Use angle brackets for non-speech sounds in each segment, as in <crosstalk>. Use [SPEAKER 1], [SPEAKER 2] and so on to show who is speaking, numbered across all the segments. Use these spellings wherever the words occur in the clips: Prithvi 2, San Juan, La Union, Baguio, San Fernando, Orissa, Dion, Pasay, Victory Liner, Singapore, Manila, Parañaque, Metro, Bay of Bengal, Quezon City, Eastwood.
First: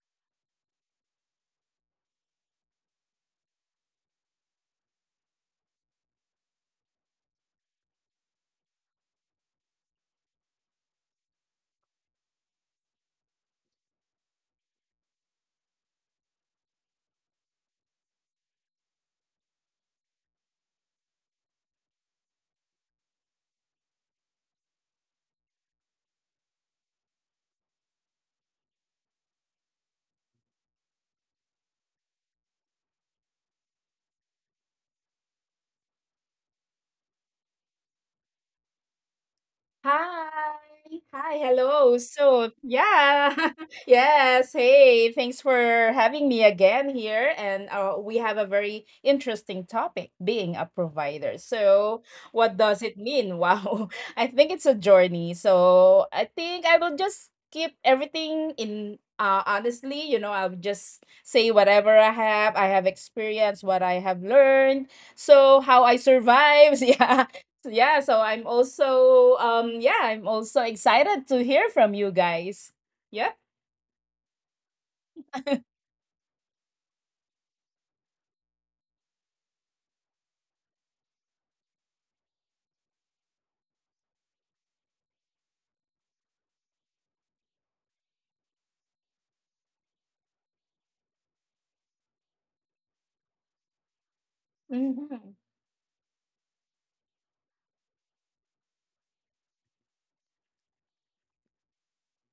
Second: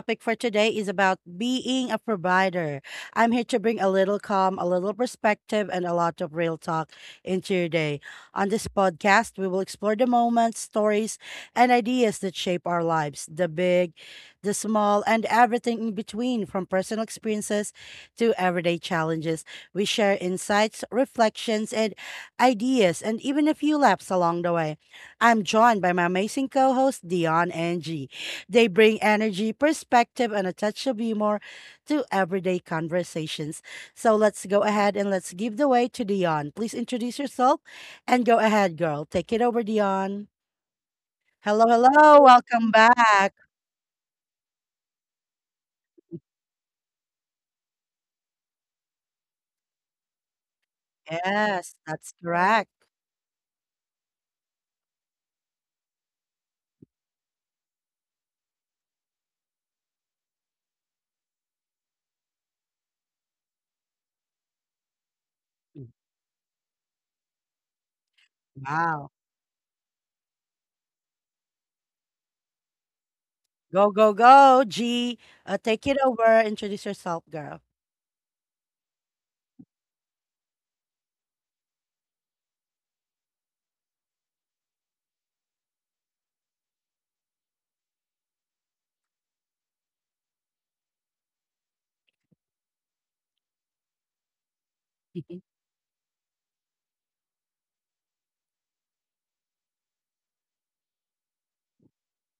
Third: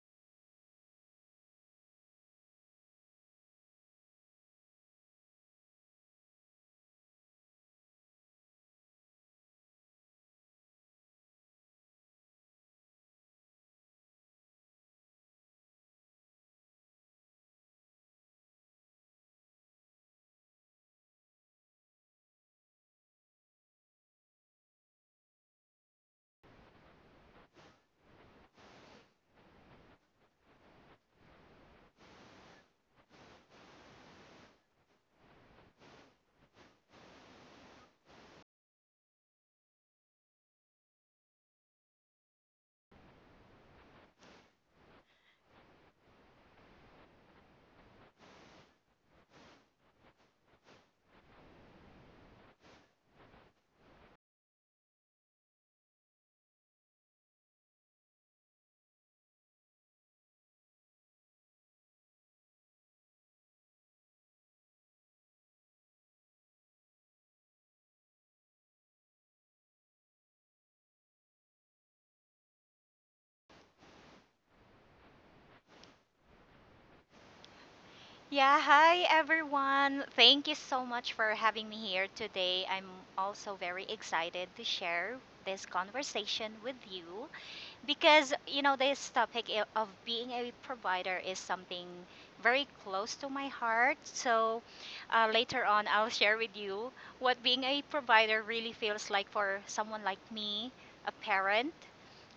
[SPEAKER 1] topic for today is about being a provider. I'm here to bring a little calm, a little perspective, and a lot of real talk into your day. On this podcast, we will explore the moments, stories, and ideas that shape our lives the big, the small, and everything in between, from personal experiences to everyday challenges. We share insights, reflections, and ideas, and even a few laughs along the way. I'm joined by my amazing co host, Dion and G. They bring energy, perspective, and a touch of humor to everyday conversations. So let's go ahead and let's give the way to Dion. Please introduce yourself and go ahead, girl. Take it over, Dion.
[SPEAKER 2] Hi. Hi.
[SPEAKER 1] Hello,
[SPEAKER 2] Hello.
[SPEAKER 1] hello.
[SPEAKER 2] So,
[SPEAKER 1] Welcome back.
[SPEAKER 2] yeah. <laughs> Yes. Hey, thanks for having me again here. And we have a very interesting topic being a provider.
[SPEAKER 1] Yes,
[SPEAKER 2] So,
[SPEAKER 1] that's
[SPEAKER 2] what
[SPEAKER 1] correct.
[SPEAKER 2] does it mean? <laughs> Wow. I think it's a journey. So, I think I will just keep everything in. Honestly, I'll just say whatever I have experienced, what I have learned. So, how I survive. <laughs> Yeah yeah, so I'm
[SPEAKER 1] Wow.
[SPEAKER 2] also I'm also excited to hear from you guys. Yep.
[SPEAKER 1] Go, go, go, G. Take it over. Introduce yourself, girl.
[SPEAKER 3] Yeah, hi everyone. Thank you so much for having me here today. I'm also very excited to share this conversation with you because, you know, this topic of being a provider is something very close to my heart. So
[SPEAKER 2] Hmm.
[SPEAKER 1] <laughs>
[SPEAKER 3] later on, I'll share with you what being a provider really feels like for someone like me, a parent,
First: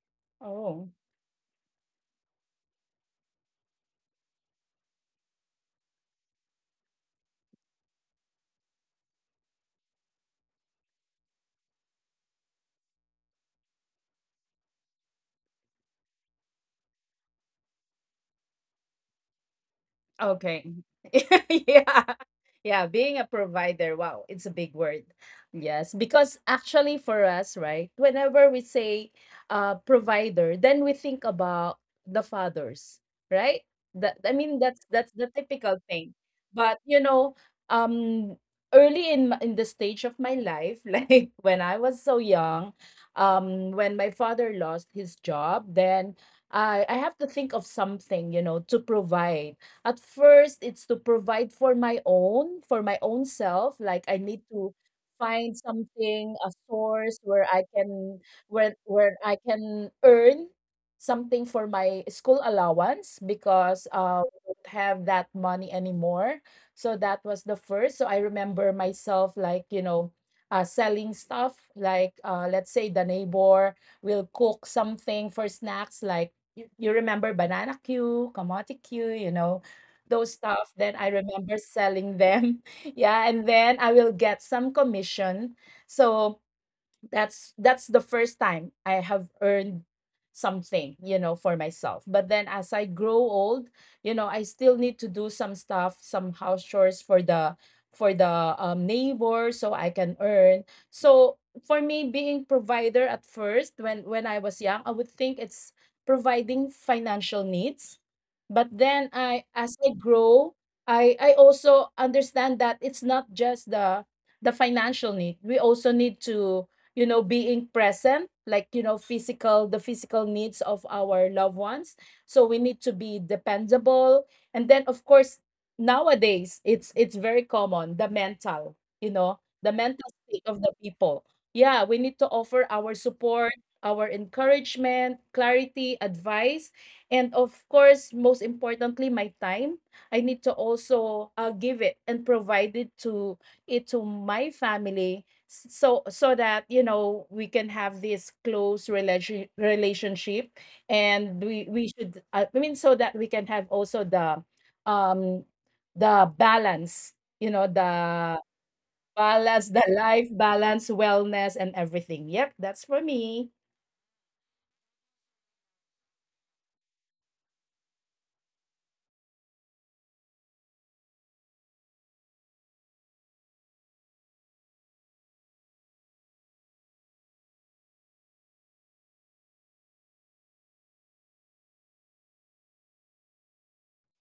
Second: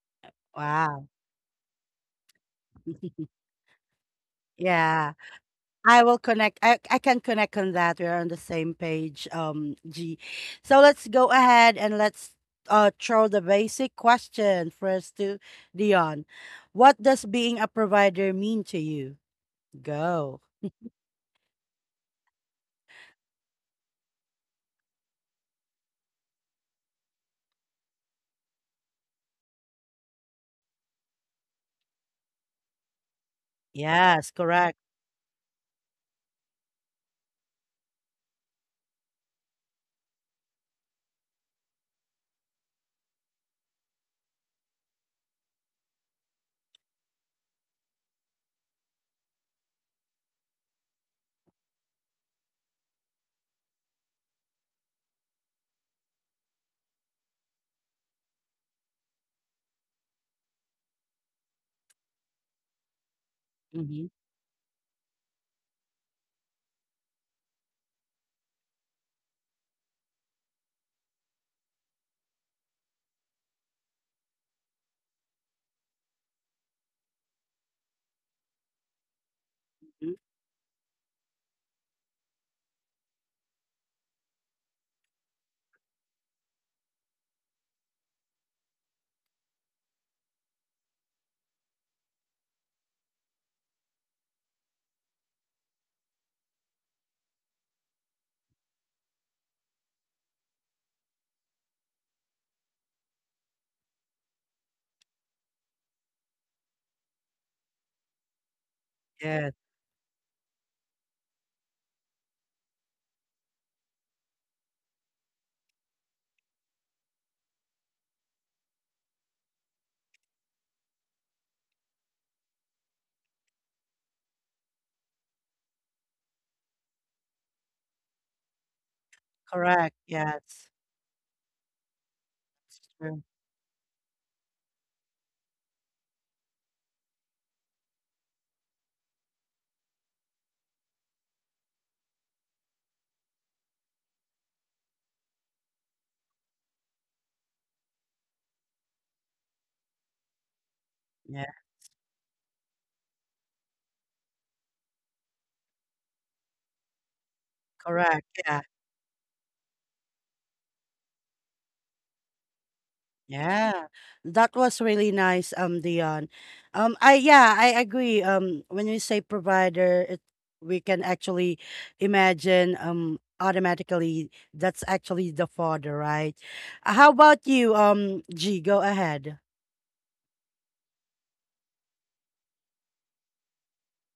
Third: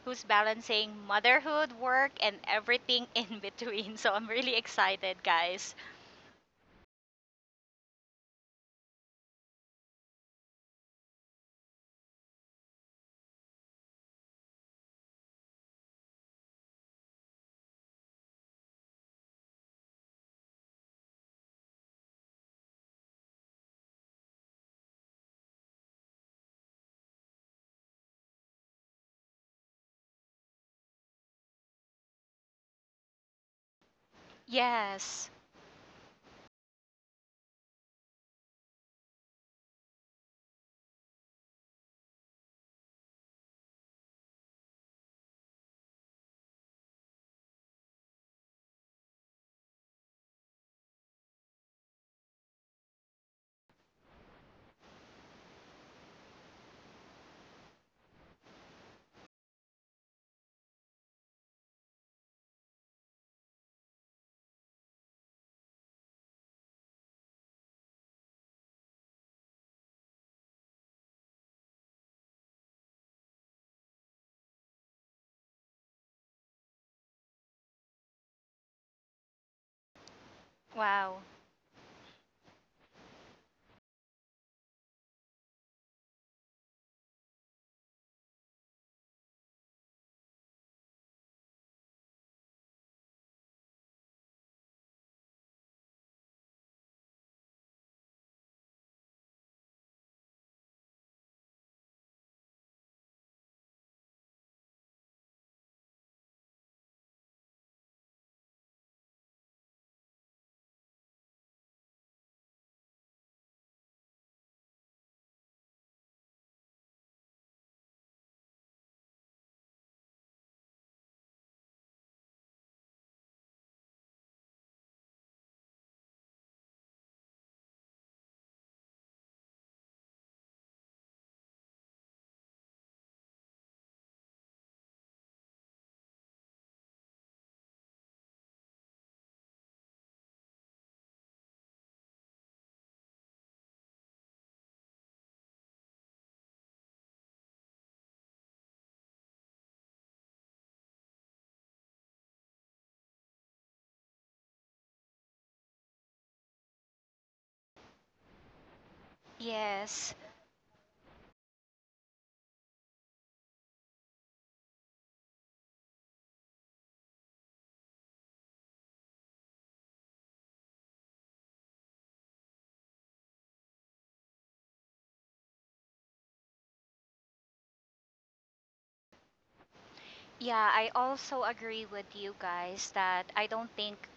[SPEAKER 3] who's
[SPEAKER 2] Oh.
[SPEAKER 3] balancing
[SPEAKER 1] Wow.
[SPEAKER 3] motherhood, work, and everything in
[SPEAKER 1] <laughs>
[SPEAKER 3] between. <laughs> So I'm really
[SPEAKER 1] Yeah.
[SPEAKER 3] excited, guys.
[SPEAKER 1] I will connect. I can connect on that. We're on the same page, G. So let's go ahead and let's throw the basic question first to Dion. What does being a provider mean to you? Go.
[SPEAKER 2] Okay. <laughs> Yeah. Yeah, being a provider, wow, it's a big word. Yes, because actually for us, right, whenever we say provider, then we think about the fathers, right? That
[SPEAKER 1] Yes,
[SPEAKER 2] I mean
[SPEAKER 1] correct.
[SPEAKER 2] that's
[SPEAKER 3] Yes.
[SPEAKER 2] the typical thing. But you know, um early in the stage of my life, <laughs> like when I was so young, when my father lost his job, then I have to think of something, you know, to provide at first, it's to provide for my own self. Like I need to find something, a source where I can where I can earn something for my school allowance because
[SPEAKER 1] Mm-hmm.
[SPEAKER 2] we don't have that money anymore. So that was the first. So I remember myself like, you know, selling stuff like let's say the neighbor will cook something for snacks like you remember banana queue, kamote queue, you know,
[SPEAKER 1] Mm-hmm.
[SPEAKER 2] those stuff, then I
[SPEAKER 3] Wow.
[SPEAKER 2] remember selling them. <laughs> Yeah, and then I will get some commission. So that's the first time I have earned something, you know, for myself. But then as I grow old, you know, I still need to do some stuff, some house chores for the neighbor so I can earn. So for me being provider at first when I was young, I would think it's providing financial needs. But then I
[SPEAKER 1] Yes,
[SPEAKER 2] as I grow, I also understand that it's not just the financial need. We also need to, you know, being present, like, you know, physical, the physical needs of our loved ones, so we need to be dependable. And then, of course, nowadays it's very common, the mental, you know, the
[SPEAKER 1] correct.
[SPEAKER 2] mental state of the
[SPEAKER 1] Yes,
[SPEAKER 2] people. Yeah, we need to offer our
[SPEAKER 1] true.
[SPEAKER 2] support, our encouragement, clarity, advice, and of course, most importantly, my time. I need to also give it and provide it to my family. So that, you know, we can have this close relationship, and
[SPEAKER 1] Yeah,
[SPEAKER 2] we should, so that we can have also um the balance, you know, the
[SPEAKER 1] correct. Yeah.
[SPEAKER 2] balance, the
[SPEAKER 3] Yes.
[SPEAKER 2] life balance, wellness, and everything. Yep, that's for me.
[SPEAKER 1] Yeah, that was really nice, Dion. I yeah, I agree. When you say provider, it, we can actually imagine automatically that's actually the father, right? How about you, G? Go ahead.
[SPEAKER 3] Yeah, I also agree with you guys that I don't think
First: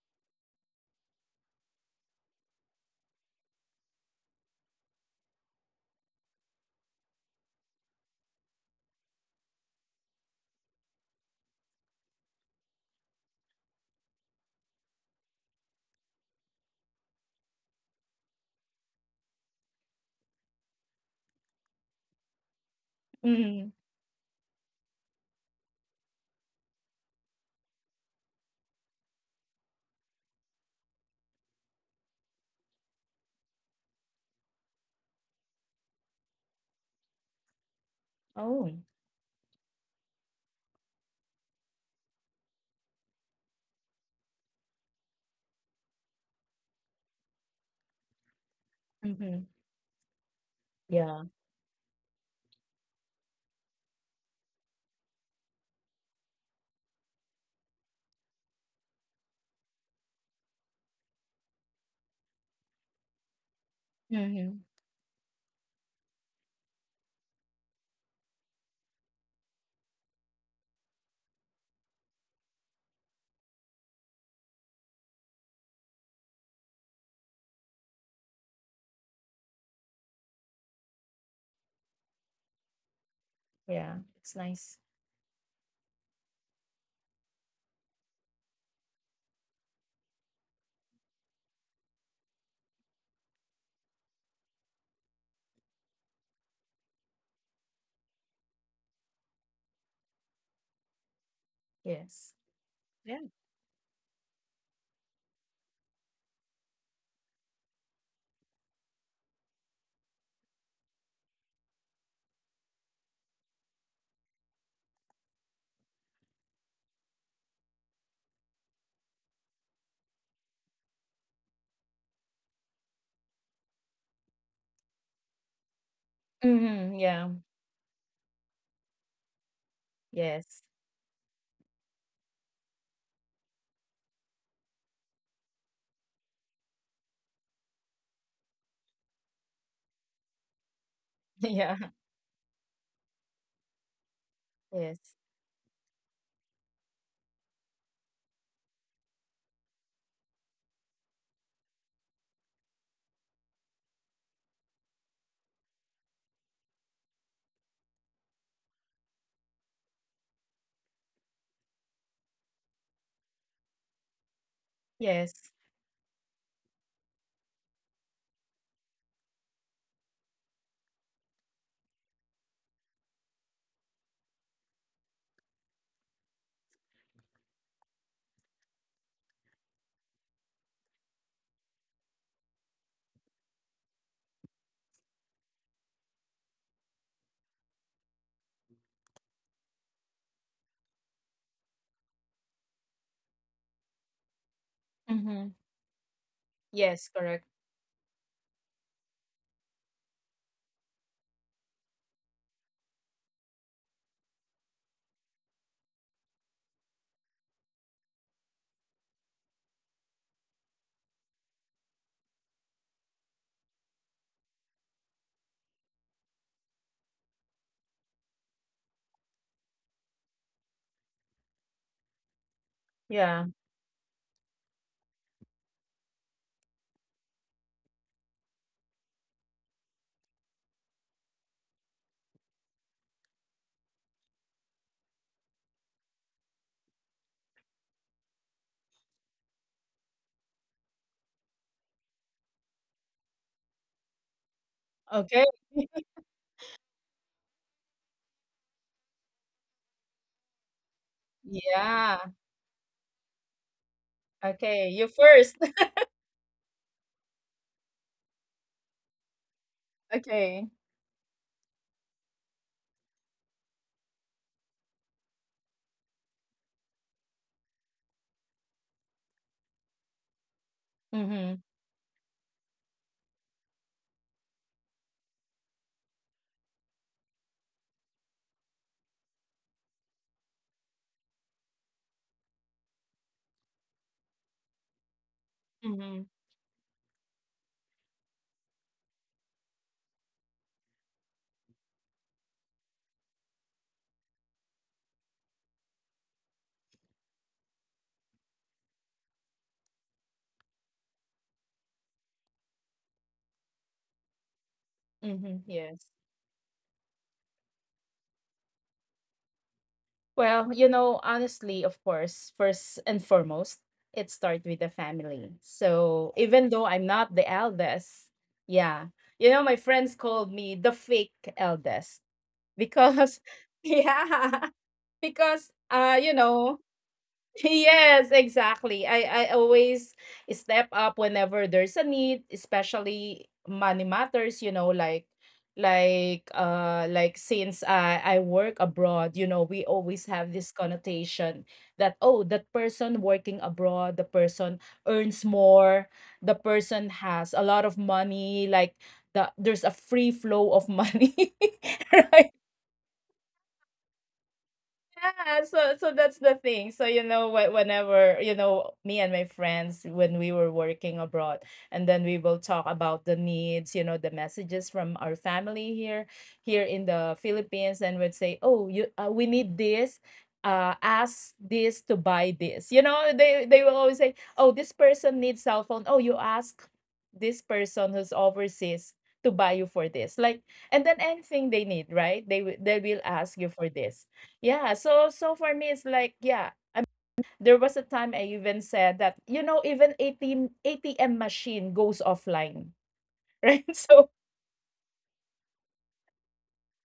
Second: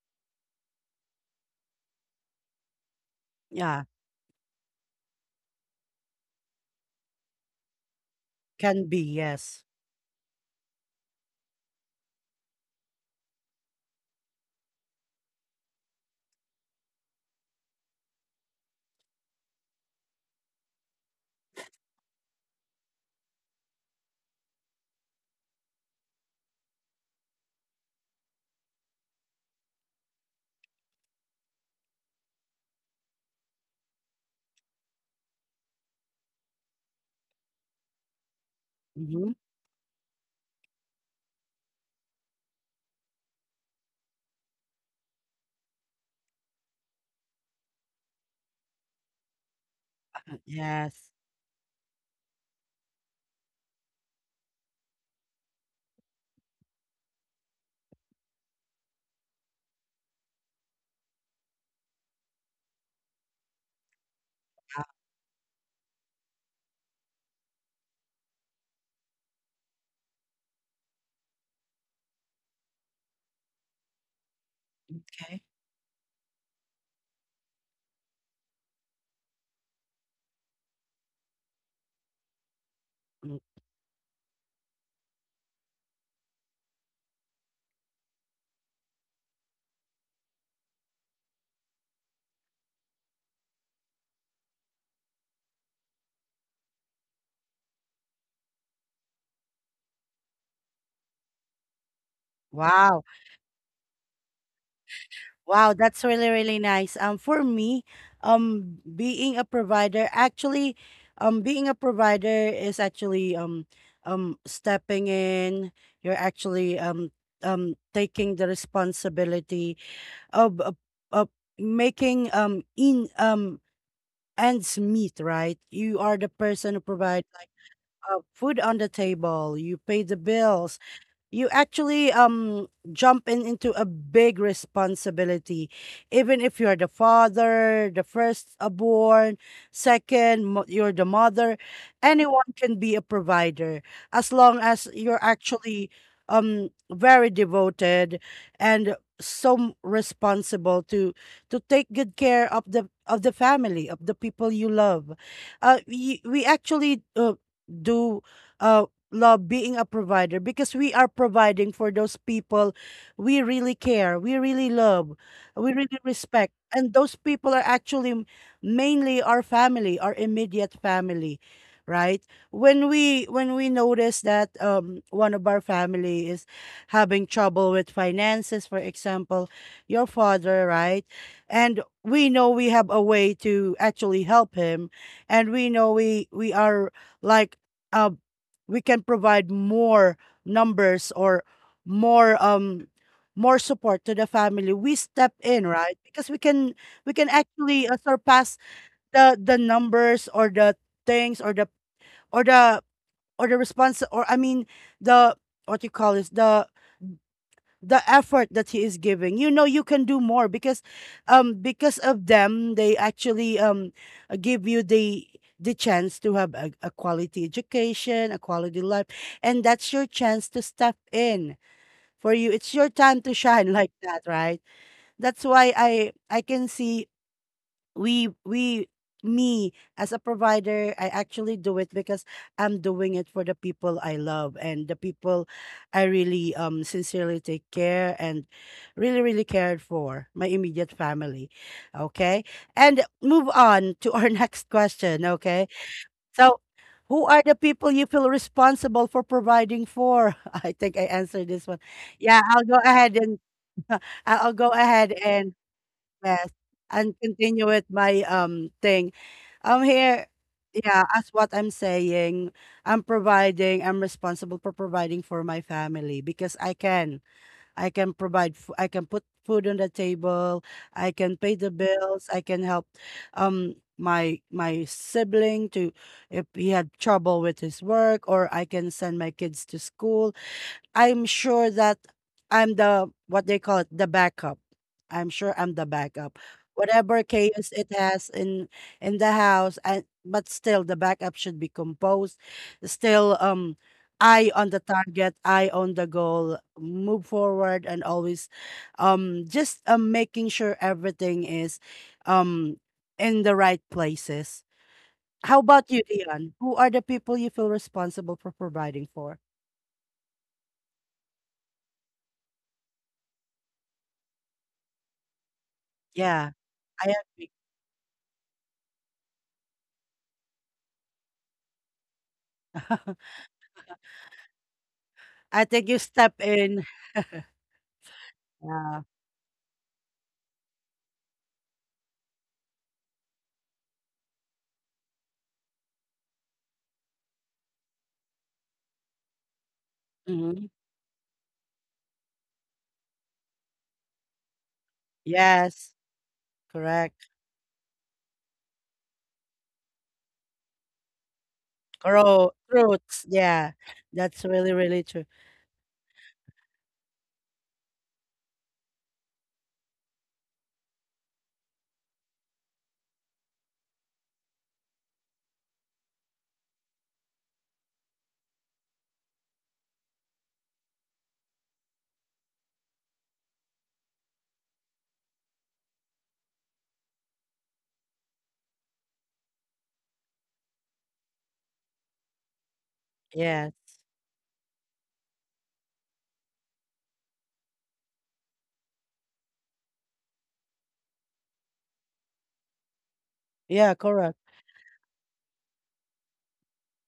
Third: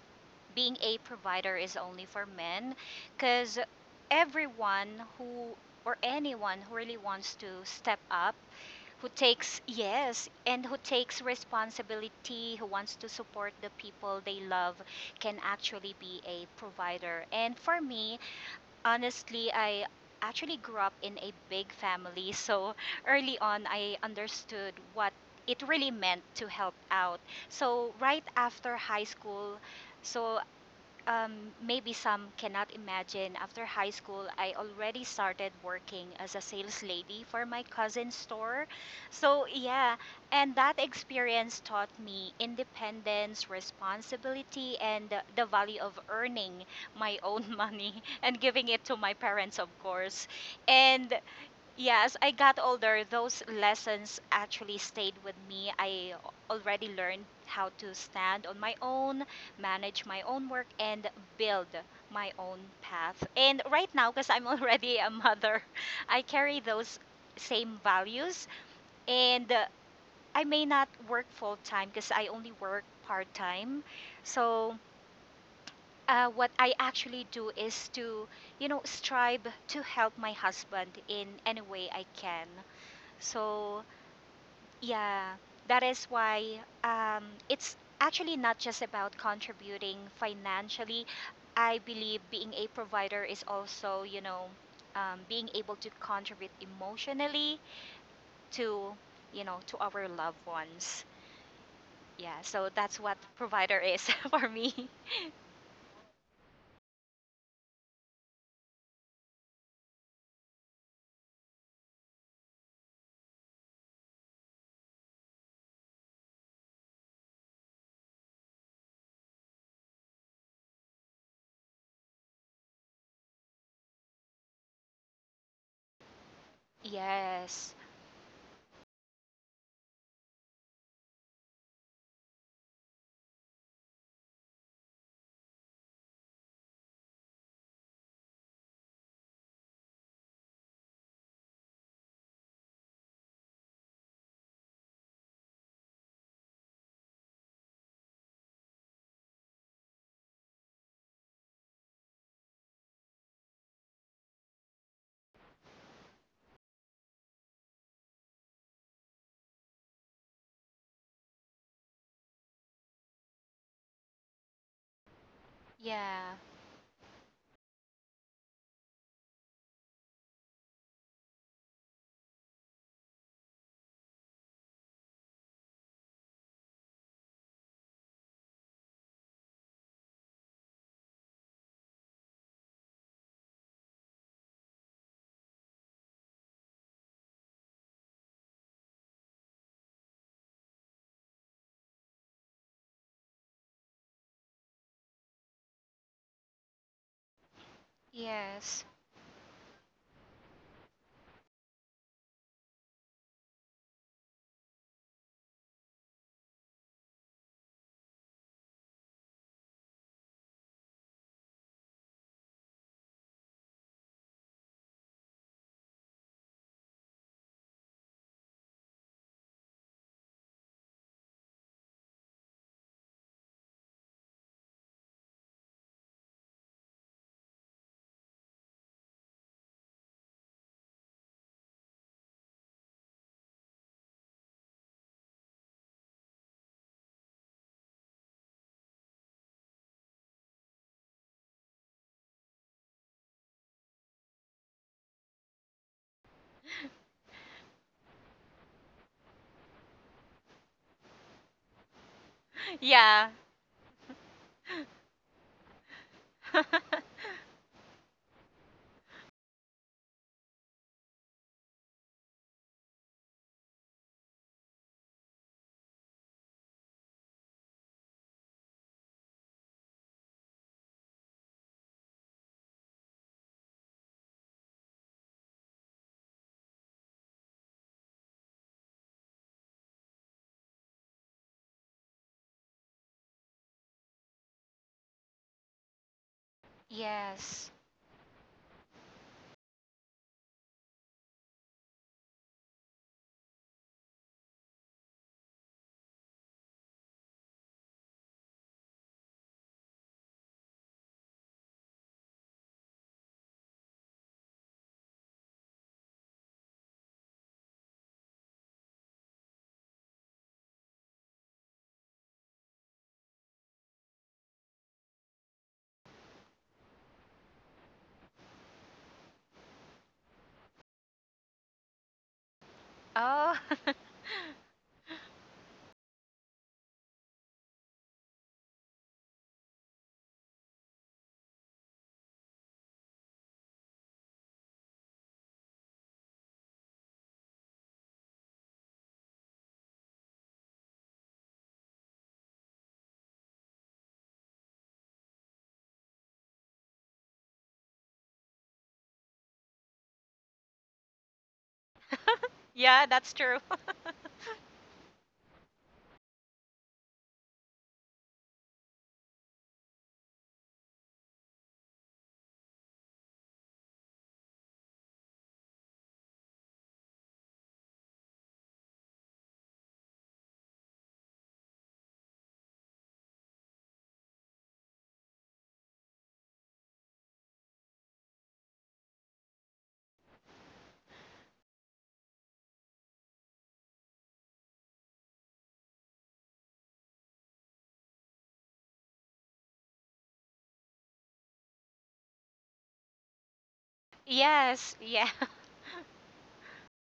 [SPEAKER 3] being a provider is only for men because
[SPEAKER 1] Yeah,
[SPEAKER 3] everyone who or anyone who really wants to step up,
[SPEAKER 1] can be,
[SPEAKER 3] who takes
[SPEAKER 1] yes.
[SPEAKER 3] yes and who takes responsibility, who wants to support the people they love can actually be a provider. And for me, honestly, I actually grew up in a big family, <laughs> so early on
[SPEAKER 2] Mm.
[SPEAKER 3] I understood what it really meant to help out. So right after high school, so um, maybe some cannot imagine, after high school, I already started working as a sales lady for my cousin's store.
[SPEAKER 2] Oh.
[SPEAKER 1] Mm-hmm.
[SPEAKER 3] So, yeah, and that experience taught me independence, responsibility, and the value of earning my own <laughs> money and giving it to my
[SPEAKER 2] Mm-hmm.
[SPEAKER 3] parents, of course.
[SPEAKER 1] Yes.
[SPEAKER 3] And
[SPEAKER 2] Yeah.
[SPEAKER 3] yeah, as I got older, those lessons actually stayed with me. I already learned how to stand on my own, manage my own work, and build my own path. And right now, because I'm <laughs>
[SPEAKER 2] Mm-hmm.
[SPEAKER 1] Ah,
[SPEAKER 3] already a mother, <laughs> I carry those same values. And I may not work full time because I only work part time. So,
[SPEAKER 1] okay.
[SPEAKER 3] what I actually do is to, you know, strive to help my husband in any way I can.
[SPEAKER 1] Mm.
[SPEAKER 3] So,
[SPEAKER 2] Yeah, it's nice.
[SPEAKER 3] yeah, that is why it's actually not just about contributing financially. I believe being a provider is also, you know, being able to contribute emotionally to, you know, to our loved ones. Yeah,
[SPEAKER 2] Yes.
[SPEAKER 3] so that's
[SPEAKER 1] Wow.
[SPEAKER 3] what
[SPEAKER 2] Yeah.
[SPEAKER 3] provider is <laughs> for me.
[SPEAKER 1] Wow, that's really, really nice. For me, um, being a provider actually, being a provider is actually stepping in. You're actually taking the responsibility of of, of making in ends meet. Right, you are the person who
[SPEAKER 2] Mm-hmm.
[SPEAKER 1] provides
[SPEAKER 2] Yeah.
[SPEAKER 1] like
[SPEAKER 3] Yes.
[SPEAKER 1] food on the table. You pay the
[SPEAKER 2] Yes.
[SPEAKER 1] bills, you actually jump in into a big responsibility even if you're the father, the first born, second you're the mother.
[SPEAKER 2] <laughs> Yeah.
[SPEAKER 1] Anyone can be a provider as long as
[SPEAKER 2] Yes.
[SPEAKER 1] you're actually very devoted and so responsible to take good care of the family, of the people you love. We actually do uh love being a provider because we are providing for those people we really care, we really love,
[SPEAKER 2] Yes.
[SPEAKER 1] we really
[SPEAKER 3] Yeah.
[SPEAKER 1] respect. And those people are actually mainly our family, our immediate family, right? When we notice that one of our family is having trouble with finances, for example, your father, right? And we know we have a way to actually help him, and we know we are like uh, we can provide more numbers or more um more support to the family, we step
[SPEAKER 2] Mm-hmm.
[SPEAKER 1] in, right? Because we
[SPEAKER 2] Yes,
[SPEAKER 1] can
[SPEAKER 2] correct.
[SPEAKER 1] actually surpass
[SPEAKER 3] Yes. <laughs>
[SPEAKER 1] the numbers or the things or or the the response or I mean the what you call is the effort that he is giving. You know, you can do more because of them, they actually give you the chance to have a quality education, a quality life. And that's your chance to step in. For you, it's your time to
[SPEAKER 2] Yeah.
[SPEAKER 1] shine, <laughs> like that, right? That's why I can see we me as a provider, I actually do it because I'm doing it for the people I love and the people I really sincerely take care and really, really cared for, my immediate family. Okay, and move on to our <laughs> next question.
[SPEAKER 2] Okay.
[SPEAKER 1] Okay,
[SPEAKER 2] <laughs>
[SPEAKER 1] so who are the people you feel responsible for providing for? <laughs> I think I answered this one.
[SPEAKER 2] Yeah.
[SPEAKER 1] Yeah, I'll go ahead
[SPEAKER 3] Yeah.
[SPEAKER 1] and <laughs> I- will go
[SPEAKER 2] Okay.
[SPEAKER 1] ahead
[SPEAKER 2] You
[SPEAKER 1] and
[SPEAKER 2] first. <laughs>
[SPEAKER 1] yes, and
[SPEAKER 3] <laughs>
[SPEAKER 1] continue with my, thing. I'm here.
[SPEAKER 2] Okay.
[SPEAKER 1] Yeah, as what I'm saying, I'm responsible for providing for my family because I can. I can provide fo I can put food on the table, I can pay
[SPEAKER 2] Mm-hmm.
[SPEAKER 1] the bills, I can help, my my sibling to if he had trouble with his work, or I can send my kids to school. I'm sure that I'm the what they call it, the backup. I'm sure I'm the
[SPEAKER 2] Mm-hmm.
[SPEAKER 1] backup. Whatever
[SPEAKER 3] Yes.
[SPEAKER 1] chaos it has in the house, and but still the backup should be composed. Still, eye on the target, eye on the goal, move forward, and always, just making sure everything is, um, in the right places. How
[SPEAKER 2] Mm-hmm.
[SPEAKER 1] about you,
[SPEAKER 2] Yes.
[SPEAKER 1] Dion? Who are the people you feel responsible for providing for?
[SPEAKER 2] Well, you know, honestly, of course, first and foremost, it starts with the family. So
[SPEAKER 1] Yeah,
[SPEAKER 2] even though
[SPEAKER 1] I
[SPEAKER 2] I'm not
[SPEAKER 1] am.
[SPEAKER 2] the eldest, yeah, you know, my friends called me the fake eldest
[SPEAKER 1] <laughs>
[SPEAKER 2] because,
[SPEAKER 3] Oh.
[SPEAKER 2] <laughs>
[SPEAKER 3] <laughs>
[SPEAKER 2] yeah,
[SPEAKER 1] I
[SPEAKER 2] because,
[SPEAKER 1] think you step
[SPEAKER 2] you
[SPEAKER 1] in.
[SPEAKER 2] know, <laughs> yes,
[SPEAKER 1] Yeah.
[SPEAKER 2] exactly. I always step up whenever there's a need, especially money matters, you know, like since I work abroad, you know, we always have
[SPEAKER 1] Hmm.
[SPEAKER 2] this connotation that, oh, that person working abroad, the person earns
[SPEAKER 1] Yes.
[SPEAKER 2] more, the person
[SPEAKER 1] Correct.
[SPEAKER 2] has a lot of money, like there's a free flow of money, <laughs>
[SPEAKER 1] Grow
[SPEAKER 2] right?
[SPEAKER 3] Yeah,
[SPEAKER 1] roots.
[SPEAKER 3] that's true.
[SPEAKER 1] Yeah. That's really, really true.
[SPEAKER 2] Yeah, so that's the thing. So you know, whenever, you know, me and my friends when we were working abroad, and then we will talk about the needs, you know, the messages from our family here in the Philippines, and would say, "Oh, you, we need this. Ask this to buy this." You know, they will always say, "Oh, this person needs cell phone. Oh, you ask this person who's overseas to buy you for this." Like, and then anything they need, right? They will ask you
[SPEAKER 1] Yeah.
[SPEAKER 2] for this. Yeah, so for me it's like, yeah, I, there was a time I even said that, you know, even ATM machine goes offline, <laughs> right?
[SPEAKER 1] Yeah,
[SPEAKER 2] So
[SPEAKER 1] correct.
[SPEAKER 3] <laughs> Yes, yeah. <laughs>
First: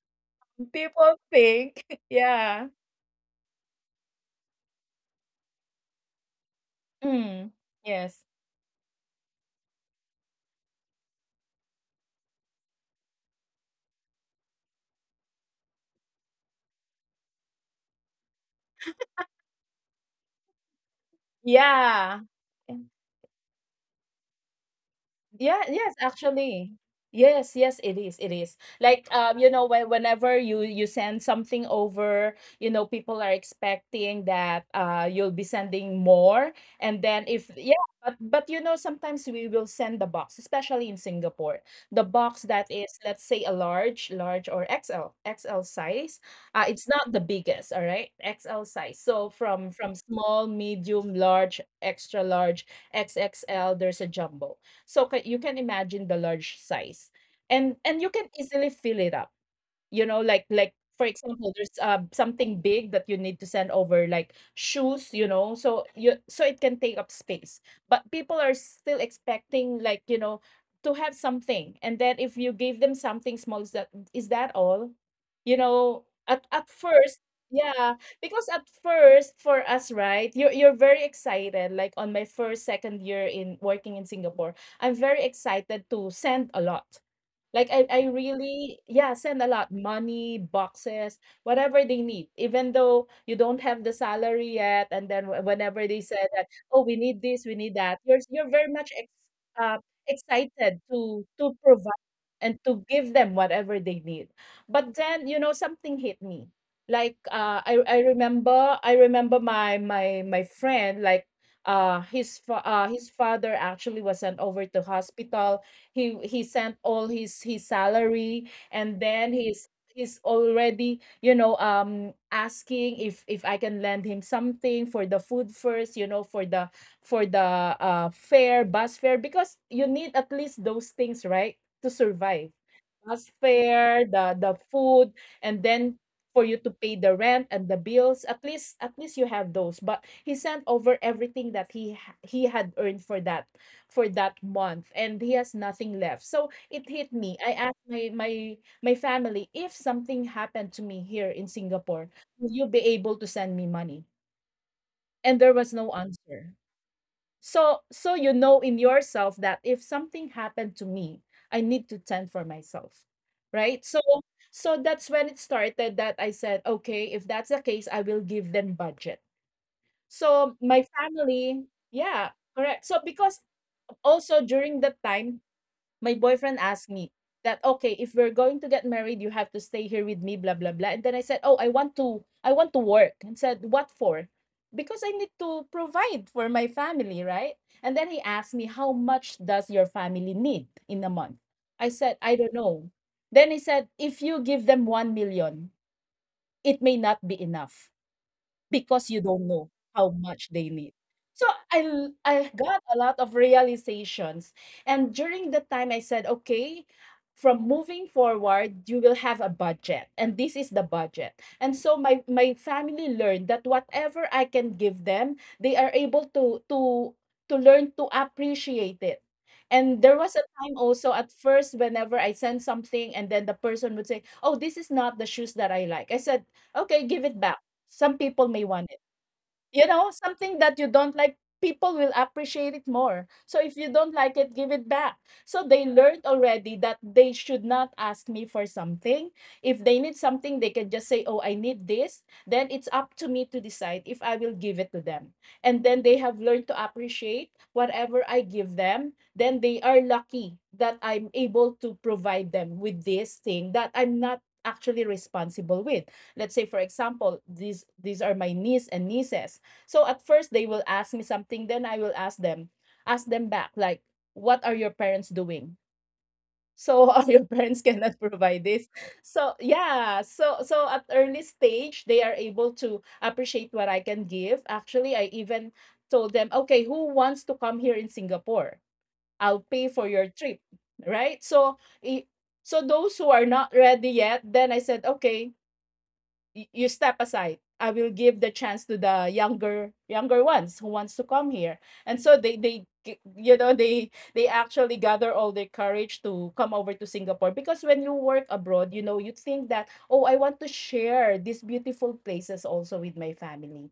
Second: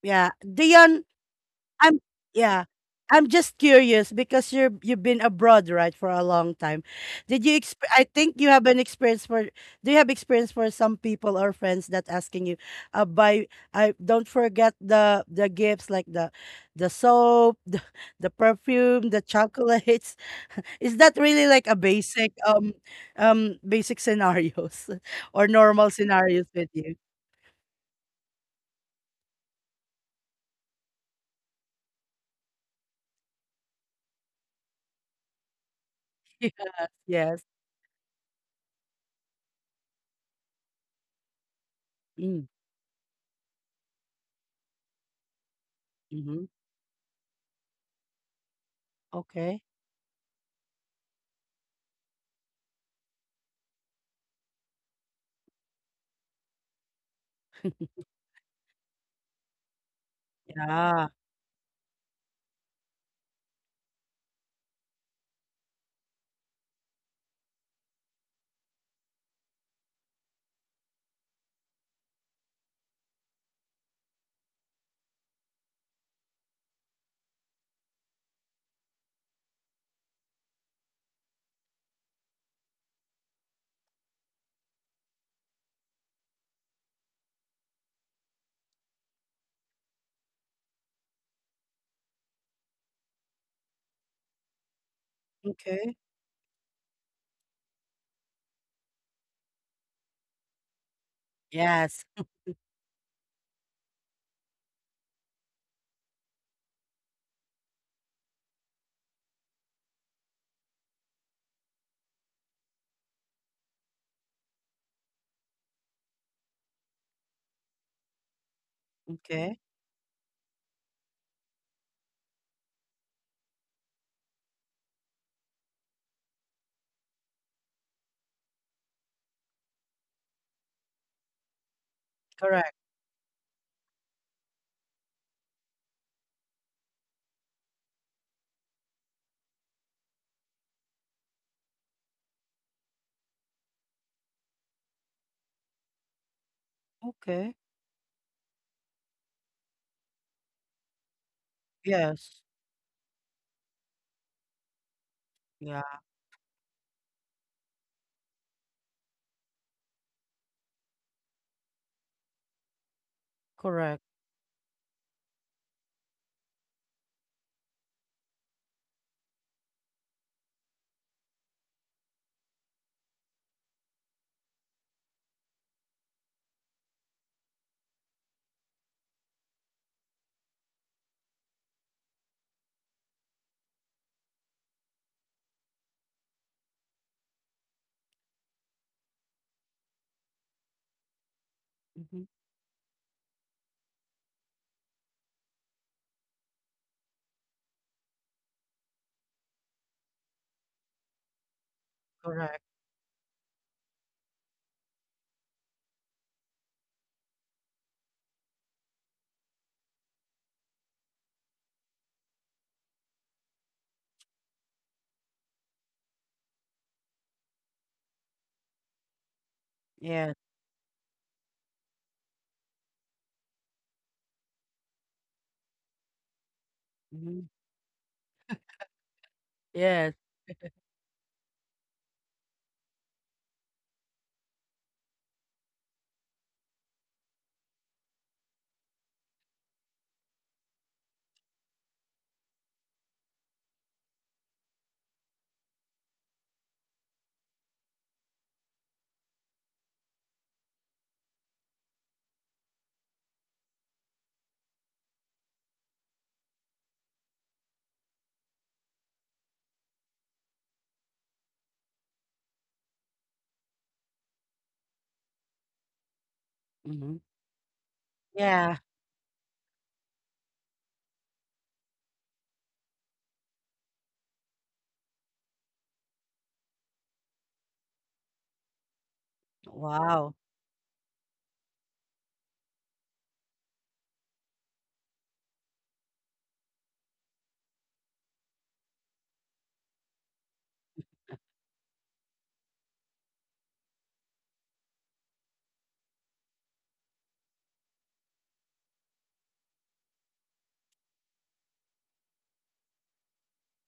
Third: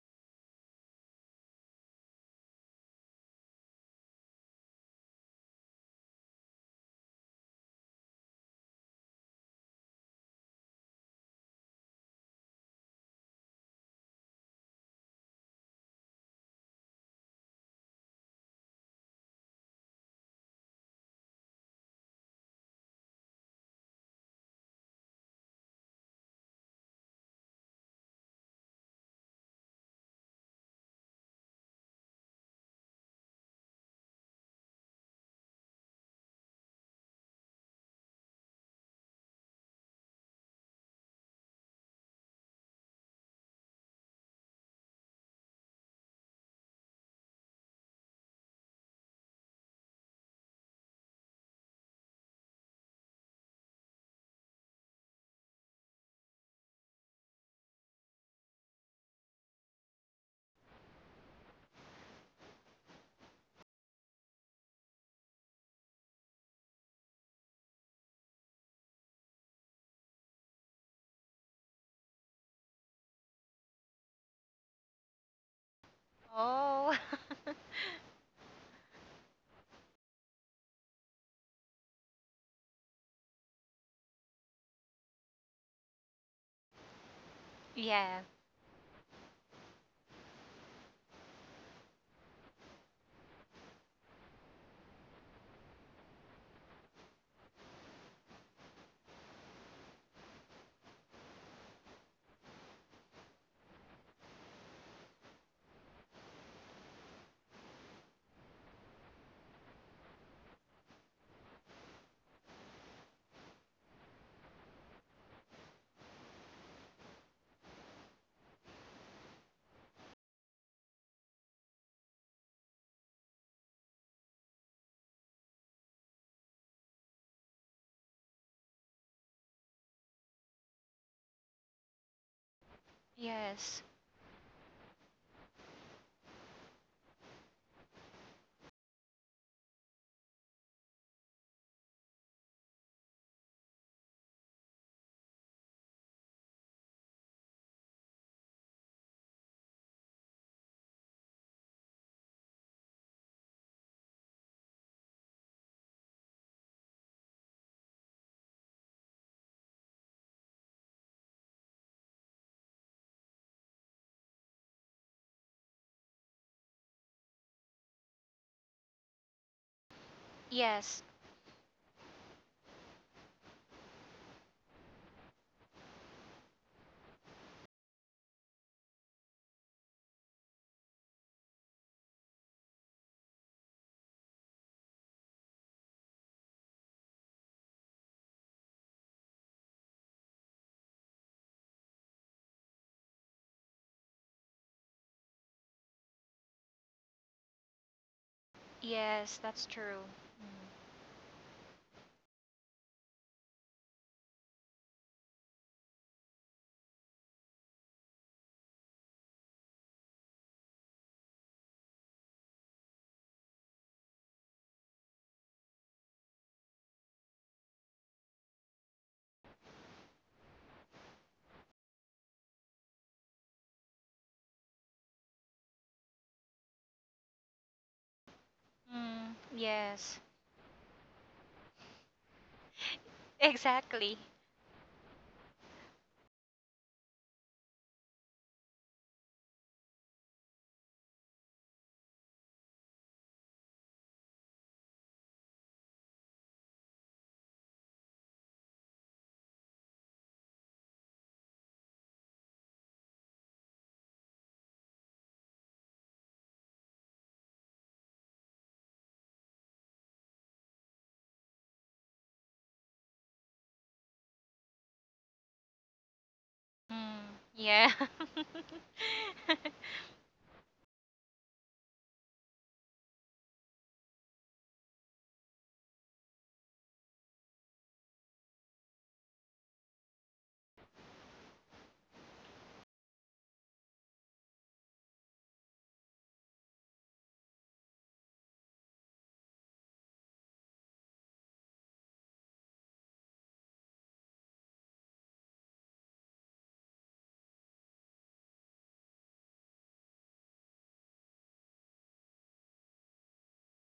[SPEAKER 1] Yeah. Dion,
[SPEAKER 2] people think,
[SPEAKER 1] I'm
[SPEAKER 2] <laughs>
[SPEAKER 1] yeah.
[SPEAKER 2] yeah.
[SPEAKER 1] I'm just curious because you've been abroad, right, for a long time. Did
[SPEAKER 2] Mm,
[SPEAKER 1] you exp I
[SPEAKER 2] yes.
[SPEAKER 1] think you have an experience for do you have experience for some people or friends that asking you, buy I don't forget the gifts like the soap, <laughs> the perfume, the chocolates. Is that really like a
[SPEAKER 2] Yeah.
[SPEAKER 1] basic basic scenarios <laughs> or
[SPEAKER 2] Yeah,
[SPEAKER 1] normal
[SPEAKER 2] yes,
[SPEAKER 1] scenarios
[SPEAKER 2] actually.
[SPEAKER 1] with you?
[SPEAKER 2] Yes, yes, it is. It is. Like, you know, when, whenever you send something over, you know, people are expecting that you'll be sending more. And then
[SPEAKER 1] Yes.
[SPEAKER 2] if, yeah, but you know, sometimes we will send the box, especially in Singapore. The box
[SPEAKER 1] Mm,
[SPEAKER 2] that is, let's say, a large or XL size.
[SPEAKER 1] mm-hmm.
[SPEAKER 2] It's not the biggest, all right? XL size. So
[SPEAKER 1] Okay.
[SPEAKER 2] from small, medium, large, extra large, XXL, there's a jumbo. So you can imagine the large size. And you can easily fill it up. You know, like for
[SPEAKER 1] Yeah.
[SPEAKER 2] example, there's something big that you need to send over, like shoes, you know, so you, so it can take up space. But people are still expecting, like you know, to have something, and then if you give them something small, is that all? You know, at
[SPEAKER 3] Oh. <laughs>
[SPEAKER 2] first, yeah, because at first for us, right, you're very excited. Like on my first second year in working in Singapore, I'm very excited to send a lot. Like I
[SPEAKER 3] Yeah.
[SPEAKER 2] really, yeah, send a lot, money, boxes, whatever they need. Even though you don't have the salary yet, and then whenever they
[SPEAKER 1] Okay.
[SPEAKER 2] said that, oh, we need this, we need that, you're very much ex uh, excited to provide
[SPEAKER 1] Yes.
[SPEAKER 2] and to give them whatever they need. But then, you know, something hit me. Like I remember my friend, like, his father actually was sent over to hospital. He he sent all his salary, and then
[SPEAKER 1] Okay.
[SPEAKER 2] he's already, you know, asking if, I can lend him something for the food first, you know, for the fare, bus fare, because you need at least those things, right, to survive.
[SPEAKER 1] Correct.
[SPEAKER 2] Bus
[SPEAKER 3] Yes.
[SPEAKER 2] fare, the food, and then for you to pay the rent and the bills. At least, at least you have those, but he sent over everything that he had earned for that month, and he has nothing left. So it hit me. I
[SPEAKER 1] Okay.
[SPEAKER 2] asked my family, if something happened to me here in Singapore,
[SPEAKER 1] Yes.
[SPEAKER 2] will you be able to send me money? And there was
[SPEAKER 1] Yeah.
[SPEAKER 2] no answer. So, so you know in yourself that if something happened to me, I need to tend for myself, right? So
[SPEAKER 1] Correct.
[SPEAKER 2] that's when it started that I said, okay, if that's the case, I will give them budget. So my
[SPEAKER 3] Yes.
[SPEAKER 2] family, yeah, correct. So because also during that time my boyfriend asked me that, okay, if we're going to get married, you have to stay here with me, blah blah blah, and then I said, oh, I want to work. And said, what for? Because I need to provide for my family, right? And then he asked me, how much does your family need in a month? I said,
[SPEAKER 1] Mm-hmm.
[SPEAKER 2] I don't know. Then he said, if you give them 1 million, it may not be enough, because you
[SPEAKER 3] Yes,
[SPEAKER 2] don't know
[SPEAKER 3] that's true.
[SPEAKER 2] how much they need. So I
[SPEAKER 1] Correct.
[SPEAKER 2] got a lot of realizations. And during the time I said, okay, from moving forward, you will have a budget. And this is the budget. And so my family learned that whatever I can give them, they are able to to learn to appreciate it. And there was
[SPEAKER 1] Yes.
[SPEAKER 2] a time also, at first, whenever I sent something, and then the person would say, "Oh, this is not the shoes that I like." I said, "Okay, give it
[SPEAKER 1] Mm-hmm.
[SPEAKER 2] back. Some people may want it."
[SPEAKER 3] Mm,
[SPEAKER 2] You know,
[SPEAKER 1] Yes.
[SPEAKER 3] yes.
[SPEAKER 2] something that you don't like, people will appreciate it more. So if you don't
[SPEAKER 3] Exactly.
[SPEAKER 2] like it, give it back. So they learned already that they should not ask me for something. If they need something, they can just say, "Oh, I need this." Then it's up to me to decide if I will give it to them. And then they have learned to appreciate whatever I give them. Then they are lucky that I'm able to provide them with this thing that I'm not actually responsible with. Let's say for example, these are my niece and nieces. So at first they will ask me something, then I will ask them back, like, what are your parents doing? So <laughs>
[SPEAKER 1] Mm-hmm.
[SPEAKER 2] are
[SPEAKER 3] Mm,
[SPEAKER 2] your parents
[SPEAKER 3] yeah.
[SPEAKER 2] cannot provide
[SPEAKER 1] Yeah.
[SPEAKER 2] this. So
[SPEAKER 3] <laughs>
[SPEAKER 2] yeah, so so at early stage they are able to appreciate what I can give. Actually, I even told them, okay, who wants to come here in Singapore? I'll pay for your
[SPEAKER 1] Wow.
[SPEAKER 2] trip, right? So i- those who are not ready yet, then I said, okay, you step aside. I will give the chance to the younger ones who wants to come here. And so they actually gather all their courage to come over to Singapore because when you work abroad, you know, you think that, oh, I want to share these beautiful places also with my family.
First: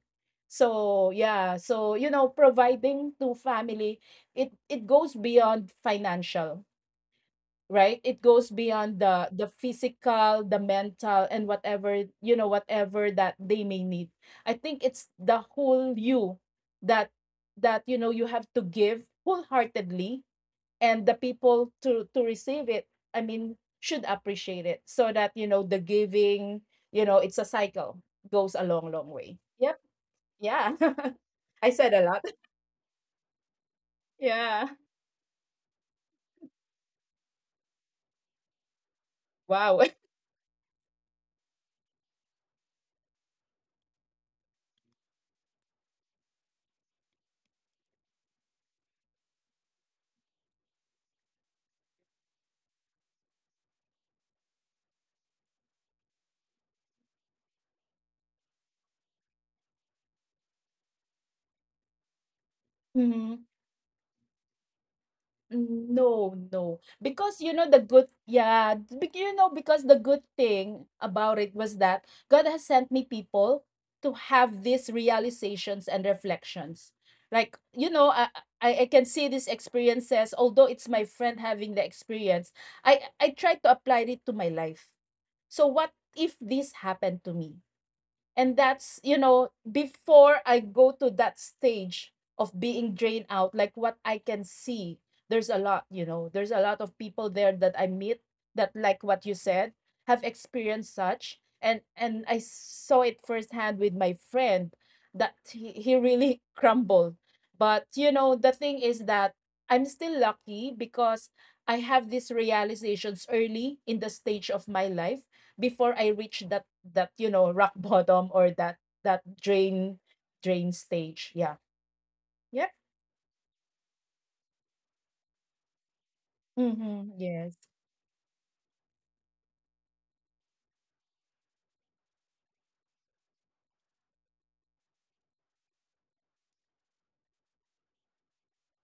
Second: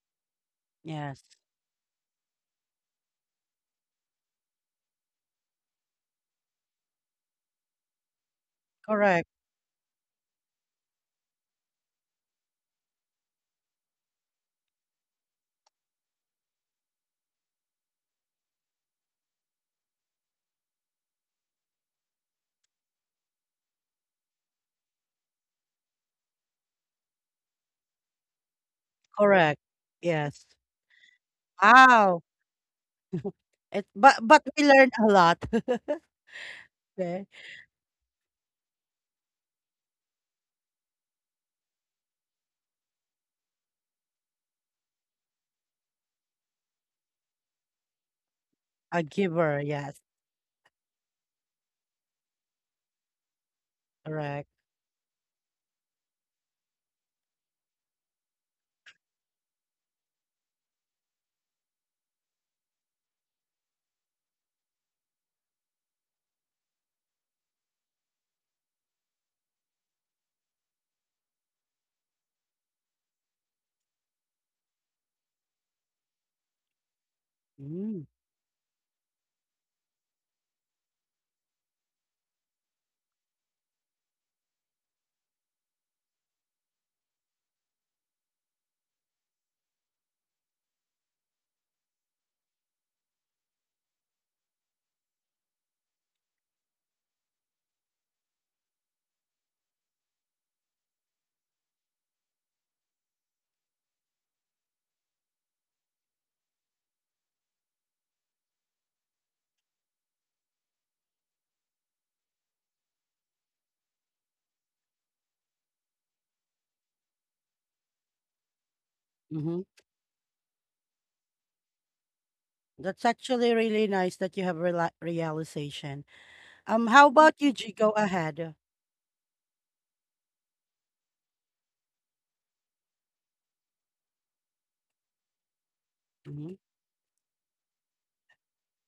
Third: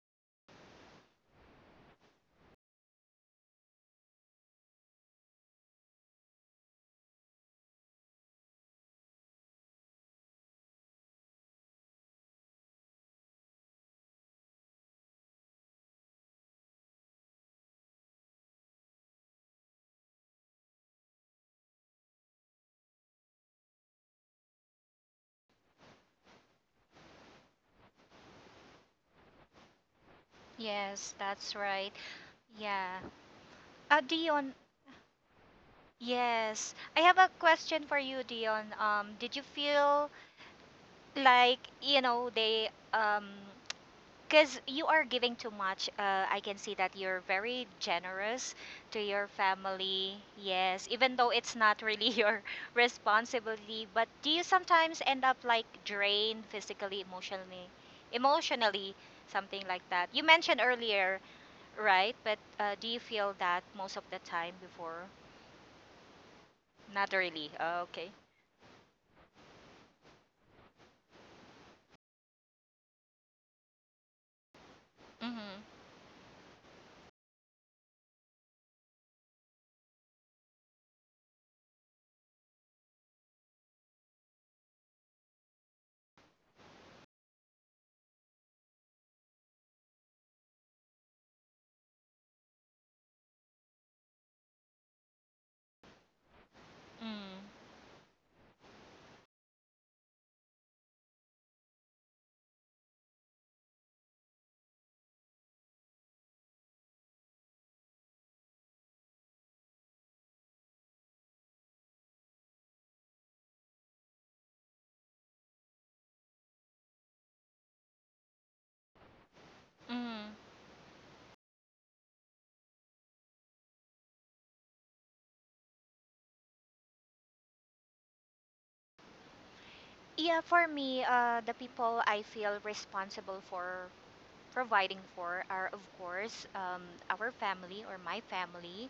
[SPEAKER 2] So,
[SPEAKER 1] Yes.
[SPEAKER 2] yeah, so you know, providing to family, it goes beyond financial, right? It goes beyond the
[SPEAKER 1] Correct.
[SPEAKER 2] the physical, the mental, and whatever, you know, whatever that they may need. I think it's the whole you, that that you know, you have to give wholeheartedly, and the people to receive it. I mean, should appreciate it, so that, you know, the giving, you know, it's a cycle, goes a long, long way.
[SPEAKER 1] Correct.
[SPEAKER 2] Yep.
[SPEAKER 1] Yes.
[SPEAKER 2] Yeah.
[SPEAKER 3] Yes, that's
[SPEAKER 2] <laughs> I
[SPEAKER 3] right.
[SPEAKER 2] said a
[SPEAKER 1] Wow.
[SPEAKER 2] lot.
[SPEAKER 3] Yeah.
[SPEAKER 1] It, but
[SPEAKER 3] Dion,
[SPEAKER 1] we
[SPEAKER 2] <laughs> Yeah.
[SPEAKER 1] learned a lot. <laughs>
[SPEAKER 3] yes. I have
[SPEAKER 1] Okay.
[SPEAKER 3] a question for you, Dion. Did you
[SPEAKER 2] Wow.
[SPEAKER 3] feel like, you know, they because you are giving too much. I can see that you're very generous to
[SPEAKER 1] A
[SPEAKER 3] your
[SPEAKER 1] giver. Yes.
[SPEAKER 3] family. Yes, even though it's not really <laughs> your responsibility. But do you
[SPEAKER 1] Correct.
[SPEAKER 3] sometimes end up like drained physically, emotionally, emotionally, something like that? You mentioned earlier, right? But do you feel that
[SPEAKER 2] <laughs>
[SPEAKER 3] most of the time before?
[SPEAKER 2] Mm, no, no.
[SPEAKER 3] Not
[SPEAKER 2] Because,
[SPEAKER 3] really.
[SPEAKER 2] you know,
[SPEAKER 3] Oh,
[SPEAKER 2] the
[SPEAKER 3] okay.
[SPEAKER 2] good, yeah, you know, because the good thing about it was that God has sent me people to have these
[SPEAKER 3] Mm-hmm.
[SPEAKER 2] realizations and reflections. Like, you
[SPEAKER 1] Mm,
[SPEAKER 2] know, I can see these experiences, although it's my friend having the experience, I try to apply it to my life. So what if this happened to me? And that's, you know, before I go to that stage of being drained out, like what I can see, there's a lot, you know, there's a lot of people
[SPEAKER 3] Mm.
[SPEAKER 2] there that I meet that, like what you said, have experienced such. And I saw it firsthand with my friend, that he really <laughs> crumbled. But, you know, the thing is that I'm still lucky because I have these realizations early in the stage of my life, before I reach that, you know, rock <laughs> bottom, or that,
[SPEAKER 1] mhm.
[SPEAKER 2] drain
[SPEAKER 3] Mm.
[SPEAKER 2] stage. Yeah. Yep.
[SPEAKER 1] That's actually really nice that you have rela realization. How
[SPEAKER 2] Mm-hmm.
[SPEAKER 1] about you,
[SPEAKER 2] Yes.
[SPEAKER 1] G? Go ahead.
[SPEAKER 3] Yeah, for me, the people I feel responsible for providing for are, of course,
[SPEAKER 1] Hmm.
[SPEAKER 3] our family or my family.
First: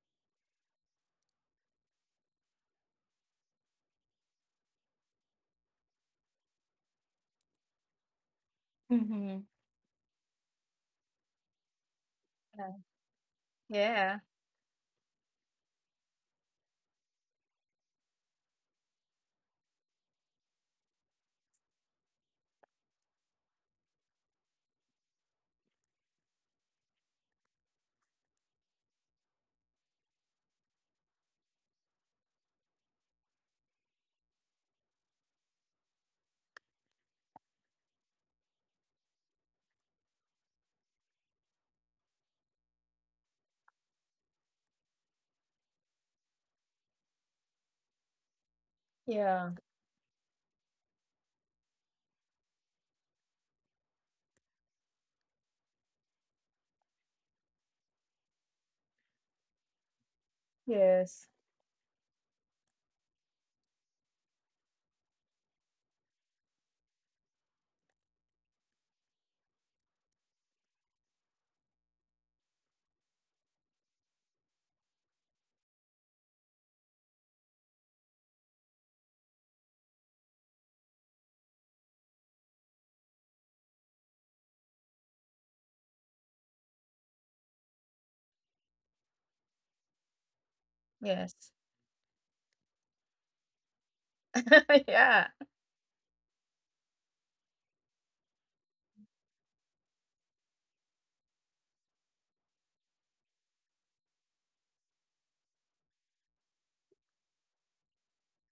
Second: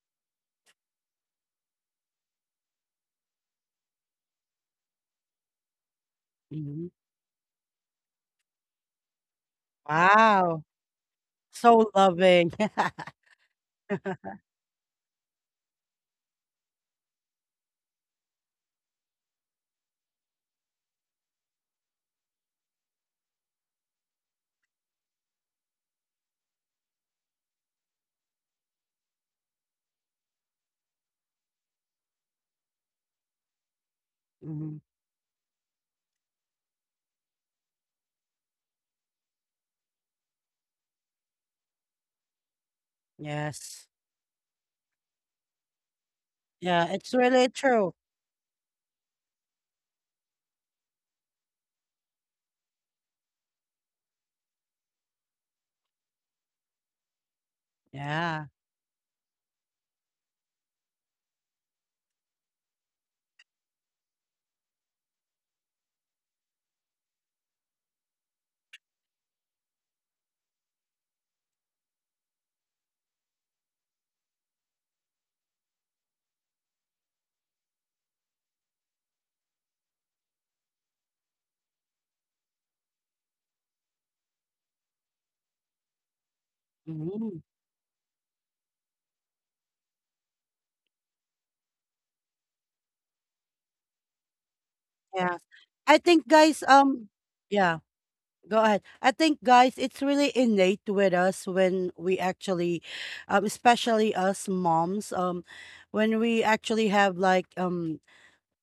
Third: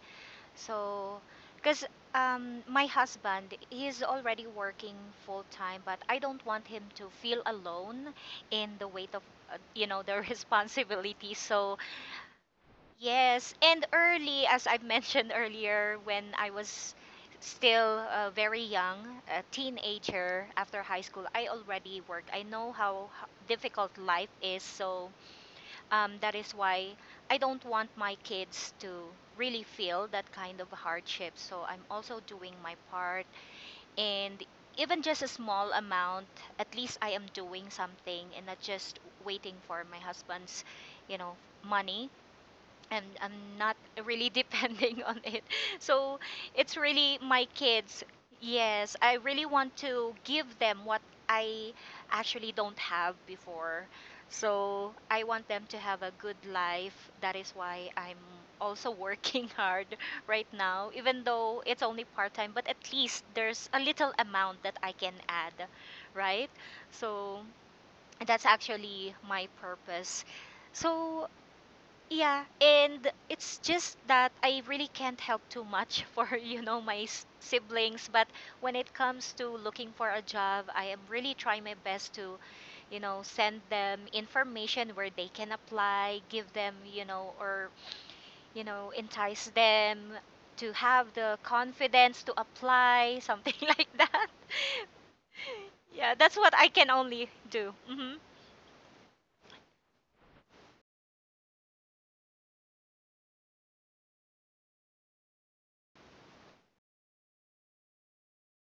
[SPEAKER 3] So, because my husband, he's already working full time, but I don't want him
[SPEAKER 1] Hmm.
[SPEAKER 3] to feel alone in the weight of,
[SPEAKER 2] Mm-hmm.
[SPEAKER 3] you know, the <laughs>
[SPEAKER 1] Wow,
[SPEAKER 3] responsibility. So,
[SPEAKER 1] so loving.
[SPEAKER 2] Yeah.
[SPEAKER 1] <laughs>
[SPEAKER 3] yes. And
[SPEAKER 2] Yeah.
[SPEAKER 3] early, as I <laughs> mentioned earlier, when I was still very young, a teenager after high school, I already worked. I know how difficult life is. So, that is why I don't want my kids to really feel that kind of hardship. So I'm also doing my part. And
[SPEAKER 1] Hmm.
[SPEAKER 3] even just a small amount, at least I am doing something and not just waiting for my husband's, you know, money and I'm not
[SPEAKER 1] Yes.
[SPEAKER 3] really <laughs> depending on it. So it's
[SPEAKER 1] Yeah, it's
[SPEAKER 3] really
[SPEAKER 1] really
[SPEAKER 3] my
[SPEAKER 1] true.
[SPEAKER 3] kids. Yes, I really
[SPEAKER 2] Yeah.
[SPEAKER 3] want to give them what I actually don't have before. So I want them to have a good life. That is why I'm
[SPEAKER 1] Yeah.
[SPEAKER 3] also working <laughs> hard right now, even
[SPEAKER 2] Yes.
[SPEAKER 3] though it's only part time, but at least there's a little amount that I can add, right? So that's actually my purpose. So yeah, and it's just that I really can't help too much <laughs> for, you know, my siblings. But when it comes to looking for a job, I am really trying my best to, you know, send them information where they can apply, give them, you know,
[SPEAKER 1] Hmm.
[SPEAKER 3] or, you know, entice them to have the
[SPEAKER 2] Yes.
[SPEAKER 3] confidence to apply, something <laughs> like that. <laughs>
[SPEAKER 2] <laughs> yeah.
[SPEAKER 1] Yeah. I
[SPEAKER 3] Yeah,
[SPEAKER 1] think
[SPEAKER 3] that's what
[SPEAKER 1] guys,
[SPEAKER 3] I can only do.
[SPEAKER 1] yeah,
[SPEAKER 3] Hmm.
[SPEAKER 1] go ahead. I think guys, it's really innate with us when we actually, especially us moms, when we actually have like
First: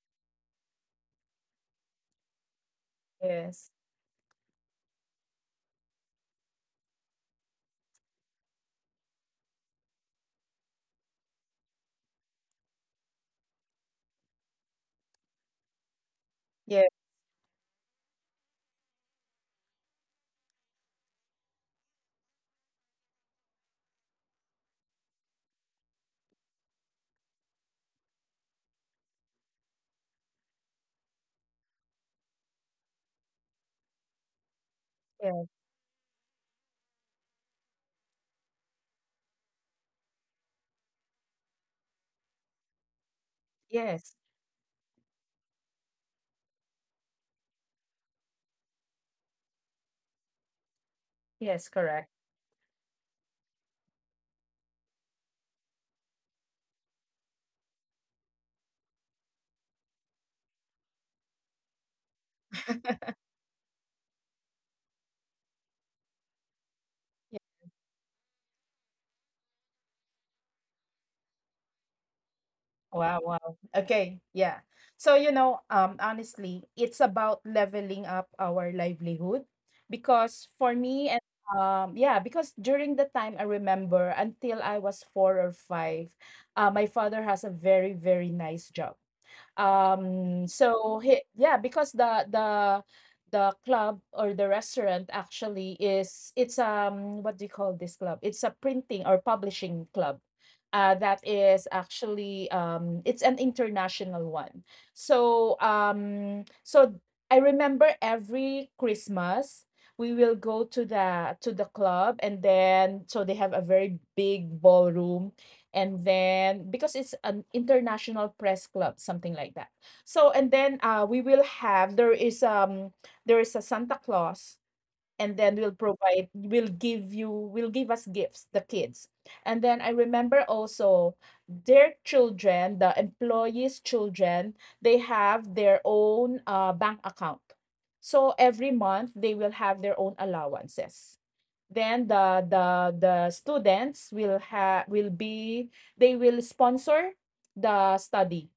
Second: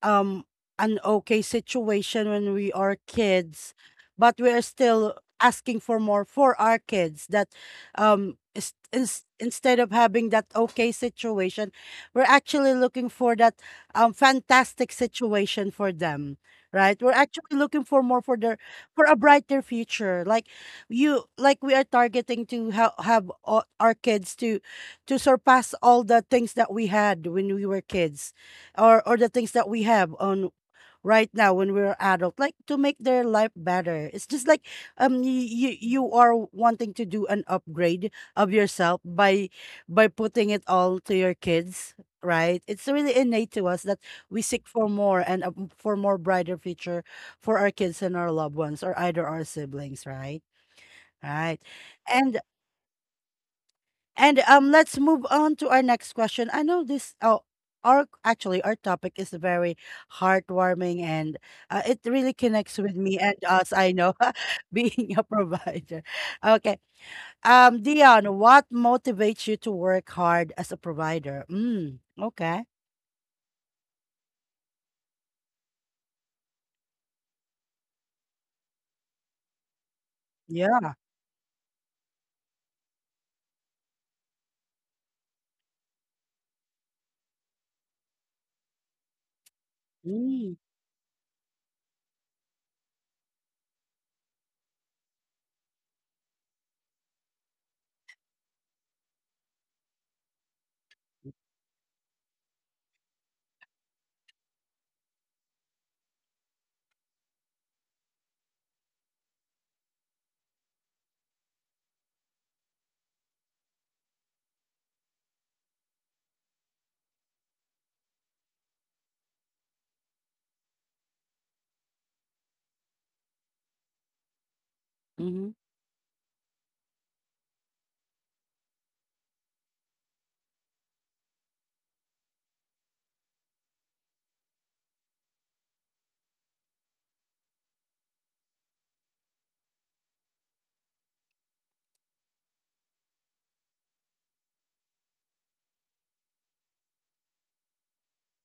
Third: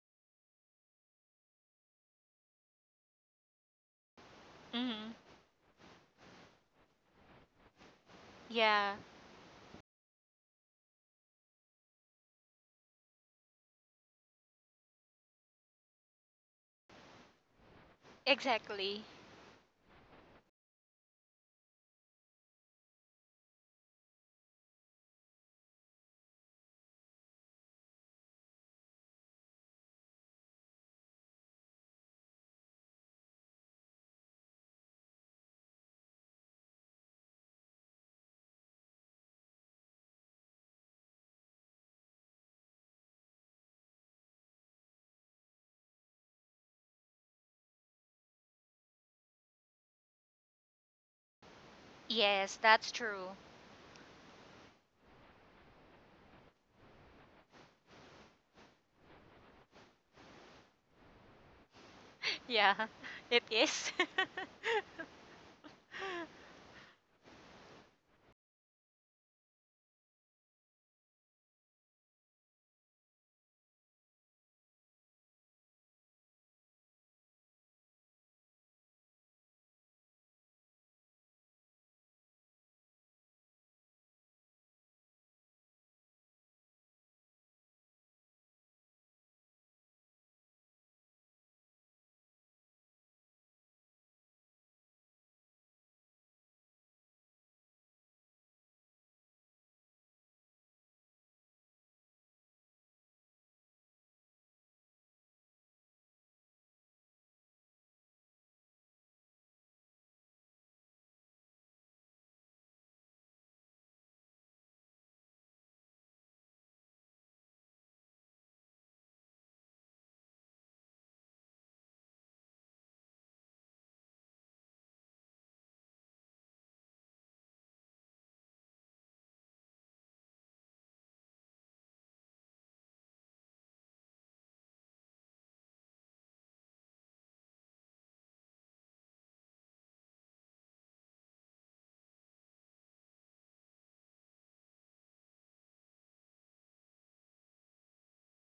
[SPEAKER 1] um an okay situation when we are
[SPEAKER 2] Yes.
[SPEAKER 1] kids, but we are
[SPEAKER 3] Hmm.
[SPEAKER 1] still asking for more for our kids that
[SPEAKER 3] Yeah,
[SPEAKER 1] is, instead of having that okay situation, we're actually looking for that fantastic situation for them,
[SPEAKER 2] Yes.
[SPEAKER 1] right? We're actually looking for more for their,
[SPEAKER 3] exactly.
[SPEAKER 1] for a brighter future. Like you, like we are targeting to have our kids to surpass all the things that we had when we were kids, or the things that we have on right now when we're adult, like to make their life better. It's just like
[SPEAKER 2] Yes.
[SPEAKER 1] you, you are wanting to do an upgrade of yourself by putting it all to your kids, right? It's really innate to us that
[SPEAKER 2] Yes.
[SPEAKER 1] we seek for more and a, for more brighter future for our kids and our loved ones, or either our siblings, right? Right.
[SPEAKER 2] Yes. Correct.
[SPEAKER 1] and
[SPEAKER 3] Yes, that's true.
[SPEAKER 1] and let's move on to our next question. I know this. Oh, our actually our topic is very heartwarming, and it really connects
[SPEAKER 3] Yeah,
[SPEAKER 1] with me
[SPEAKER 3] <laughs>
[SPEAKER 1] and
[SPEAKER 3] it
[SPEAKER 1] us.
[SPEAKER 3] is.
[SPEAKER 1] I
[SPEAKER 3] <laughs>
[SPEAKER 1] know, <laughs> being a provider. Okay, Dion, what motivates you to work hard as a provider? Mm, okay.
[SPEAKER 2] Wow, wow. Okay, yeah. So, honestly, it's about leveling up our livelihood, because for
[SPEAKER 1] Yeah.
[SPEAKER 2] me and, yeah, because during the time, I remember, until I was four or five, my father has a very, very nice job.
[SPEAKER 1] Mm,
[SPEAKER 2] So he, yeah, because the club, or the restaurant, actually is, it's, what do you call this? Club. It's a printing or publishing club. That is actually, it's an international one. So, so I remember every Christmas we will go to the club, and then, so they have a very big ballroom, and then because it's an international press club, something like that. So and then, we will have, there is, there is a Santa Claus, and then
[SPEAKER 1] mm-hmm.
[SPEAKER 2] we'll provide, we'll give, you will give us gifts, the kids. And then I remember also, their children, the employees' children, they have their own, bank account. So every month they will have their own allowances. Then the students will have, will be, they will sponsor the study,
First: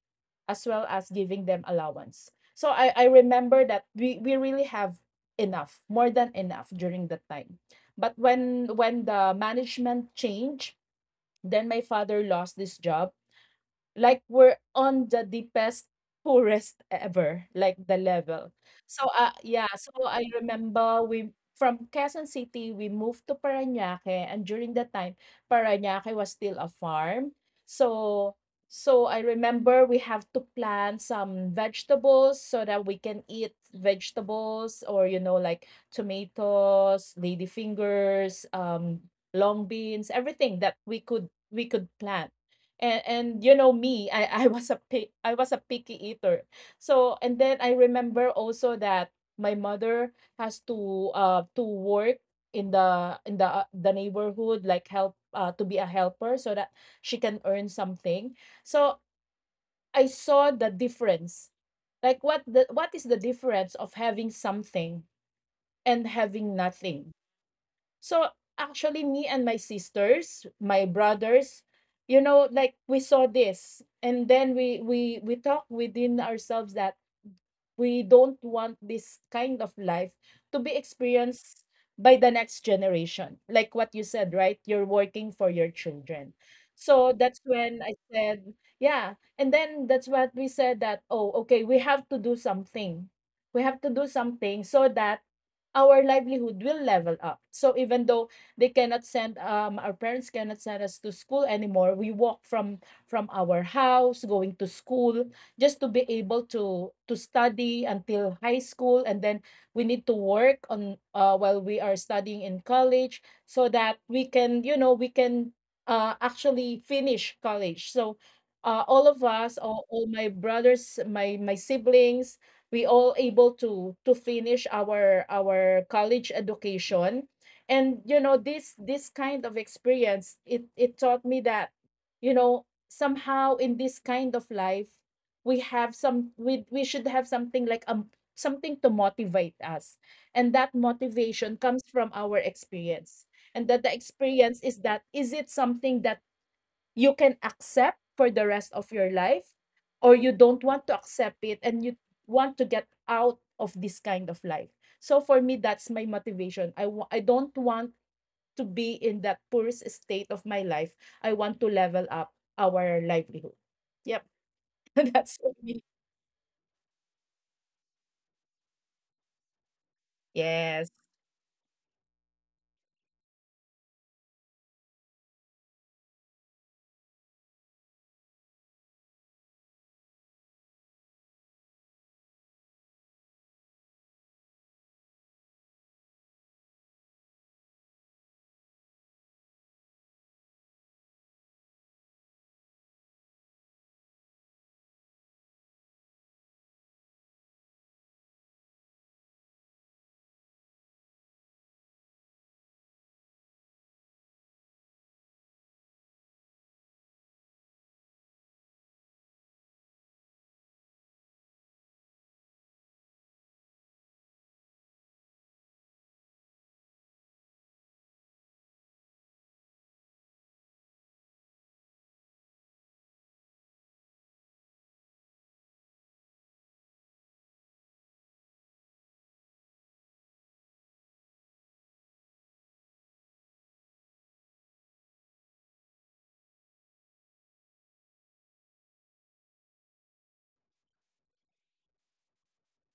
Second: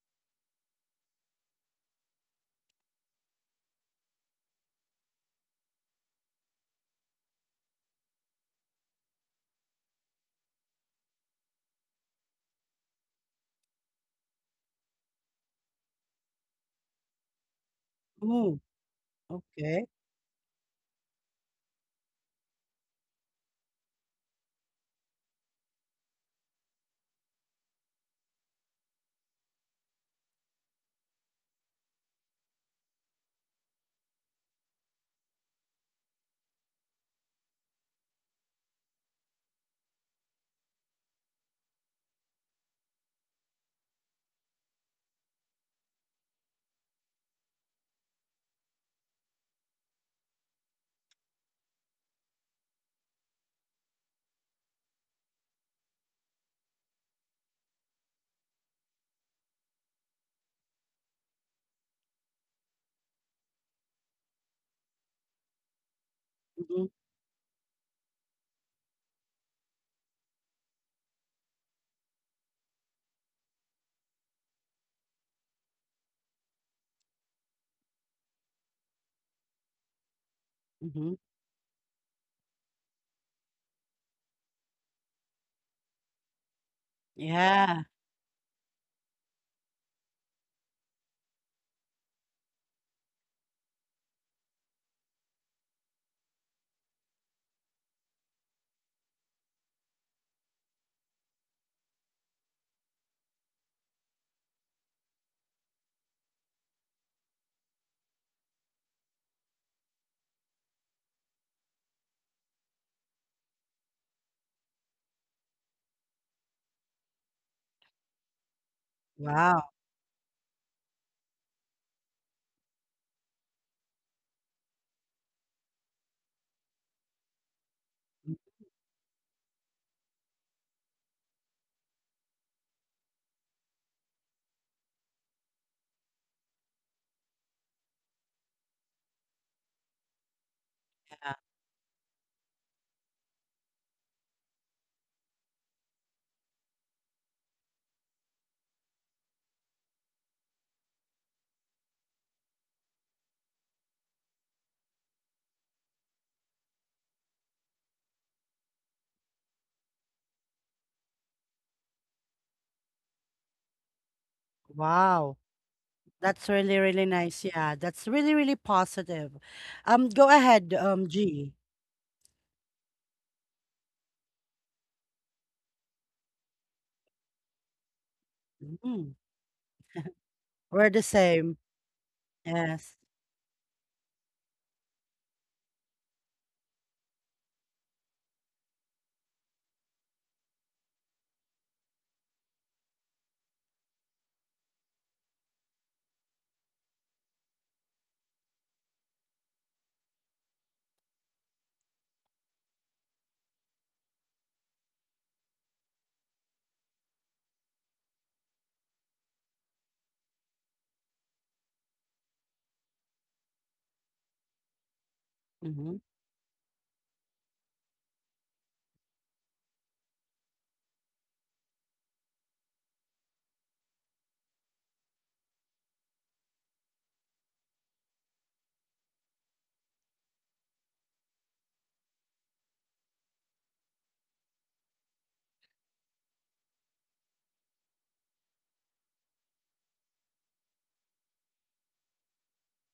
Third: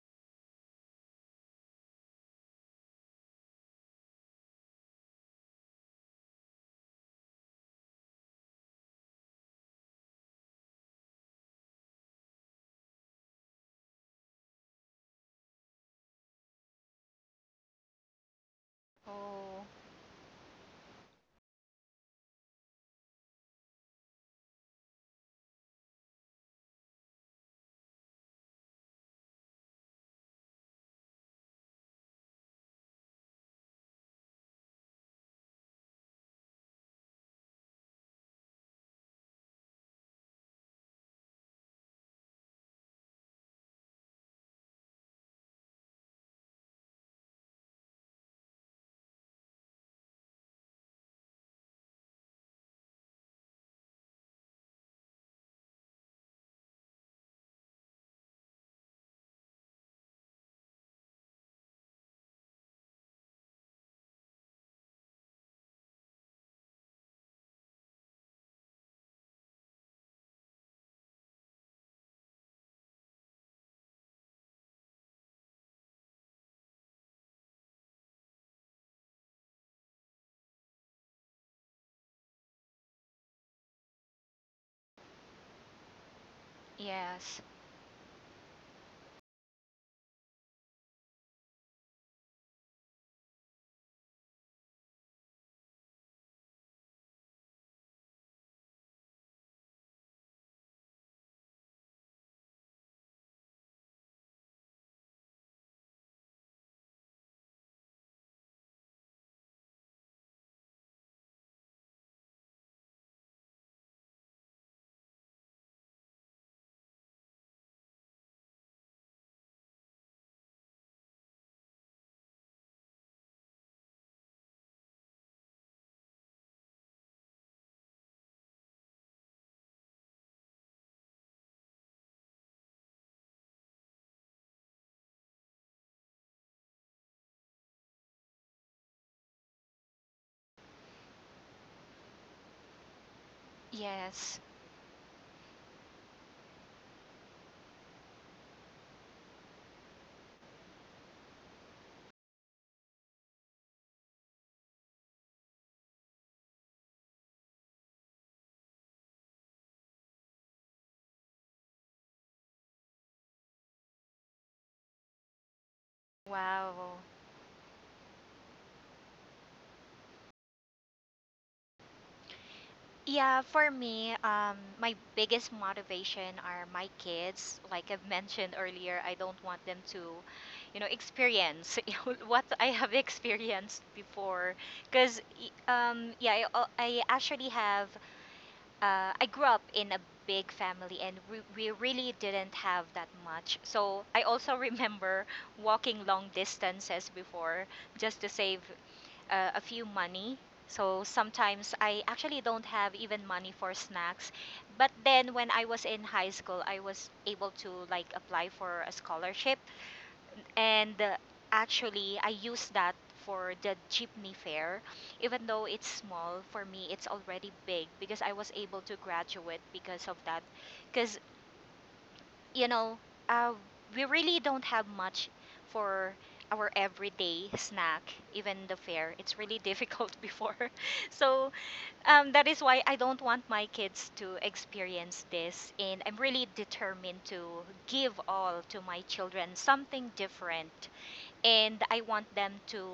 [SPEAKER 2] as well as giving them allowance. So I remember that we really have enough, more than enough, during that time. But when the management changed, then my father lost this job. Like, we're on the deepest, poorest ever, like, the level.
[SPEAKER 1] Ooh,
[SPEAKER 2] So,
[SPEAKER 3] Oh,
[SPEAKER 2] yeah,
[SPEAKER 1] okay.
[SPEAKER 2] so I remember we, from Quezon City, we moved to Parañaque, and during that time, Parañaque was still a farm. So, so I remember we have to plant some vegetables, so that we can eat vegetables, or, you know, like tomatoes, ladyfingers, long beans, everything that we could plant. And, you know, me, I was a picky eater. So, and then I remember also that my mother has to, work in the, the neighborhood, like, help, to be a helper, so that she can earn something. So I saw the difference. Like, what the, what is the difference of having something and having
[SPEAKER 1] Mm-hmm.
[SPEAKER 2] nothing? So actually, me and my sisters, my brothers, you know, like, we saw this, and then we talked within ourselves that we don't want this kind of life to be
[SPEAKER 1] Mm-hmm.
[SPEAKER 2] experienced by the next generation. Like what you said, right? You're working for your children. So that's
[SPEAKER 3] yes,
[SPEAKER 2] when
[SPEAKER 1] Yeah.
[SPEAKER 2] I said, yeah. And then that's what we said, that, oh, okay, we have to do something. We have to do something, so that our livelihood will level up. So even though they cannot send, our parents cannot send us to school anymore, we walk from our house going to school, just to be able to, study until high school. And then we need to work on, while we are studying in college, so that we can, you know, we can, actually finish college. So, all of us,
[SPEAKER 1] Wow.
[SPEAKER 2] all my brothers, my siblings, we all able to finish our college education. And, you know, this kind of experience, it taught me that, you know, somehow, in this kind of life, we should have something, like, something to motivate us. And that
[SPEAKER 1] Yeah.
[SPEAKER 2] motivation comes from our experience. And that the
[SPEAKER 3] yes.
[SPEAKER 2] experience is that, is it something that you can accept for the rest of your life, or you don't want to accept it, and you want to get out of this kind of life? So for me, that's my motivation. I don't want to be in that poorest state of my life. I want to level up our livelihood. Yep. <laughs>
[SPEAKER 1] Wow.
[SPEAKER 2] That's for me.
[SPEAKER 1] That's really,
[SPEAKER 3] Wow.
[SPEAKER 1] really nice. Yeah, that's really, really positive. Go ahead,
[SPEAKER 2] Yes.
[SPEAKER 1] G.
[SPEAKER 3] Yeah, for me, my biggest motivation are my kids. Like I've mentioned earlier, I
[SPEAKER 1] Mhm.
[SPEAKER 3] don't want them to, you know,
[SPEAKER 1] We're the same.
[SPEAKER 3] experience <laughs> you know, what I have
[SPEAKER 1] Yes.
[SPEAKER 3] <laughs> experienced before. Because, yeah, I actually have I grew up in a big family and we really didn't have that much. So I also <laughs> remember walking long distances before just to save a few money. So sometimes I actually don't have even money for snacks. But then when I was in high school, I was able to like apply for a scholarship and actually, I use that for the jeepney fare. Even though it's
[SPEAKER 1] Mm-hmm.
[SPEAKER 3] small, for me, it's already big because I was able to graduate because of that. Because, you know, uh, we really don't have much for our everyday snack, even the fare. It's really difficult <laughs> before. So that is why I don't want my kids to experience this. And I'm really determined to give all to my children something different and I want them to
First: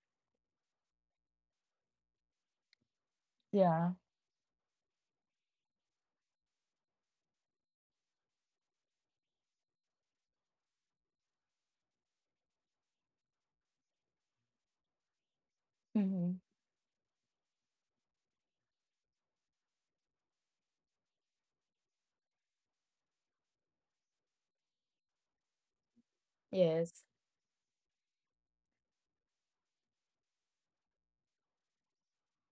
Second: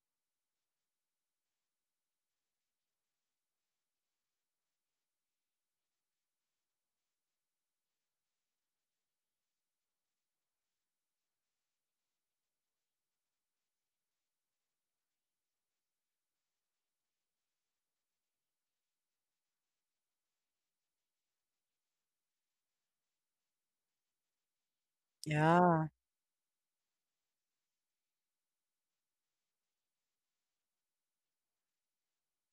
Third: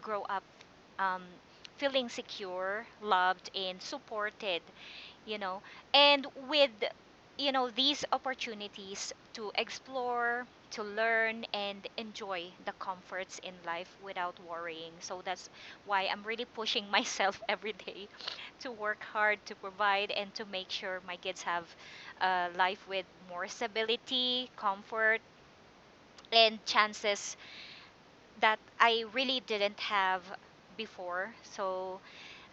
[SPEAKER 3] grow up um, feeling secure, loved, and
[SPEAKER 2] Yeah.
[SPEAKER 3] supported, you know. And with, you know, these opportunities to explore, to learn, and enjoy the comforts in life without worrying. So that's why I'm
[SPEAKER 2] Mhm.
[SPEAKER 3] really pushing myself <laughs> every day to work hard, to provide, and to make sure my kids have a life with more stability, comfort,
[SPEAKER 1] Yeah.
[SPEAKER 3] and
[SPEAKER 2] Yes.
[SPEAKER 3] chances that I really didn't have before. So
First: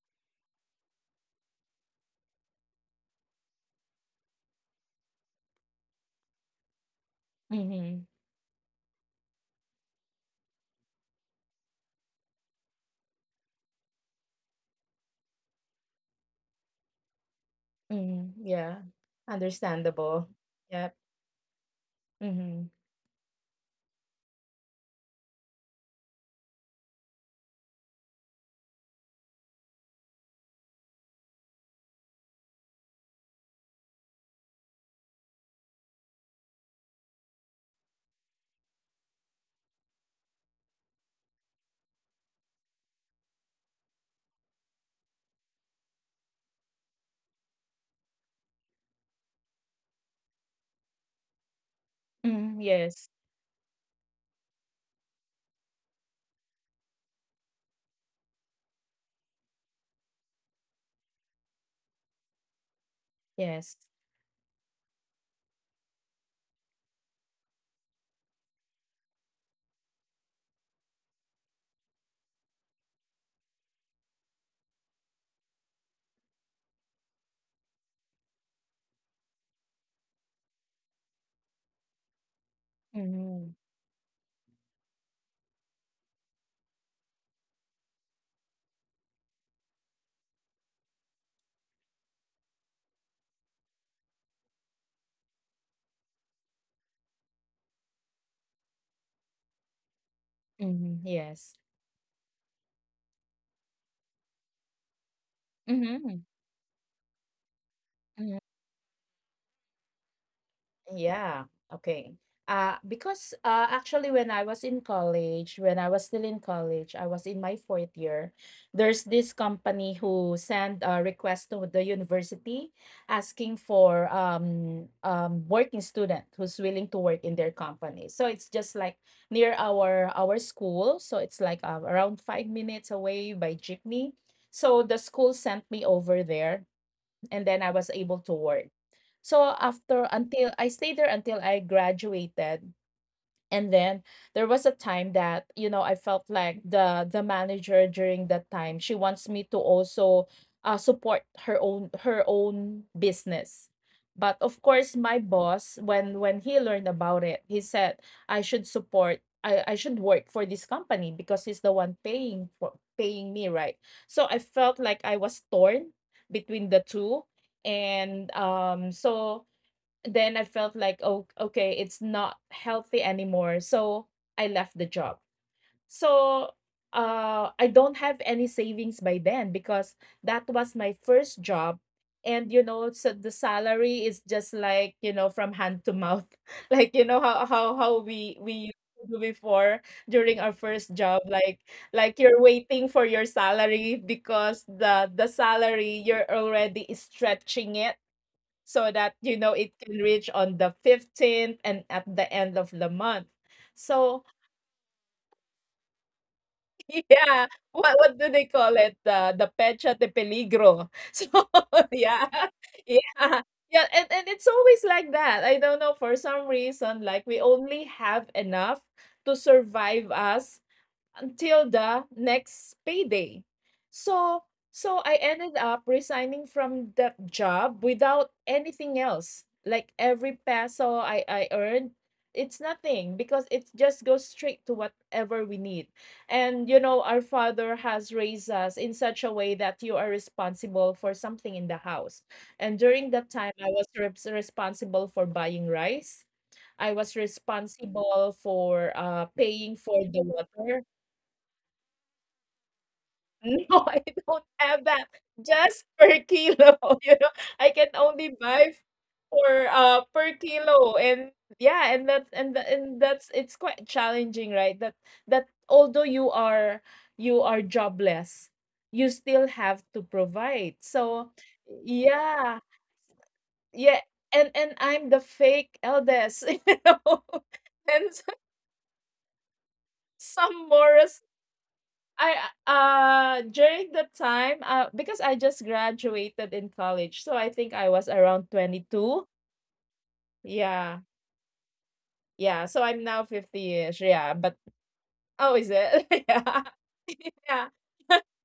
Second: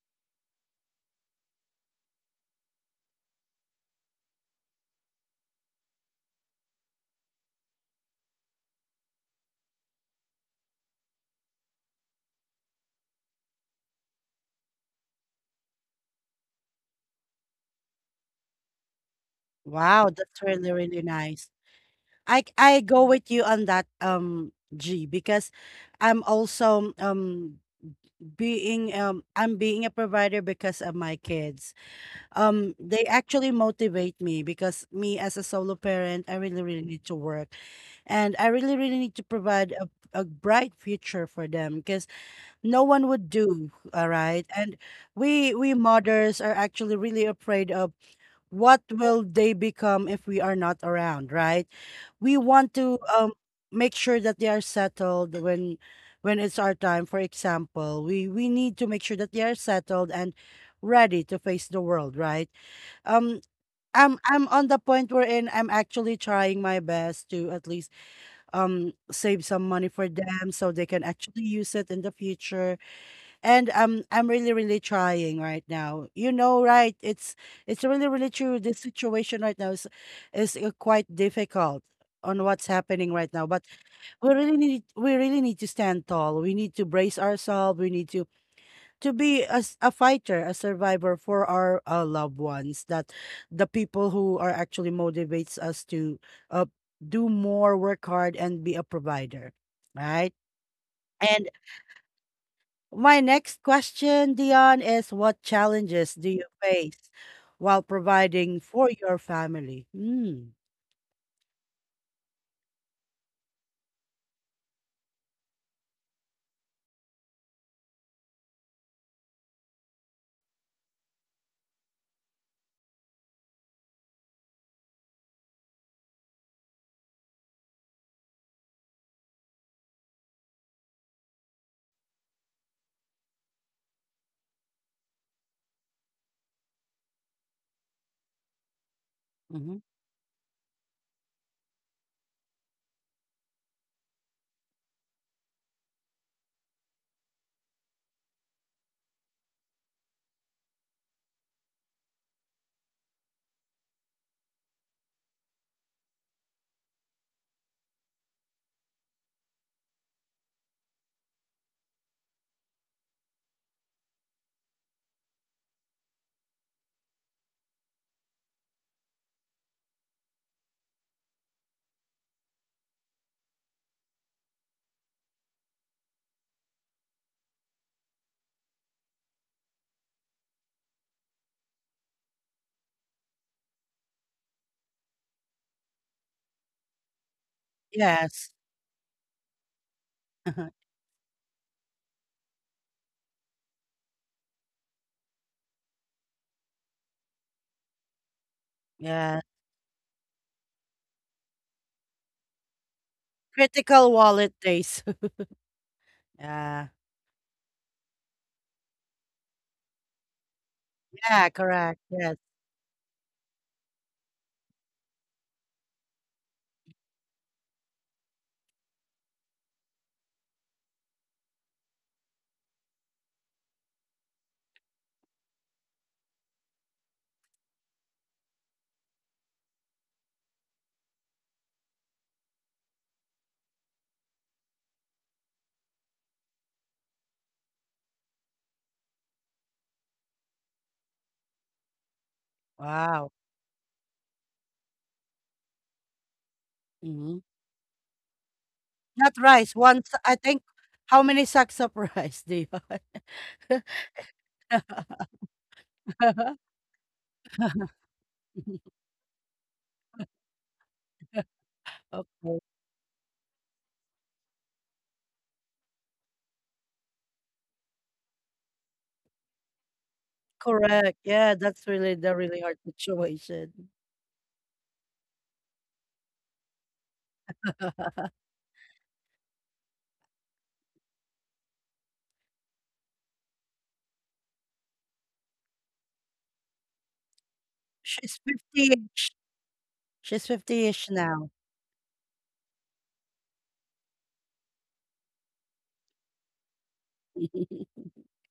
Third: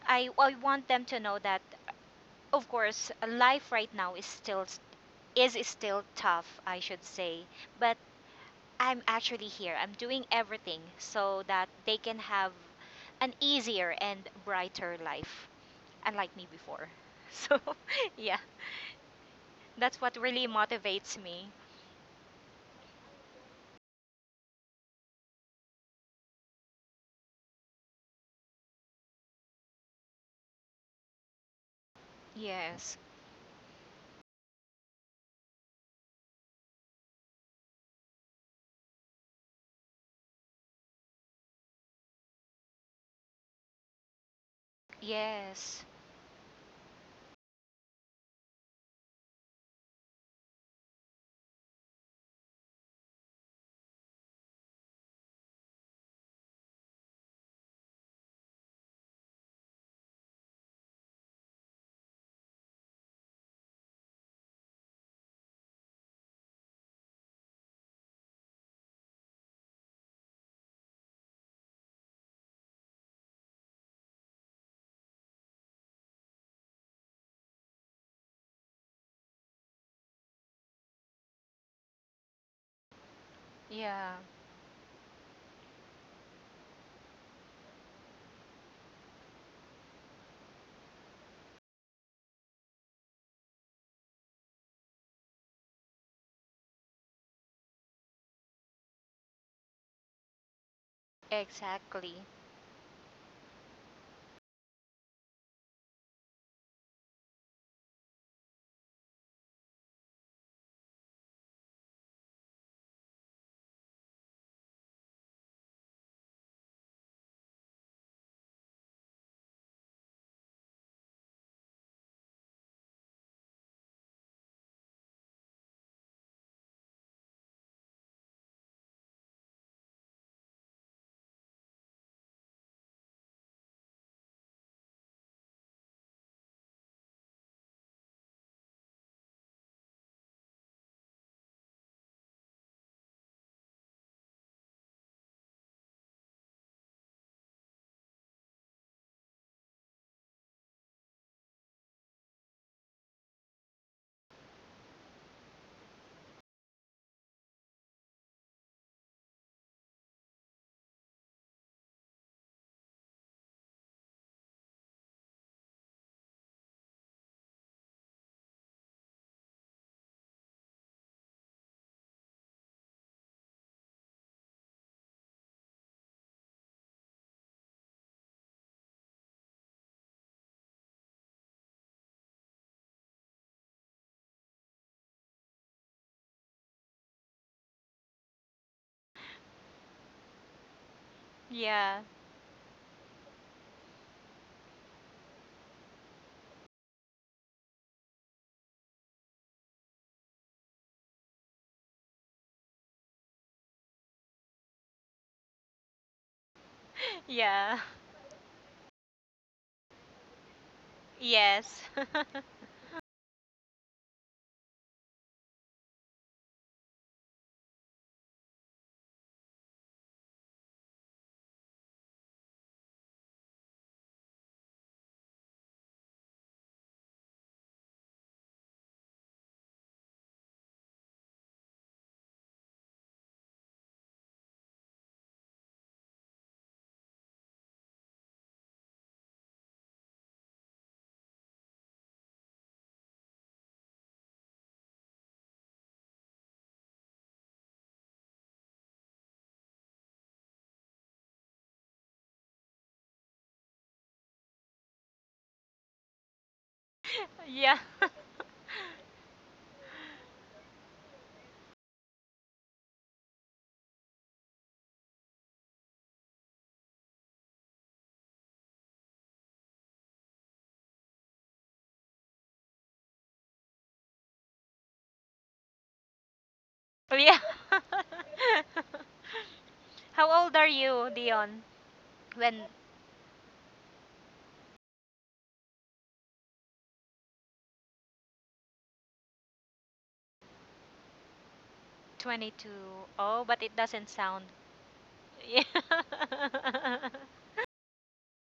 [SPEAKER 3] I want them to know that, of course, life right now is still tough, I should say. But
[SPEAKER 2] Mhm.
[SPEAKER 3] I'm actually here. I'm doing everything so that they can have an easier and brighter life, unlike me before. <laughs> So,
[SPEAKER 2] Mhm.
[SPEAKER 3] yeah,
[SPEAKER 2] Yeah.
[SPEAKER 3] that's
[SPEAKER 1] Wow,
[SPEAKER 3] what
[SPEAKER 2] Understandable.
[SPEAKER 1] that's
[SPEAKER 3] really
[SPEAKER 1] really,
[SPEAKER 2] Yep.
[SPEAKER 1] really
[SPEAKER 3] motivates
[SPEAKER 1] nice.
[SPEAKER 3] me.
[SPEAKER 2] Mhm.
[SPEAKER 1] I go with you on that, G, because I'm also being I'm being a provider because of my kids.
[SPEAKER 3] Yes,
[SPEAKER 1] They actually motivate me because me as a solo parent, I really, really need to work, and I really, really need to provide a bright future for them because no one would do, all right? And we
[SPEAKER 3] yes,
[SPEAKER 1] mothers are actually really afraid of what will they become if we are not around, right? We
[SPEAKER 2] Mhm.
[SPEAKER 1] want to
[SPEAKER 2] Yes.
[SPEAKER 1] make sure that they are settled when it's our time. For example, we need to make sure that they are settled and ready to face the world, right? um
[SPEAKER 2] Yes.
[SPEAKER 1] I'm on the point wherein I'm actually trying my best to at least save some money for them so they can actually use it in the future. And I'm really, really trying right now, you know, right? It's really, really true. This situation right now is quite difficult on what's happening right now.
[SPEAKER 2] Mhm.
[SPEAKER 1] But
[SPEAKER 3] yeah,
[SPEAKER 1] we really need to stand tall, we need to brace ourselves, we need to be as a fighter, a survivor for our loved ones. That the people who are actually motivates us to uh, do more, work hard, and be a provider, right?
[SPEAKER 2] Mhm.
[SPEAKER 1] And
[SPEAKER 2] Yes.
[SPEAKER 3] exactly.
[SPEAKER 1] my next question, Dion, is what challenges do
[SPEAKER 2] Mhm.
[SPEAKER 1] you face while
[SPEAKER 2] Mhm.
[SPEAKER 1] providing for your family? Mm.
[SPEAKER 2] Yeah, okay. Because, actually, when I was still in college, I was in my fourth year. There's this company who send a request to the university, asking for, working student who's willing to work in their company. So it's just like near our school. So it's like, around 5 minutes away by jeepney. So the school sent me over there, and then I was able to work. So
[SPEAKER 1] Mm-hmm.
[SPEAKER 2] after, until I stayed there until I graduated. And then there was a time that, you know, I felt like the manager during that time, she wants me to also, support her own business. But of course, my boss, when he learned about it, he said I should work for this company, because he's the one paying for paying me, right? So I felt like I was torn between the two. And, so then I felt like, oh, okay, it's not healthy anymore. So I left the job. So, I don't have any savings by then, because that was my first job. And, you know, so the salary is just like, you know, from hand to mouth. <laughs> Like, you know, how we
[SPEAKER 1] Yes.
[SPEAKER 2] we used to do before, during our
[SPEAKER 1] <laughs>
[SPEAKER 2] first job. Like
[SPEAKER 3] Yeah,
[SPEAKER 2] like you're waiting for your salary, because the salary, you're already stretching it, so that, you
[SPEAKER 1] Yeah.
[SPEAKER 2] know, it can reach on the 15th and at the end of the month.
[SPEAKER 1] Critical
[SPEAKER 2] So,
[SPEAKER 1] wallet days. <laughs> Yeah.
[SPEAKER 2] <laughs>
[SPEAKER 3] <laughs>
[SPEAKER 2] yeah,
[SPEAKER 3] yeah.
[SPEAKER 2] what do they call it? The pecha de peligro. <laughs> So
[SPEAKER 1] Yeah.
[SPEAKER 3] Yes.
[SPEAKER 1] Correct.
[SPEAKER 2] yeah,
[SPEAKER 1] Yes.
[SPEAKER 3] <laughs>
[SPEAKER 2] yeah, yeah, and it's always like that. I don't know, for some reason, like, we only have enough to survive us until the next payday. So, so I ended up resigning from that job without anything else. Like, every peso I earned, it's nothing, because it just goes straight to whatever we need. And, you know, our father has raised us in such a way that you are responsible for something in the house. And during
[SPEAKER 1] Wow.
[SPEAKER 2] that time, I was reps responsible for buying rice. I was
[SPEAKER 1] Hmm.
[SPEAKER 2] responsible for,
[SPEAKER 1] Not rice,
[SPEAKER 2] paying
[SPEAKER 1] one
[SPEAKER 2] for
[SPEAKER 1] sa
[SPEAKER 2] the
[SPEAKER 1] I think
[SPEAKER 2] water.
[SPEAKER 1] how many sacks of <laughs> rice do you have?
[SPEAKER 2] <laughs> No, I don't have that. Just per
[SPEAKER 1] <laughs>
[SPEAKER 2] kilo. <laughs> You know, I
[SPEAKER 3] Yeah.
[SPEAKER 2] can
[SPEAKER 3] <laughs>
[SPEAKER 2] only buy for, per kilo. And, yeah, and that's,
[SPEAKER 1] Okay.
[SPEAKER 2] and tha- and that's, it's quite challenging, right? That, that although you are, you are jobless, you still have to provide.
[SPEAKER 1] Correct.
[SPEAKER 2] So
[SPEAKER 1] Yeah, that's really the really
[SPEAKER 2] yeah,
[SPEAKER 1] hard situation.
[SPEAKER 2] yeah, and I'm the fake eldest, <laughs> you know, <laughs>
[SPEAKER 3] Yeah.
[SPEAKER 2] and s-
[SPEAKER 3] <laughs> How old are
[SPEAKER 2] some more.
[SPEAKER 3] you, Dion?
[SPEAKER 2] I,
[SPEAKER 3] When
[SPEAKER 2] during that time, because I just graduated in college, so I think I was
[SPEAKER 1] She's
[SPEAKER 2] around 22.
[SPEAKER 1] 50-ish. She's
[SPEAKER 2] Yeah.
[SPEAKER 1] 50-ish now.
[SPEAKER 2] Yeah, so I'm
[SPEAKER 3] 22.
[SPEAKER 2] now
[SPEAKER 3] Oh, but it
[SPEAKER 2] 50-ish.
[SPEAKER 3] doesn't
[SPEAKER 2] Yeah.
[SPEAKER 3] sound. <laughs>
[SPEAKER 2] But, oh,
[SPEAKER 3] Yeah.
[SPEAKER 2] is it? <laughs> Yeah. Yeah.
[SPEAKER 1] <laughs>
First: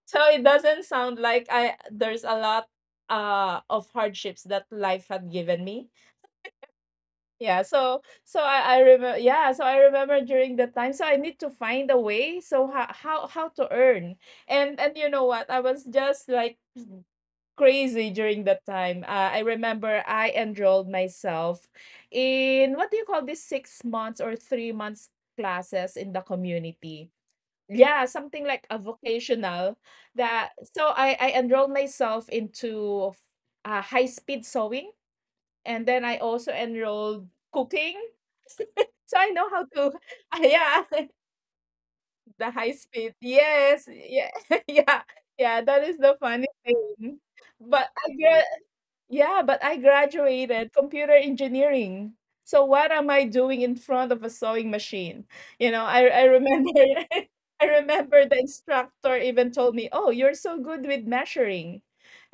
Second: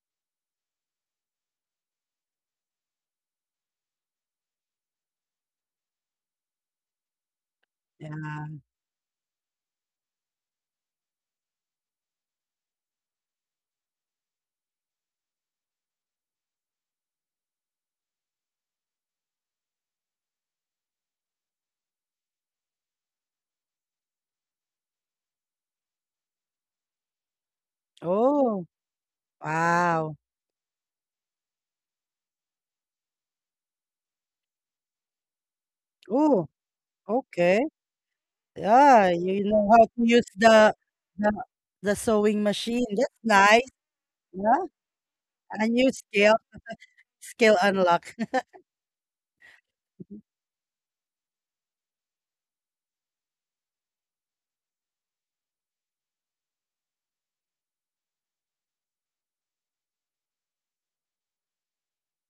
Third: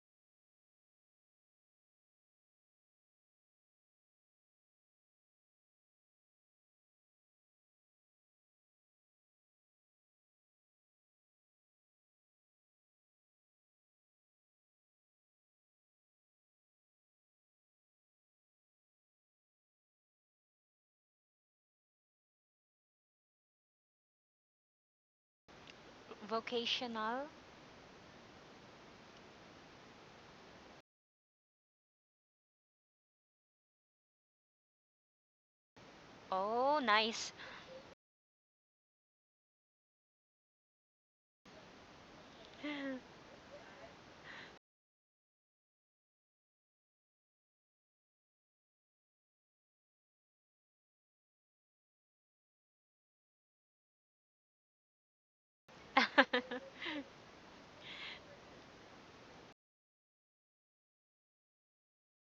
[SPEAKER 2] So it doesn't sound like I there's a lot, of hardships that life had given me. Yeah, so so
[SPEAKER 1] Yeah.
[SPEAKER 2] I remember yeah, so I remember during that time, so I need to find a way. So how to earn. And, you know what? I was just like crazy during that time. I remember I enrolled myself in what do you call this 6 months or 3 months classes in the community.
[SPEAKER 3] Vocational?
[SPEAKER 2] Yeah, something like
[SPEAKER 1] Oh,
[SPEAKER 2] a vocational
[SPEAKER 1] wow.
[SPEAKER 2] that so I enrolled myself into high speed sewing, and then I also
[SPEAKER 1] Oh,
[SPEAKER 3] Oh,
[SPEAKER 2] enrolled
[SPEAKER 3] nice.
[SPEAKER 1] okay.
[SPEAKER 2] cooking.
[SPEAKER 1] Yeah,
[SPEAKER 2] So I
[SPEAKER 1] you
[SPEAKER 2] know how
[SPEAKER 1] know how
[SPEAKER 2] to
[SPEAKER 1] to use
[SPEAKER 2] <laughs> yeah,
[SPEAKER 1] the the
[SPEAKER 2] <laughs>
[SPEAKER 1] sewing
[SPEAKER 2] the high
[SPEAKER 1] machine.
[SPEAKER 2] speed.
[SPEAKER 1] That's nice,
[SPEAKER 2] Yes, yeah, <laughs>
[SPEAKER 1] yeah,
[SPEAKER 2] yeah, yeah,
[SPEAKER 1] a
[SPEAKER 2] that
[SPEAKER 1] new
[SPEAKER 2] is the
[SPEAKER 1] skill
[SPEAKER 2] funny thing.
[SPEAKER 1] skill
[SPEAKER 2] But
[SPEAKER 1] unlocked.
[SPEAKER 2] I Yeah, but I
[SPEAKER 1] Mh.
[SPEAKER 2] graduated computer engineering. So what am I doing in front of a sewing machine? You know, I remember
[SPEAKER 3] <laughs>
[SPEAKER 2] <laughs> I remember the instructor even told me, "Oh, you're so good with measuring."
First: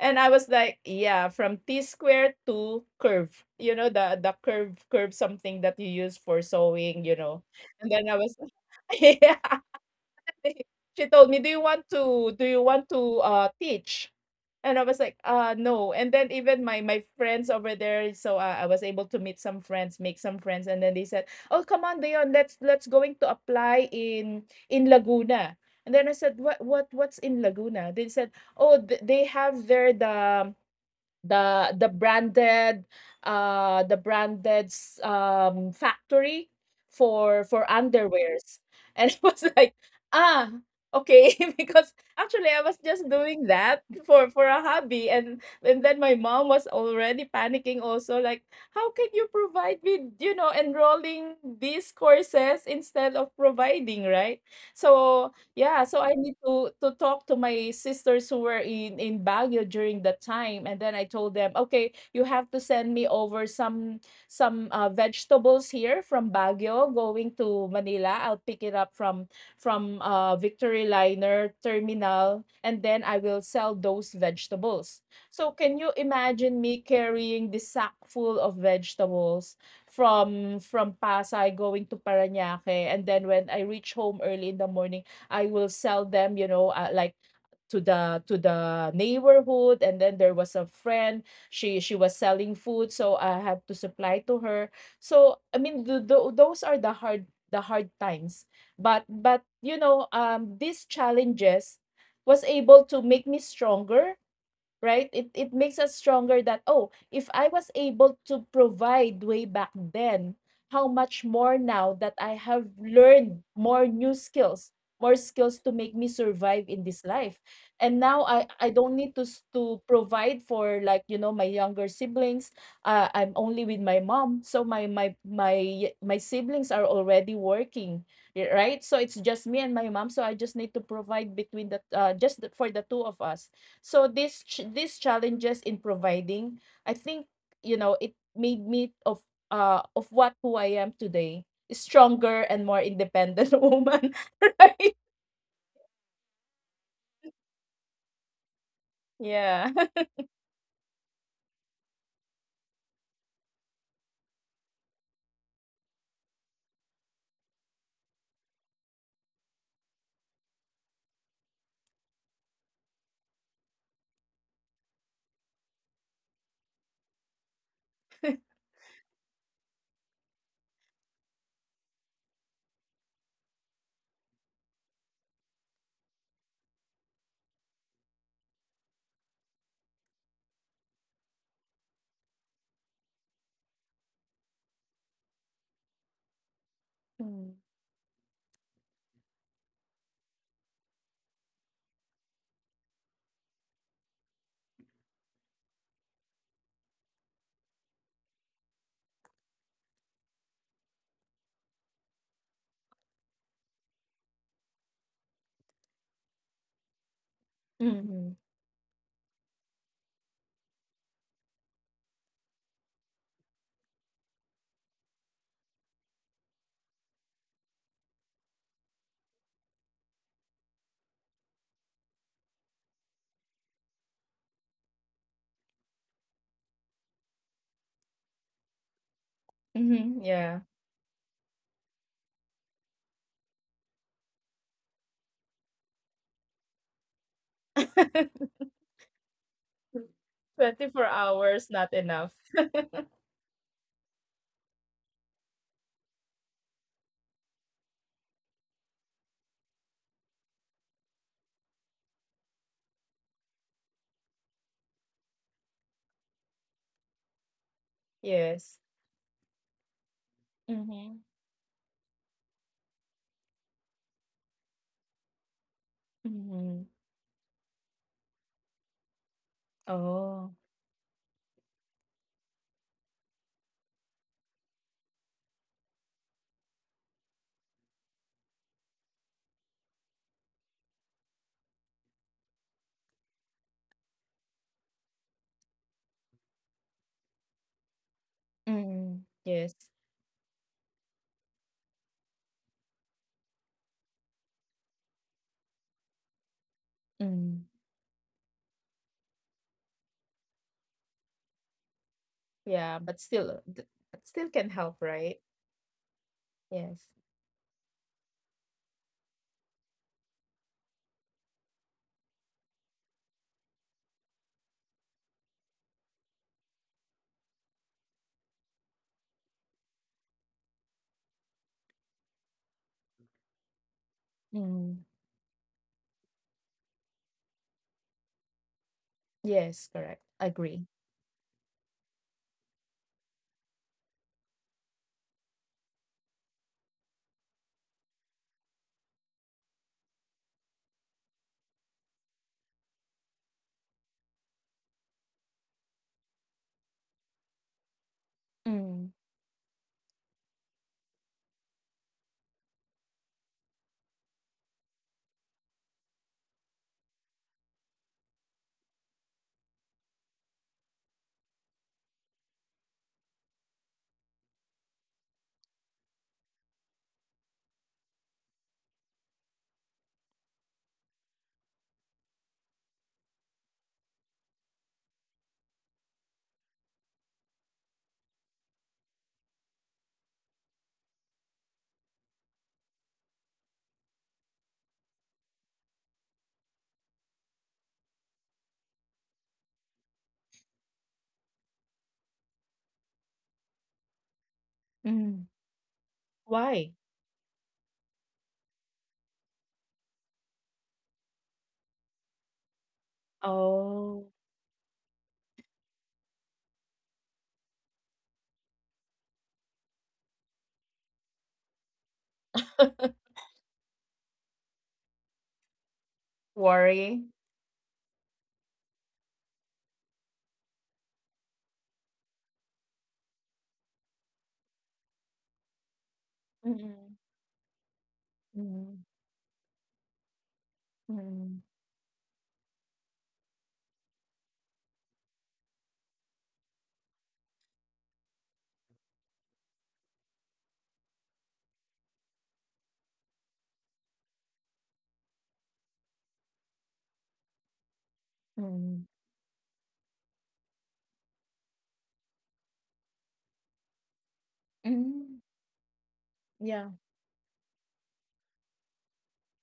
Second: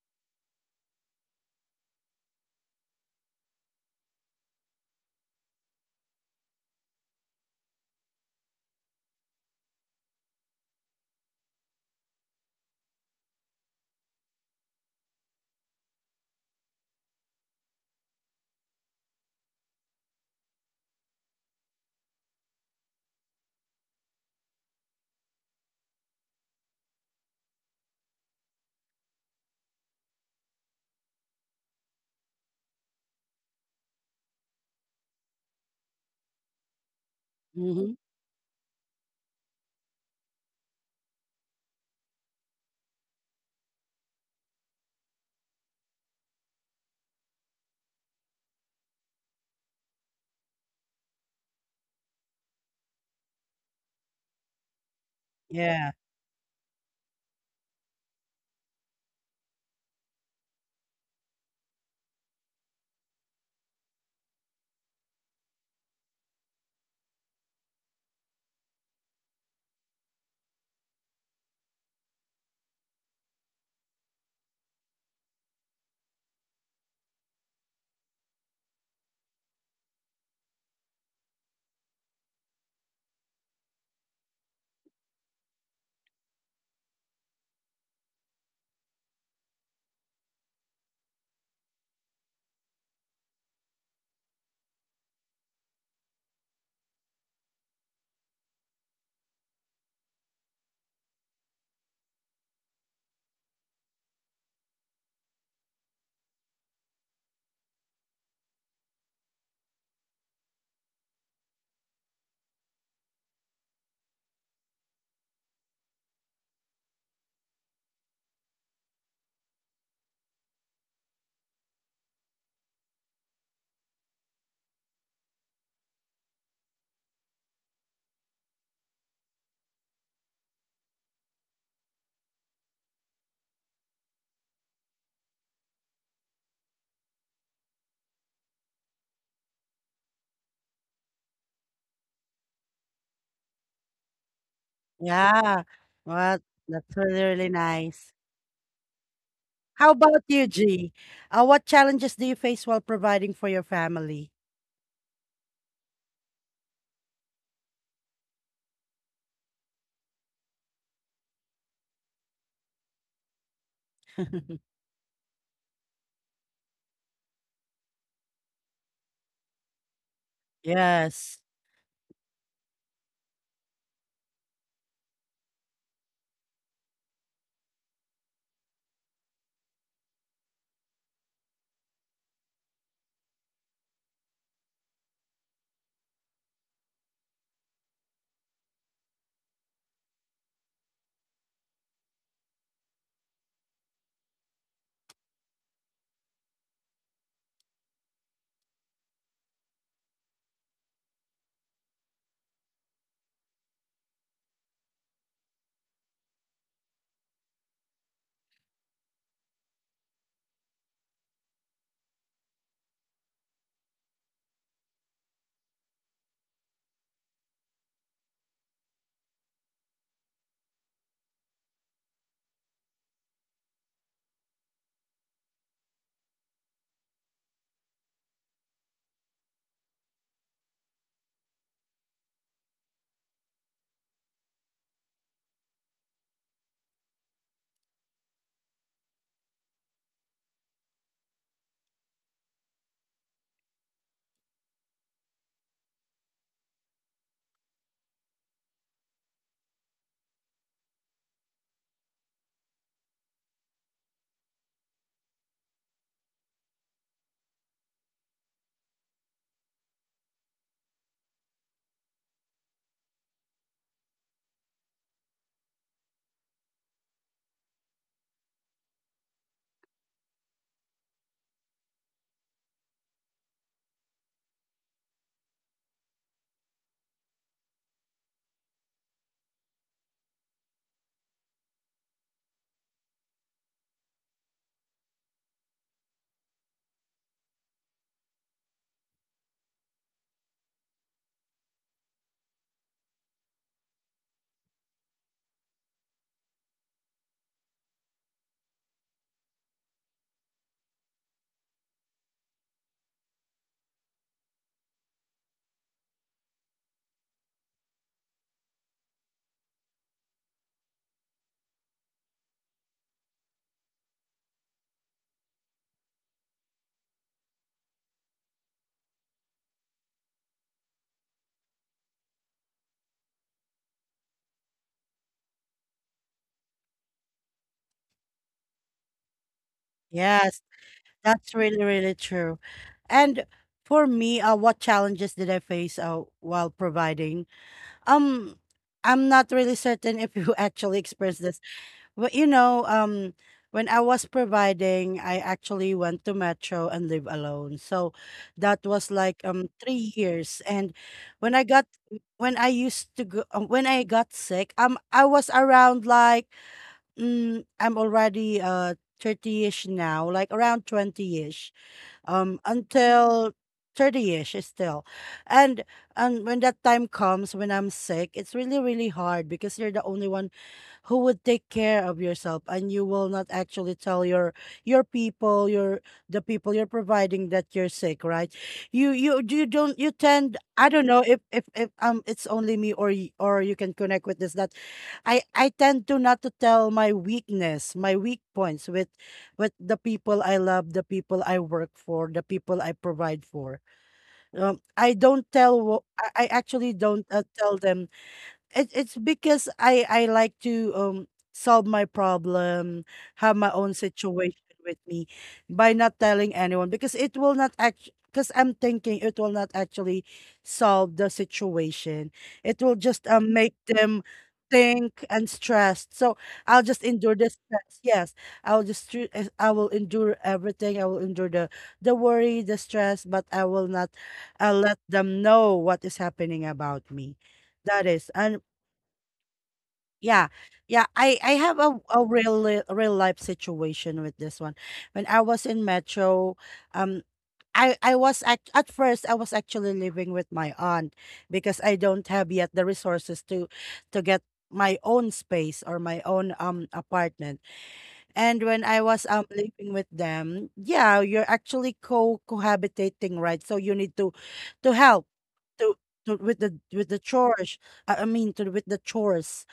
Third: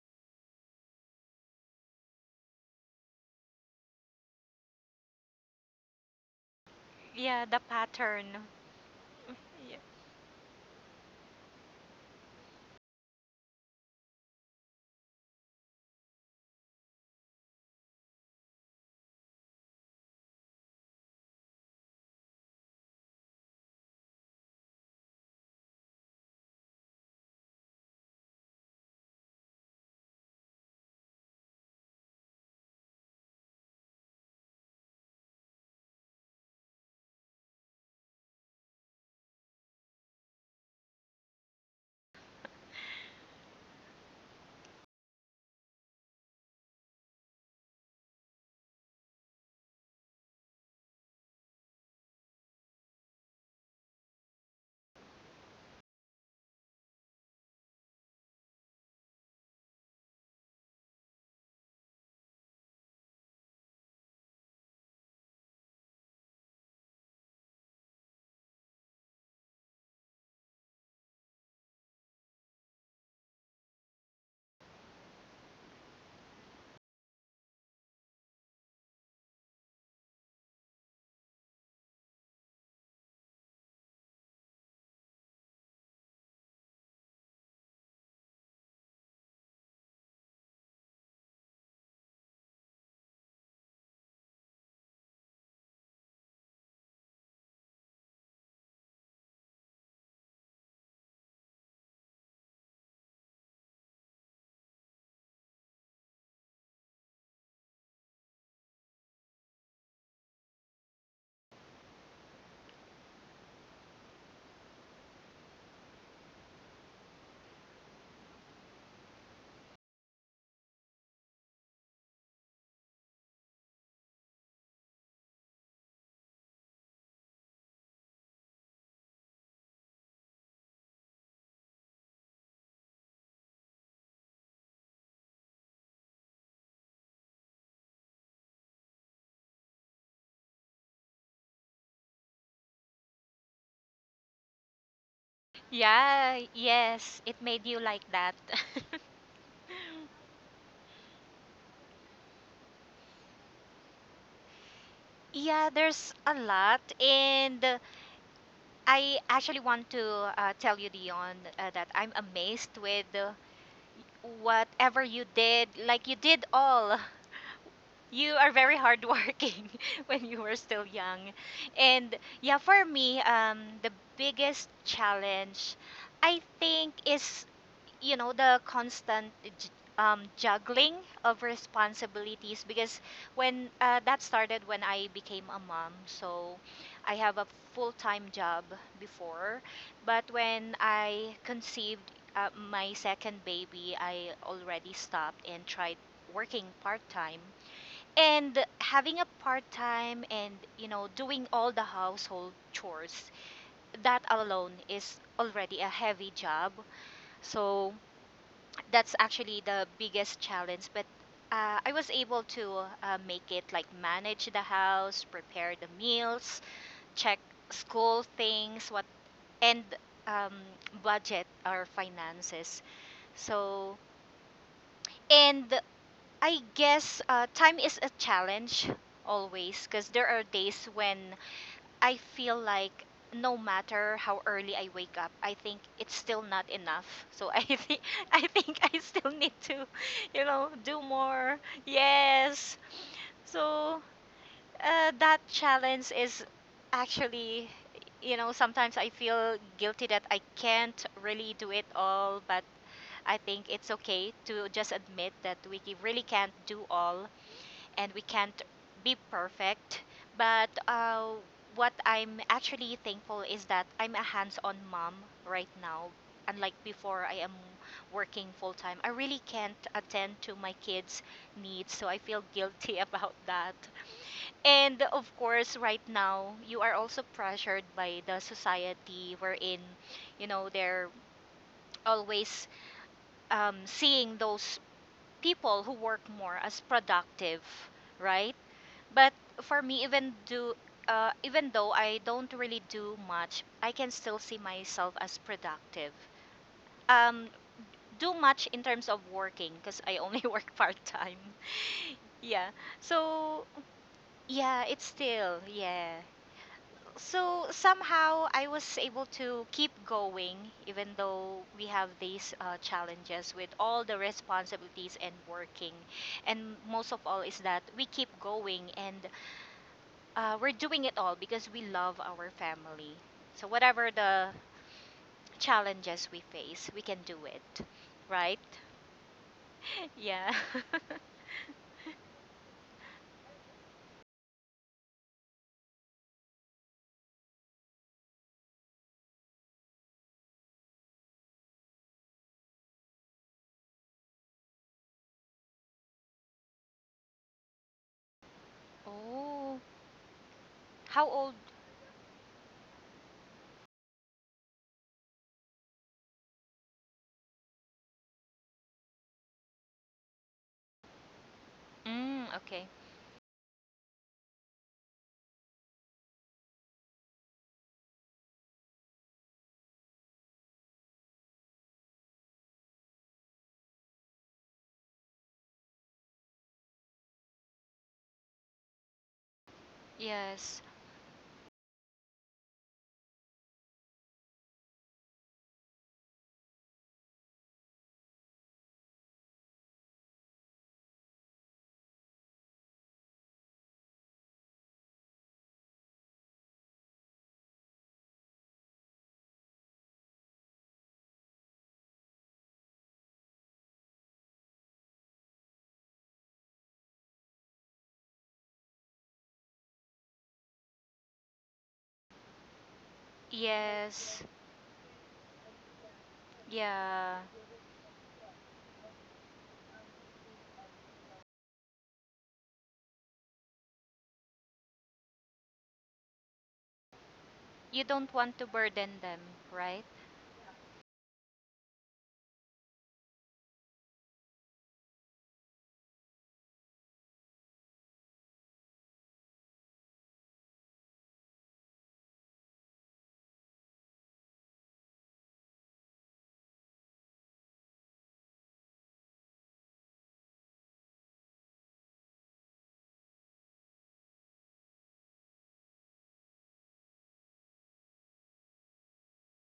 [SPEAKER 2] And I was like, "Yeah, from T square to curve." You know, the the curve, something that you use for sewing, you know.
[SPEAKER 3] Yeah, the
[SPEAKER 2] And then I was
[SPEAKER 3] pattern.
[SPEAKER 2] <laughs> yeah. <laughs> She told me, do you want to teach?" And I was like, " No." And then even my friends over there, so I was able to meet some friends, make some friends, and then they said, "Oh, come on, Dion, let's going to apply in Laguna." And then I said, " what's in Laguna?" They said, "Oh, they have there the the branded the branded factory for
[SPEAKER 1] Mhm.
[SPEAKER 2] underwears and <laughs> it was like ah, okay." <laughs> Because actually I was just doing that for a hobby. And then my mom was already panicking also, like, "How can you provide with, you know, enrolling these courses instead of providing, right?" So yeah,
[SPEAKER 1] Yeah.
[SPEAKER 2] so I need to talk to my sisters who were in Baguio during that time, and then I told them, "Okay, you have to send me over some vegetables here from Baguio, going to Manila. I'll pick it up from Victory Liner Terminal, and then I will sell those vegetables." So can you imagine me carrying this sack full of vegetables from Pasay going to Paranaque, and then when I reach home early in the morning? I will sell them, you know, like to the neighborhood. And then there was a friend. She was selling food, so I had to supply to her. So I mean, those are the hard times. But you know, these challenges was able to make me stronger, right? It makes us stronger that, oh, if I was able to provide way back then, how much more now that I have learned more new skills, more skills to make me survive in this life. And now I don't need to to provide for, like, you know, my younger siblings. I'm only with my mom. So my siblings are already working, right? So it's just me and my mom, so I just need to provide between the just the, for the two of us. So this these challenges in providing, I think, you know, it made me of what, who I am today, a stronger and more independent <laughs> woman, <laughs> right?
[SPEAKER 1] Yeah. Well,
[SPEAKER 3] Yeah,
[SPEAKER 1] that's
[SPEAKER 3] yes,
[SPEAKER 1] really,
[SPEAKER 3] it
[SPEAKER 1] really
[SPEAKER 3] made you
[SPEAKER 1] nice.
[SPEAKER 3] like that. <laughs>
[SPEAKER 2] Yeah.
[SPEAKER 1] How about you, G? What challenges do you face while providing for your family?
[SPEAKER 3] Yeah, there's a lot and I actually want to tell you, Dion, that I'm amazed with
[SPEAKER 1] <laughs>
[SPEAKER 3] whatever you did. Like, you did all. <laughs> You are very hardworking <laughs> when you were still young.
[SPEAKER 1] Yes.
[SPEAKER 3] And yeah, for me, the biggest challenge, I think, is you know the constant juggling of responsibilities because when that started when I became a mom, so I have a
[SPEAKER 2] <laughs>
[SPEAKER 3] full-time job before, but when I conceived my second baby, I already stopped and tried working part-time and having a part-time, and you know, doing all the household chores, that alone is already a heavy job. So
[SPEAKER 2] Mm-hmm.
[SPEAKER 3] that's actually the biggest challenge, but I was able to make it, like manage the house, prepare the meals, check school things, what, and um, budget our finances. So, and I guess time is a challenge always because there
[SPEAKER 2] Mm-hmm.
[SPEAKER 3] are
[SPEAKER 2] Yeah.
[SPEAKER 3] days when I feel like no matter how early I wake up, I think it's still not enough. <laughs> So I think <laughs> I
[SPEAKER 2] <laughs>
[SPEAKER 3] think I still need to, you know, do
[SPEAKER 2] 24
[SPEAKER 3] more.
[SPEAKER 2] hours not enough.
[SPEAKER 3] Yes. So that challenge is actually, you know, sometimes I feel guilty that I can't really do it all, but I think it's okay to just admit that we really can't do all and we can't
[SPEAKER 2] Yes.
[SPEAKER 3] be perfect. But
[SPEAKER 2] Mm-hmm.
[SPEAKER 3] what I'm actually thankful is that I'm a hands on mom right now. Unlike
[SPEAKER 2] Mm-hmm.
[SPEAKER 3] before, I am working full time. I really can't attend to
[SPEAKER 2] Oh.
[SPEAKER 3] my kids' needs, so I feel guilty <laughs> about that. And of course, right now, you are also pressured by the society wherein, you know, they're always seeing those people who work more as productive, right?
[SPEAKER 2] Mm-hmm.
[SPEAKER 3] But for
[SPEAKER 2] Yes.
[SPEAKER 3] me, even though I don't really do much, I can still see myself as productive. Um,
[SPEAKER 2] Mm.
[SPEAKER 3] do much in terms of working because I only <laughs> work part time. Yeah.
[SPEAKER 2] Yeah, but still,
[SPEAKER 3] So
[SPEAKER 2] but still can
[SPEAKER 3] yeah, it's
[SPEAKER 2] help, right?
[SPEAKER 3] still yeah.
[SPEAKER 2] Yes.
[SPEAKER 3] So somehow I was able to keep going even though we have these challenges with all the responsibilities and working. And most of all is that we keep going and we're doing it all because we love our family. So whatever the
[SPEAKER 2] Mm.
[SPEAKER 3] challenges we face, we can do it, right?
[SPEAKER 2] Yes,
[SPEAKER 3] <laughs>
[SPEAKER 2] correct.
[SPEAKER 3] Yeah.
[SPEAKER 1] Yes.
[SPEAKER 3] <laughs>
[SPEAKER 2] Agree.
[SPEAKER 1] That's really, really true. And for me, what challenges did I face while providing? Um, I'm not really certain if you <laughs> actually experienced this, but you know, when I was providing, I actually went to Metro and live alone. So that was
[SPEAKER 2] Mm,
[SPEAKER 1] like
[SPEAKER 3] Oh,
[SPEAKER 1] 3 years. And
[SPEAKER 3] how
[SPEAKER 1] when
[SPEAKER 3] old?
[SPEAKER 1] I got when I used to go when I got sick, I was around like I'm already 30-ish now, like around 20-ish
[SPEAKER 3] Mm, okay.
[SPEAKER 1] until 30-ish still, and and when that time comes when I'm sick, it's really, really hard because you're the only one who would take care of yourself, and you will not actually tell your people, your the people you're providing that you're sick, right? You don't, you tend,
[SPEAKER 3] Yes.
[SPEAKER 1] I don't know if it's only me or you can connect with this, that I tend to not to tell my weakness, my weak points with the people I love, the people I work for, the people I provide for. I don't
[SPEAKER 2] mm.
[SPEAKER 1] tell. I actually
[SPEAKER 2] Why?
[SPEAKER 1] don't tell them. It's because I like to solve my problem, have my own
[SPEAKER 2] Oh,
[SPEAKER 1] situation with me by not telling anyone, because it will not act because I'm thinking it will not actually solve the situation. It will
[SPEAKER 2] <laughs>
[SPEAKER 1] just make them
[SPEAKER 3] Yes.
[SPEAKER 1] think and stressed. So I'll just
[SPEAKER 2] worry.
[SPEAKER 1] endure
[SPEAKER 3] Yeah.
[SPEAKER 1] the stress. Yes, I'll just I will endure everything. I will endure the worry, the stress, but I will not let them know what is happening about
[SPEAKER 2] Mm,
[SPEAKER 1] me. That
[SPEAKER 3] You
[SPEAKER 1] is.
[SPEAKER 3] don't want
[SPEAKER 1] And
[SPEAKER 3] to
[SPEAKER 2] mm,
[SPEAKER 3] burden them, right?
[SPEAKER 1] yeah. Yeah, I
[SPEAKER 2] mm,
[SPEAKER 1] have a real life situation with this one. When I was in Metro, um I was at first I was actually living with my aunt because I don't have yet the resources to get my own space or my own apartment. And when I
[SPEAKER 2] mm,
[SPEAKER 1] was living with them, yeah, you're actually co cohabitating, right? So you need to help
[SPEAKER 2] mm.
[SPEAKER 1] to, to
[SPEAKER 2] Yeah.
[SPEAKER 1] with the chores. I mean, to with the chores.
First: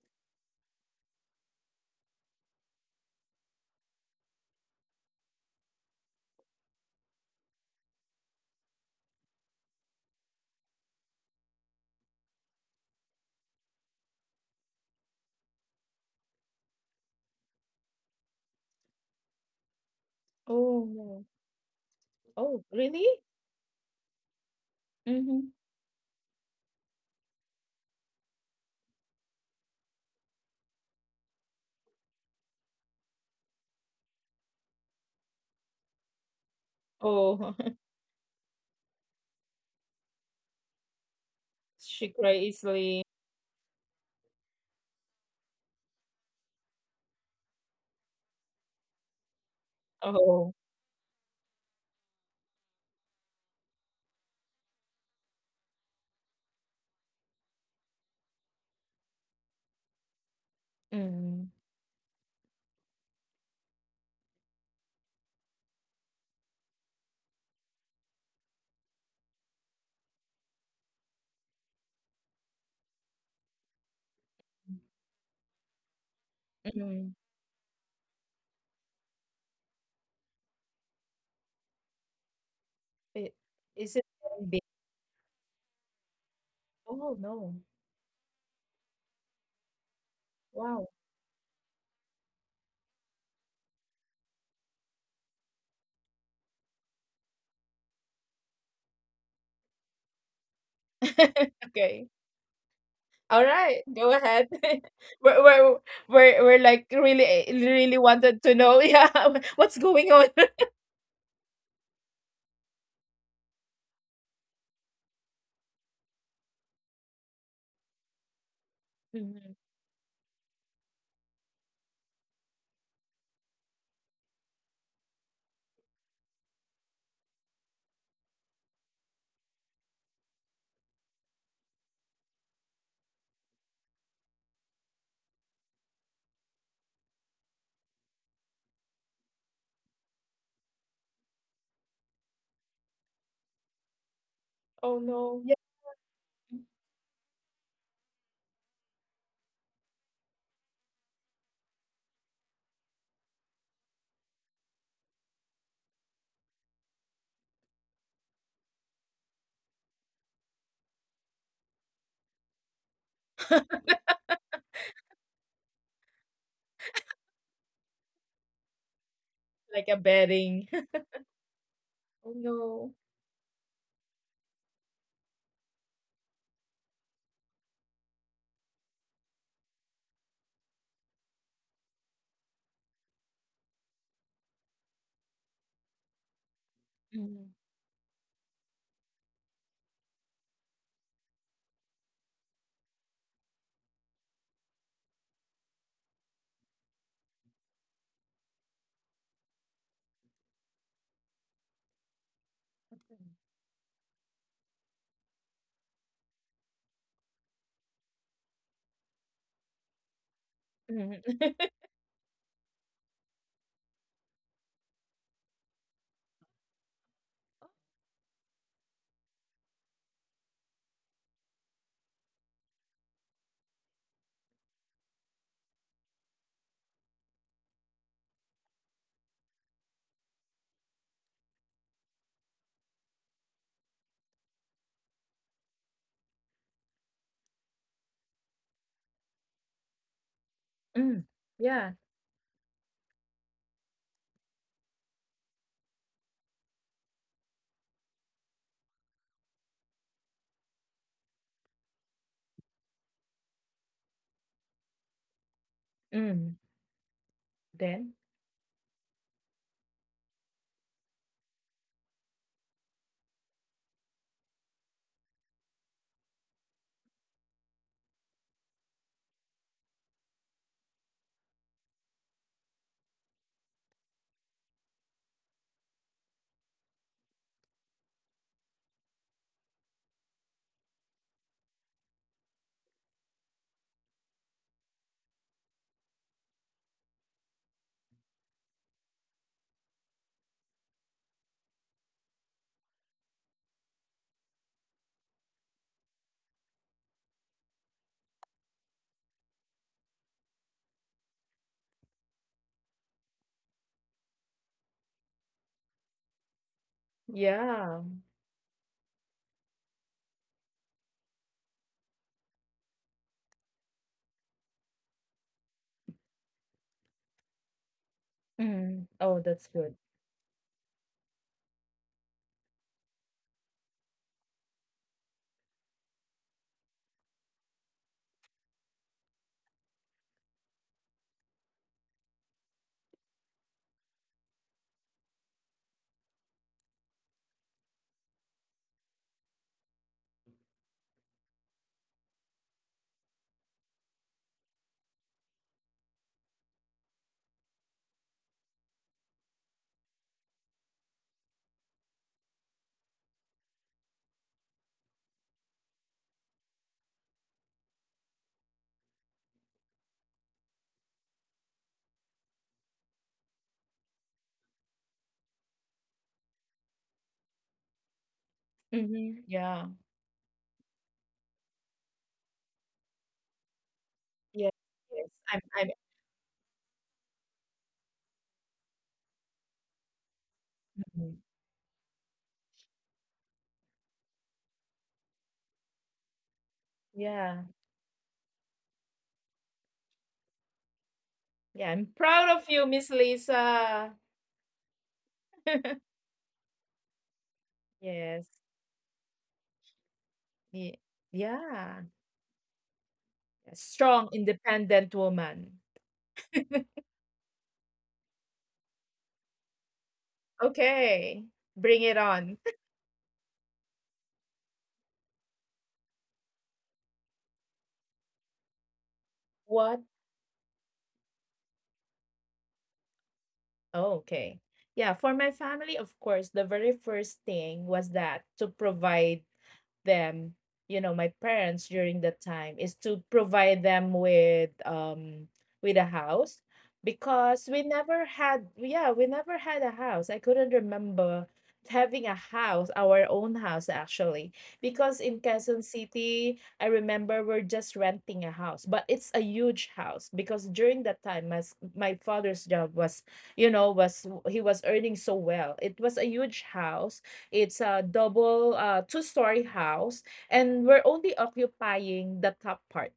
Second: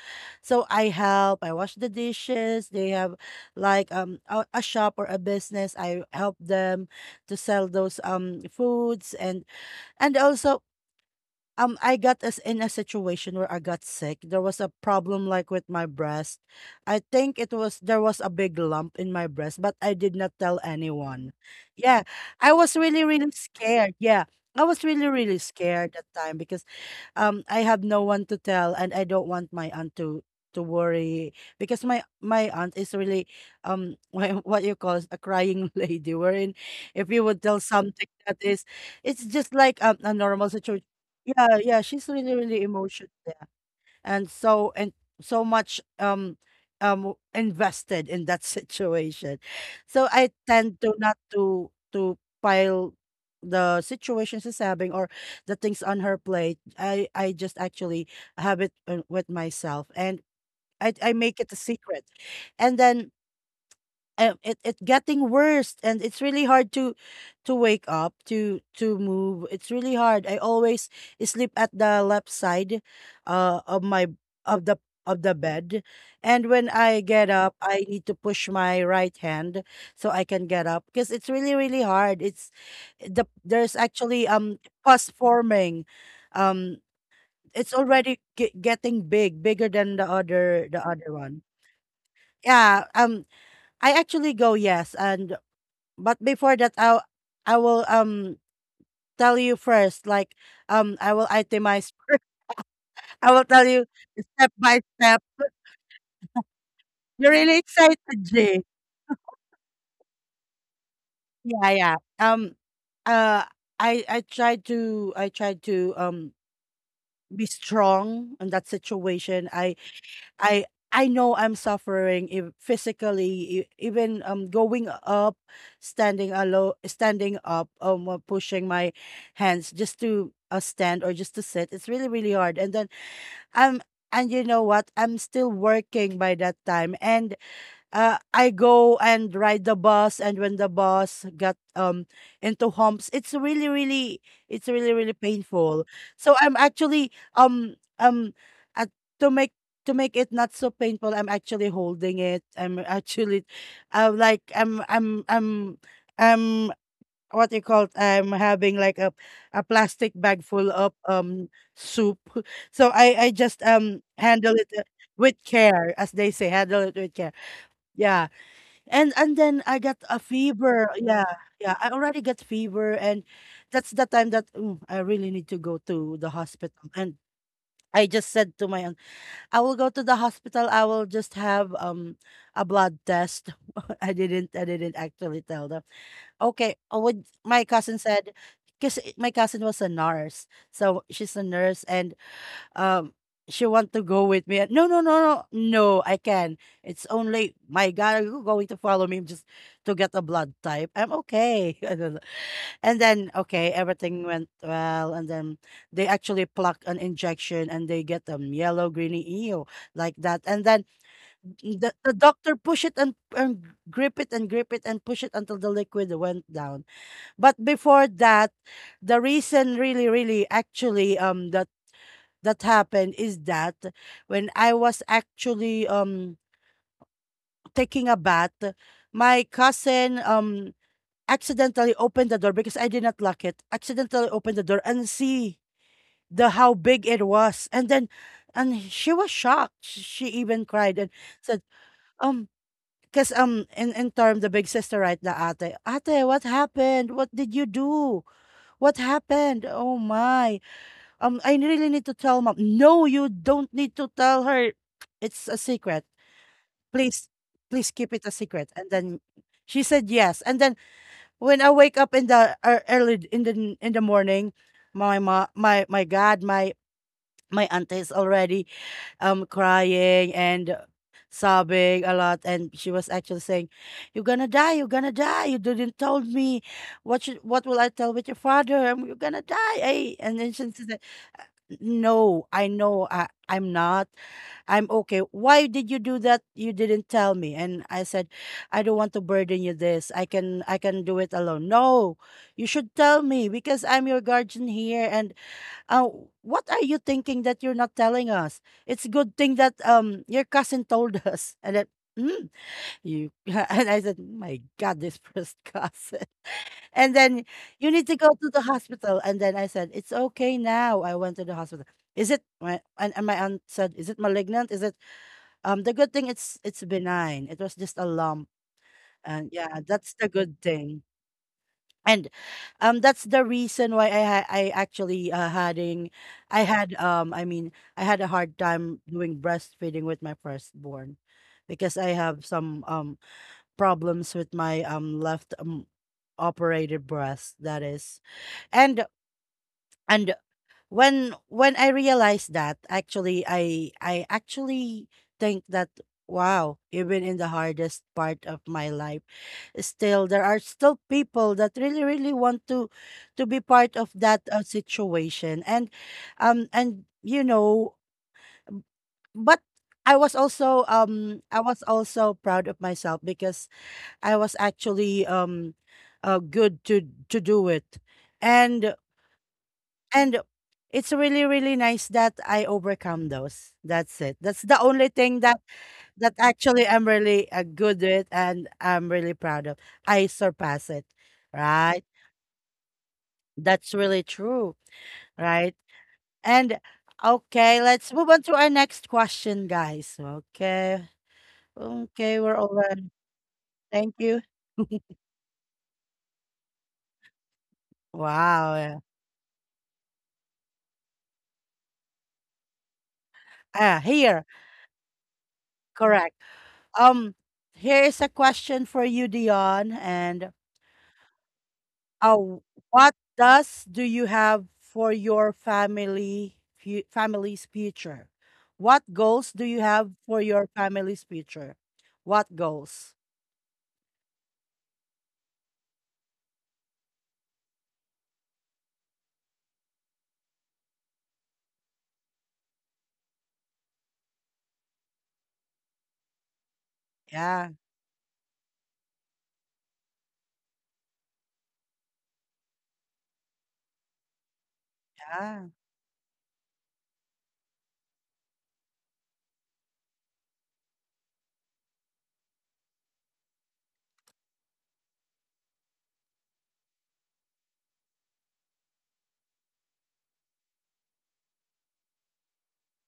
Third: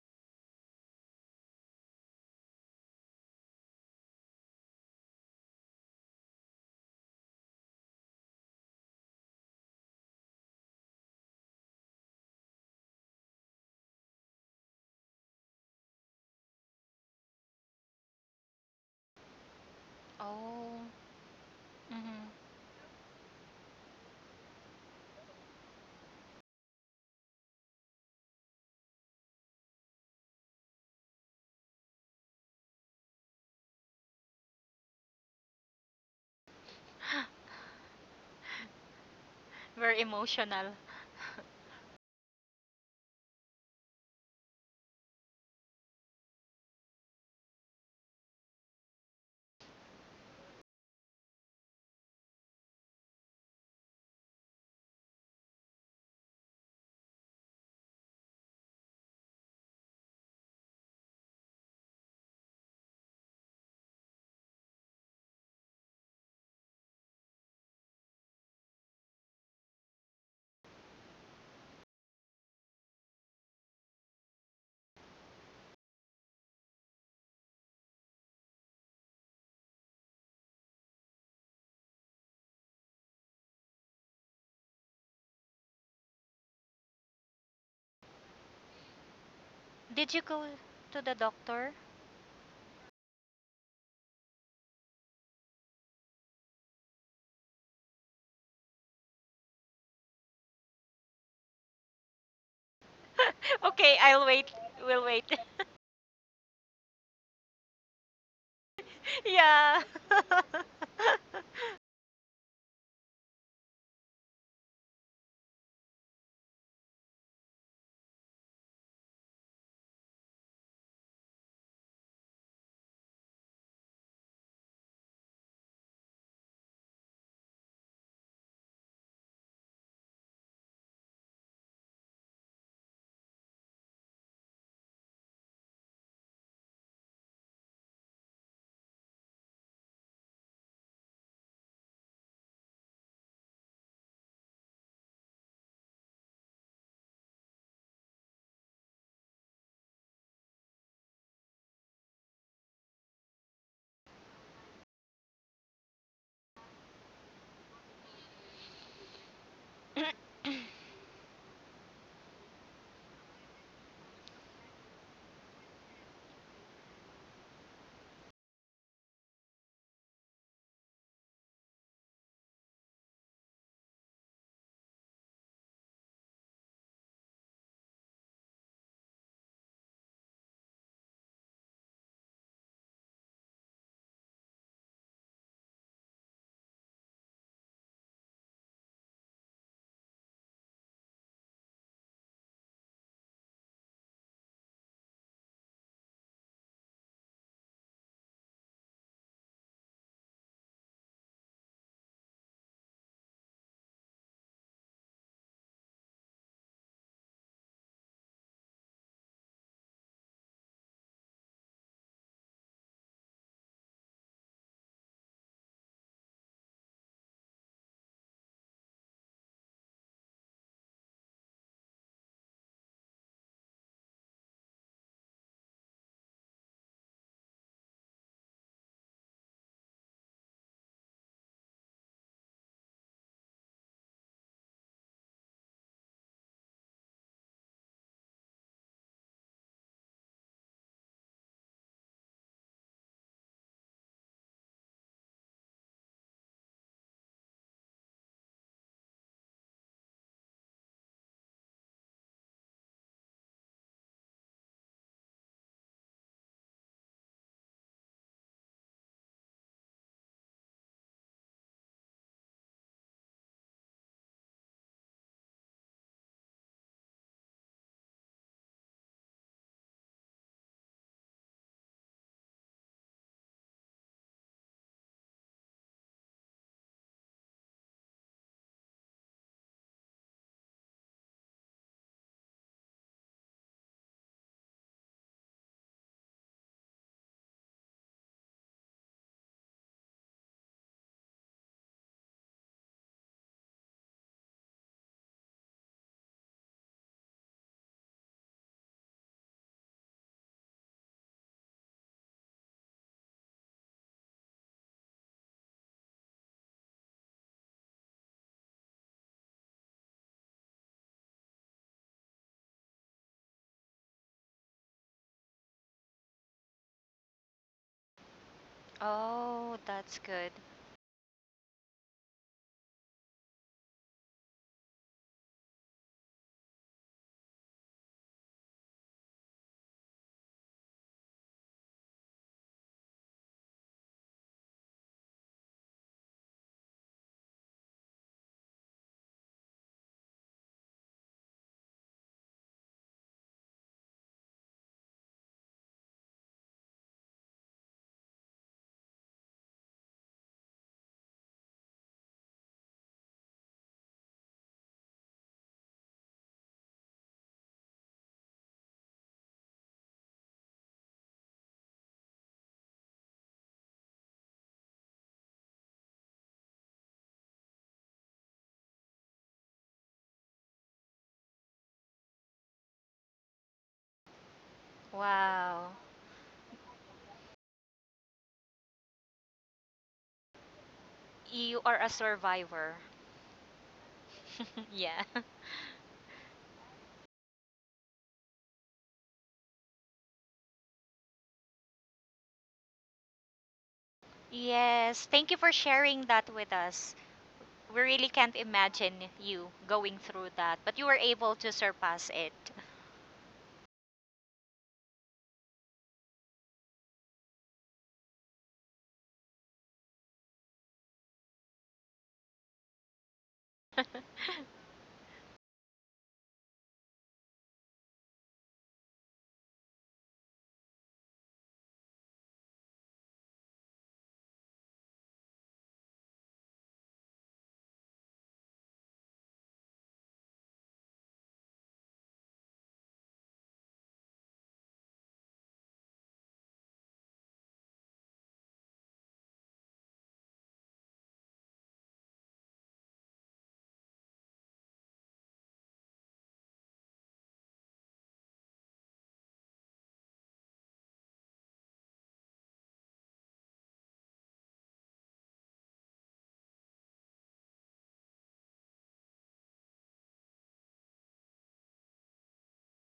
[SPEAKER 1] So I help. I wash the dishes. They have like a shop or a business. I help them to sell those foods, and also I got us in a situation where I got sick. There was a problem like with my breast. I think it was there was a big lump in my breast, but I did not tell
[SPEAKER 3] Oh.
[SPEAKER 2] Oh, no.
[SPEAKER 1] anyone. Yeah,
[SPEAKER 3] Mm-hmm.
[SPEAKER 1] I
[SPEAKER 2] Oh,
[SPEAKER 1] was really,
[SPEAKER 2] really?
[SPEAKER 1] really scared. Yeah. I was really, really
[SPEAKER 2] Mm-hmm.
[SPEAKER 1] scared that time because I have no one to tell, and I don't want my aunt to worry because my aunt is really <laughs> what you call a crying <laughs> lady, wherein if you would
[SPEAKER 2] Oh,
[SPEAKER 1] tell
[SPEAKER 2] <laughs>
[SPEAKER 1] something that is, it's just like
[SPEAKER 3] Very
[SPEAKER 1] a normal
[SPEAKER 3] emotional.
[SPEAKER 1] situation. Yeah, yeah, she's
[SPEAKER 2] she
[SPEAKER 1] really,
[SPEAKER 2] cry
[SPEAKER 1] really
[SPEAKER 2] easily.
[SPEAKER 1] emotional, and so much invested in that <laughs> situation, so I
[SPEAKER 2] Oh,
[SPEAKER 1] tend to not to, to pile the situation she's having or the things on her plate. I just actually have it with myself, and I make
[SPEAKER 2] mm,
[SPEAKER 1] it a secret. And then it it getting worse, and it's really hard to wake up, to move. It's really hard. I always sleep at the left side of my, of the, of the bed, and when I
[SPEAKER 2] mm,
[SPEAKER 1] get up, I need to push my right hand so I can get up, because it's really, really hard. It's, the
[SPEAKER 2] it,
[SPEAKER 1] there's
[SPEAKER 2] is it
[SPEAKER 1] actually
[SPEAKER 2] very big?
[SPEAKER 1] pus forming. um
[SPEAKER 2] Oh, no.
[SPEAKER 1] it's already getting big, bigger than the
[SPEAKER 3] Did you go
[SPEAKER 1] other, the
[SPEAKER 2] Wow.
[SPEAKER 3] to
[SPEAKER 1] other
[SPEAKER 3] the
[SPEAKER 1] one.
[SPEAKER 3] doctor?
[SPEAKER 1] Yeah, I actually go, yes, and but before that, I will tell you first, like, I will
[SPEAKER 2] <laughs>
[SPEAKER 1] itemize.
[SPEAKER 2] Okay.
[SPEAKER 1] <laughs> I
[SPEAKER 2] All
[SPEAKER 1] will
[SPEAKER 3] <laughs>
[SPEAKER 1] tell
[SPEAKER 2] right.
[SPEAKER 1] you
[SPEAKER 3] Okay,
[SPEAKER 2] Go
[SPEAKER 3] I'll
[SPEAKER 2] ahead.
[SPEAKER 3] wait.
[SPEAKER 1] step by
[SPEAKER 3] We'll
[SPEAKER 2] <laughs>
[SPEAKER 1] step.
[SPEAKER 3] wait.
[SPEAKER 2] We're,
[SPEAKER 3] <laughs>
[SPEAKER 2] we're, we're like
[SPEAKER 1] You're
[SPEAKER 2] really,
[SPEAKER 1] really
[SPEAKER 2] really
[SPEAKER 1] excited,
[SPEAKER 2] wanted to
[SPEAKER 1] Jay.
[SPEAKER 2] know. <laughs> Yeah. What's
[SPEAKER 3] Yeah.
[SPEAKER 2] going on? <laughs>
[SPEAKER 1] Yeah, uh I tried to, I tried to be strong in that situation.
[SPEAKER 2] Mhm.
[SPEAKER 1] I I know I'm suffering if physically, even going up, standing alo standing up, pushing my hands just to stand or just to sit, it's really, really hard. And then I'm, and you know what, I'm still working by that time, and I go and ride the bus, and when the bus got into humps, it's really,
[SPEAKER 2] Oh,
[SPEAKER 1] really
[SPEAKER 2] no. Yeah,
[SPEAKER 1] painful. So I'm actually uh, to make, to make it not so painful, I'm actually holding it. I'm actually, like I'm what you call it? I'm having like a plastic bag full
[SPEAKER 3] <coughs>
[SPEAKER 1] of soup. <laughs> So I just handle it with care, as they say, handle it with care. Yeah. And then I
[SPEAKER 2] like a
[SPEAKER 1] got a
[SPEAKER 2] bedding.
[SPEAKER 1] fever.
[SPEAKER 2] <laughs>
[SPEAKER 1] Yeah, yeah. I already
[SPEAKER 2] Oh,
[SPEAKER 1] got fever,
[SPEAKER 2] no.
[SPEAKER 1] and that's the time that, mm, I really need to go to the hospital. And I just said to my aunt, I will go to the hospital. I will just have a blood test. <laughs> I didn't. I didn't actually tell them. Okay. What
[SPEAKER 2] Mhm.
[SPEAKER 1] my cousin said, because my cousin was a nurse, so she's a nurse, and um she want to go with me. No, no, no, no, no, I can. It's only my God, are you going to follow me just to get a blood type? I'm okay. <laughs> I don't know. And then okay, everything went well. And then they actually pluck an injection, and they get yellow, greeny eel like that. And then
[SPEAKER 2] Mhm. <laughs>
[SPEAKER 1] the doctor push it, and grip it and grip it and push it until the liquid went down. But before that, the reason really, really actually the that happened is that when I was actually taking a bath, my cousin accidentally opened the door, because I did not lock it. Accidentally opened the door and see the, how big it was, and then, and she was shocked. She even cried and
[SPEAKER 2] Mm.
[SPEAKER 1] said,
[SPEAKER 2] Yeah.
[SPEAKER 1] um. Because in term the big sister, right, the ate, ate what happened, what did you do, what happened, oh my. I really need to tell mom. No, you don't need to tell her. It's a secret.
[SPEAKER 2] Mm.
[SPEAKER 1] Please, please
[SPEAKER 2] Then?
[SPEAKER 1] keep it a secret. And then she said yes. And then when I wake up in the early in the, in the morning, my ma, my God, my auntie is already crying and sobbing a lot, and she was actually saying, "You're gonna die. You're gonna die. You didn't told me. What should, what will I tell with your father? You're gonna die." Eh? And then she said, no, I know I, I'm not. I'm okay. Why did you do that? You didn't tell me. And I said, I don't want to burden you this. I can, I can do it alone. No, you should tell me because I'm your guardian here. And uh, what are you thinking that you're not telling us? It's a good thing that your cousin told <laughs> us. And then, mm, you <laughs> and I said, my God, this first cousin. And then you
[SPEAKER 2] Yeah.
[SPEAKER 1] need to go to the hospital. And then I said, it's okay now. I went to the hospital. Is it my, and my aunt said, is it malignant? Is it the good thing, it's benign. It was just a lump.
[SPEAKER 2] Mm. Oh,
[SPEAKER 1] And
[SPEAKER 2] that's
[SPEAKER 3] Oh,
[SPEAKER 1] yeah,
[SPEAKER 2] good.
[SPEAKER 1] that's
[SPEAKER 3] that's
[SPEAKER 1] the
[SPEAKER 3] good.
[SPEAKER 1] good thing. And that's the reason why I actually having I had I mean I had a hard time doing breastfeeding with my firstborn, because I have some problems with my left operated breast, that is. and And when I realized that, actually, I actually think that wow, even in the hardest part of my life, still there are still people that really, really want to be part of that situation. And you know, b- but I was also proud of myself, because I was actually good to do it. And
[SPEAKER 2] Mhm. Yeah.
[SPEAKER 1] and it's really, really nice that I overcome those. That's it. That's
[SPEAKER 2] Yeah.
[SPEAKER 1] the only
[SPEAKER 2] Yes.
[SPEAKER 1] thing
[SPEAKER 2] I'm
[SPEAKER 1] that,
[SPEAKER 2] I'm
[SPEAKER 3] Wow.
[SPEAKER 1] that actually I'm really good with and I'm really proud of. I surpass it,
[SPEAKER 2] mhm.
[SPEAKER 3] You
[SPEAKER 1] right?
[SPEAKER 3] are a survivor.
[SPEAKER 1] That's really true,
[SPEAKER 3] <laughs> Yeah.
[SPEAKER 1] right? And
[SPEAKER 2] Yeah.
[SPEAKER 1] okay, let's move on to our next question, guys. Okay.
[SPEAKER 2] Yeah, I'm
[SPEAKER 1] Okay,
[SPEAKER 2] proud
[SPEAKER 1] we're
[SPEAKER 2] of
[SPEAKER 1] all
[SPEAKER 2] you, Miss
[SPEAKER 1] done.
[SPEAKER 2] Lisa.
[SPEAKER 1] Thank you. <laughs>
[SPEAKER 3] Yes, thank you for
[SPEAKER 2] <laughs>
[SPEAKER 3] sharing that with us. We really
[SPEAKER 2] Yes.
[SPEAKER 3] can't
[SPEAKER 1] Wow, yeah.
[SPEAKER 3] imagine you going through that,
[SPEAKER 2] Ye-
[SPEAKER 3] but you were able to
[SPEAKER 2] Yeah.
[SPEAKER 3] surpass it.
[SPEAKER 2] A
[SPEAKER 1] Ah,
[SPEAKER 2] strong,
[SPEAKER 1] here.
[SPEAKER 2] independent woman.
[SPEAKER 1] Correct. Um, Here is a question for you, Dion. And
[SPEAKER 2] Okay. Bring it on.
[SPEAKER 1] oh,
[SPEAKER 2] <laughs>
[SPEAKER 1] what does do you have for your family family's future? What goals do you
[SPEAKER 2] What
[SPEAKER 1] have for your family's future? What goals?
[SPEAKER 2] Oh, okay. Yeah, for my family, of course, the very first thing was that to provide them, you know, my parents during that time, is to provide them with a house, because
[SPEAKER 1] Yeah,
[SPEAKER 2] we never had, yeah, we never had a house. I couldn't remember having a house, our own house actually. Because in
[SPEAKER 1] yeah.
[SPEAKER 2] Quezon City, I remember we're just renting a house, but it's a huge house because during that time my father's job was, you know, was he was earning so well. It was a huge house. It's a double two-story house, and we're only occupying the top part,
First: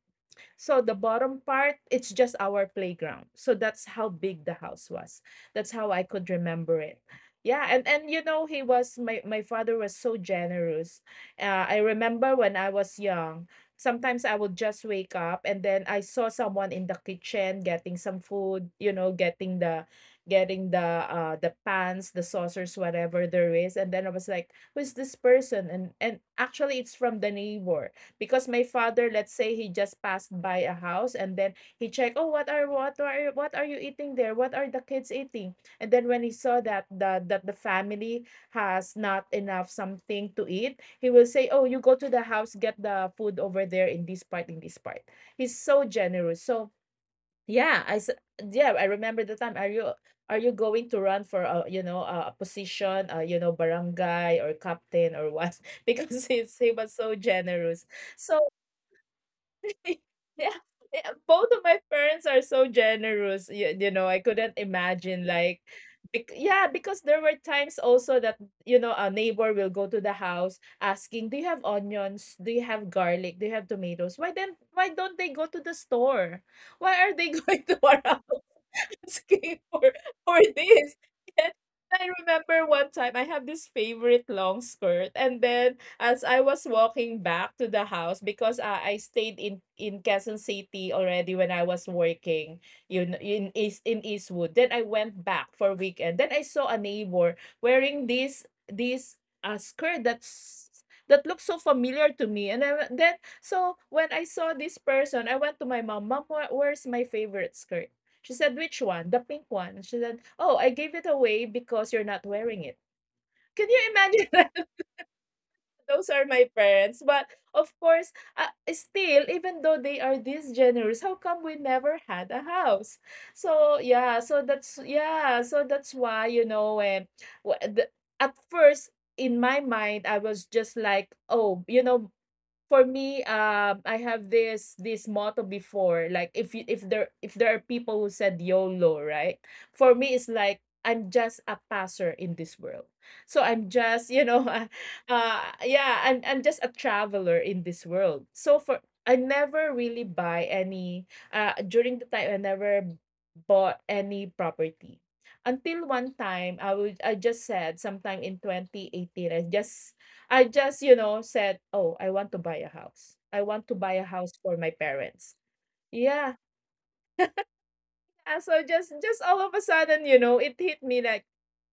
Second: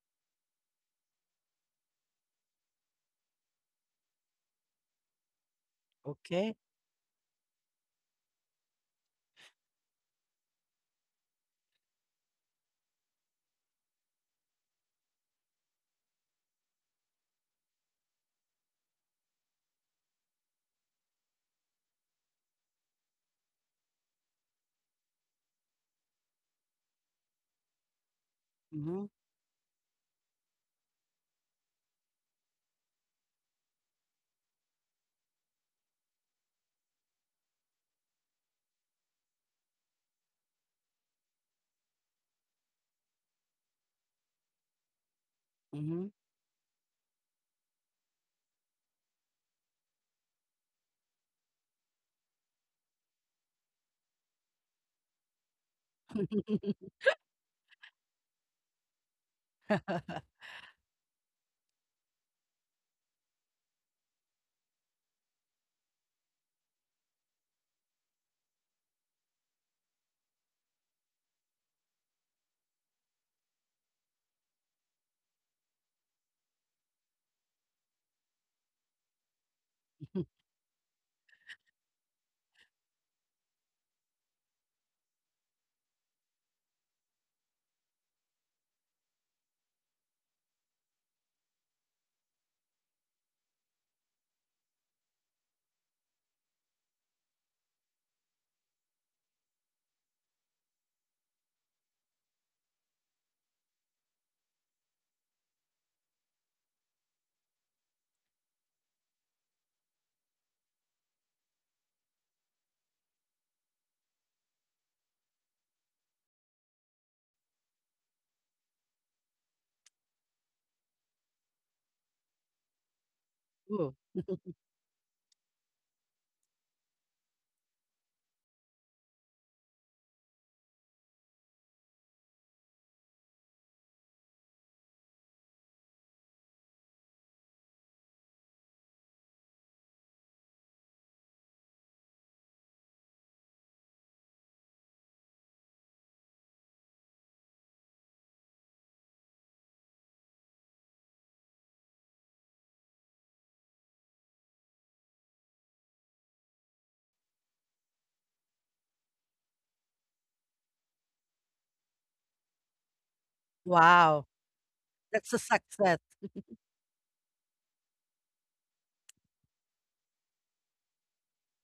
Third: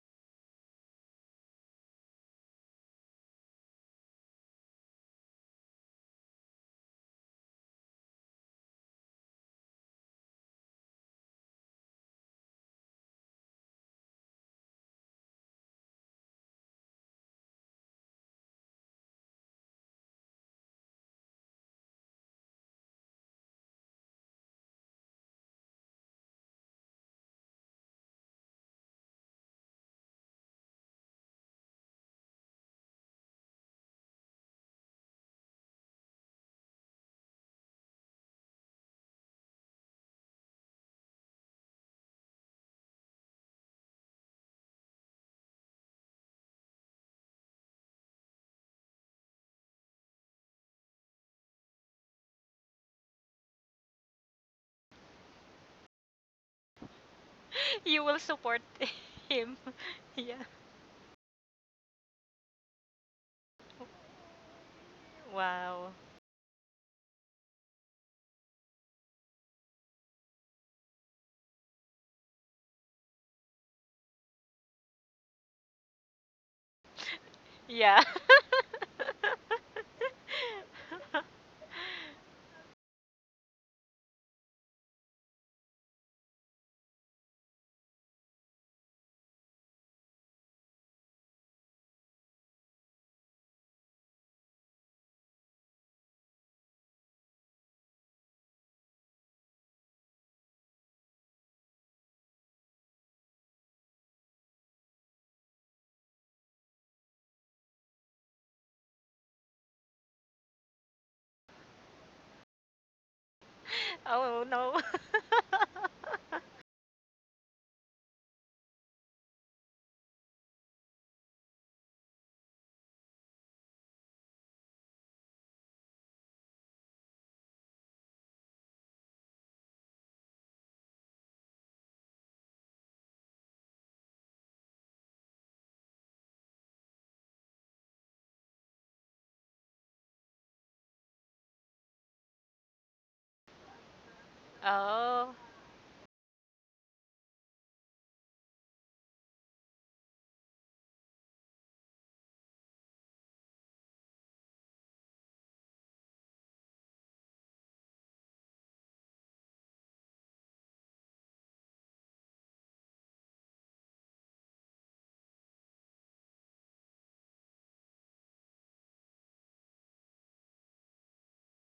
[SPEAKER 2] so the bottom part, it's just our playground. So that's how big the house was. That's how I could
[SPEAKER 1] Okay.
[SPEAKER 2] remember it. Yeah, and you know he was my father was so generous. I remember when I was young, sometimes I would just wake up and then I saw someone in the kitchen getting some food, you know, getting the pans, the saucers, whatever there is, and then I was like, who's this person? And actually it's from the neighbor, because my
[SPEAKER 1] Mm-hmm.
[SPEAKER 2] father, let's say he just passed by a house, and then he checked, "Oh, what are what are you eating there? What are the kids eating?" And then when he saw that the family has not enough something to eat, he will say, "Oh, you go to the house, get the food over there in this part, in this part." He's so
[SPEAKER 1] Mm-hmm.
[SPEAKER 2] generous. So yeah, yeah, I remember the time, "Are you, are you going to run for a, you know, a position, you know, barangay or captain or what?" <laughs> Because he's, he was so
[SPEAKER 3] <laughs>
[SPEAKER 2] generous,
[SPEAKER 3] You will
[SPEAKER 2] so
[SPEAKER 3] support <laughs> him.
[SPEAKER 2] <laughs>
[SPEAKER 3] <laughs> Yeah.
[SPEAKER 2] yeah, yeah, both of my parents are so generous. You know, I couldn't imagine, like,
[SPEAKER 3] Wow.
[SPEAKER 2] yeah, because there were times also that, you know, a neighbor will go to the house asking, "Do you have onions? Do you have garlic? Do you have tomatoes? Why don't they go to the store? Why are they <laughs> going to our
[SPEAKER 3] Yeah.
[SPEAKER 2] house <laughs> asking for this?"
[SPEAKER 3] <laughs>
[SPEAKER 2] <laughs> I remember one time I have this favorite long skirt, and then as I was walking back to the house, because, ah, I stayed in Quezon City already when I was working, you know, in Eastwood. Then I went back for weekend. Then I saw a neighbor wearing this this, ah, skirt that's that looks so familiar to me, and I wa then so when I saw this person, I went to my mom, "Mom, where's my favorite skirt?" She said, "Which one?" "The pink one." She said, "Oh, I gave it away because you're not wearing it." Can you
[SPEAKER 3] Oh
[SPEAKER 2] imagine? <laughs>
[SPEAKER 3] no.
[SPEAKER 2] Those are my parents. But of course, still, even though they are this generous, how come we never had a house?
[SPEAKER 1] <laughs>
[SPEAKER 2] So
[SPEAKER 1] Ooh.
[SPEAKER 2] yeah, so that's, yeah, so that's why, you know, when wh- the, at first in my mind I was just like, oh, you know, for me, I have this this motto before. Like, if you, if there, if there are people who said YOLO, right? For me, it's like I'm just a passer in this world. So I'm just, you know, <laughs>
[SPEAKER 3] <laughs> Oh.
[SPEAKER 2] yeah, I'm just a traveler in this world. So for I never really buy any. During the time I never bought any property. Until one time, I just said sometime in 2018, I just, you know, said, "Oh, I want to buy a house. I want to buy a house
[SPEAKER 1] Wow.
[SPEAKER 2] for my parents."
[SPEAKER 1] That's a success.
[SPEAKER 2] Yeah, yeah, so just all of a sudden, you know, it hit me like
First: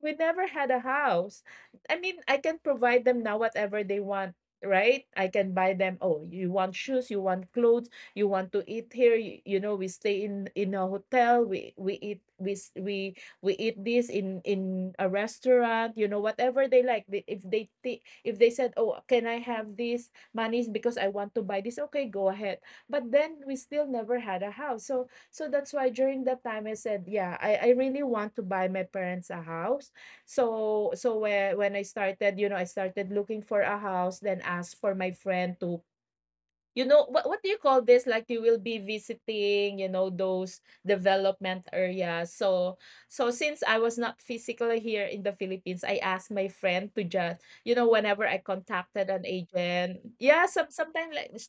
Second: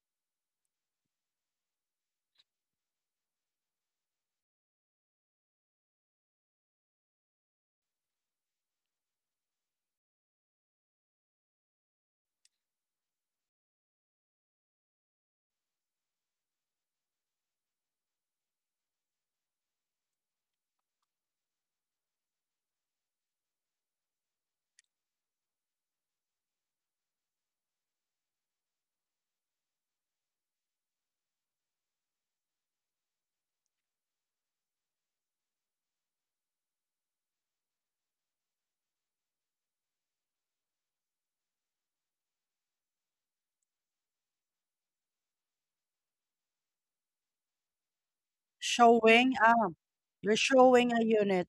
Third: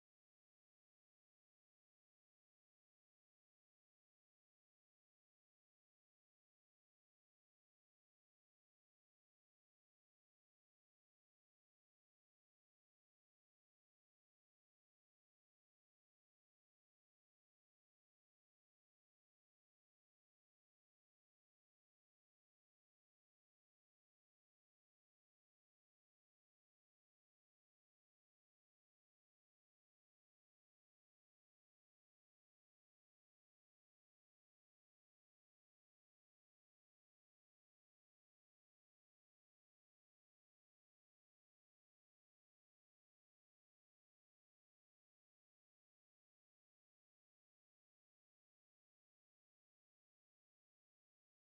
[SPEAKER 2] we never had a house. I mean, I can provide them now whatever they want, right? I can buy them, "Oh, you want shoes, you want clothes, you want to eat here," you know, we stay in a hotel, we we eat this in a restaurant, you know, whatever they like. If they said, "Oh, can I have this money because I want to buy this?" Okay, go ahead. But then we still never had a house. So so that's why during that time I said, yeah, I really want to buy my parents a house. So so when I started, you know, I started looking for a house, then asked for my friend to, you know, what do you call this? Like, you will be visiting, you know, those development areas. So so since I was not physically here in the Philippines, I asked my friend to just, you know, whenever I contacted an
[SPEAKER 1] Showing
[SPEAKER 2] agent,
[SPEAKER 1] you're
[SPEAKER 2] yeah, some
[SPEAKER 1] showing a
[SPEAKER 2] sometimes like
[SPEAKER 1] unit.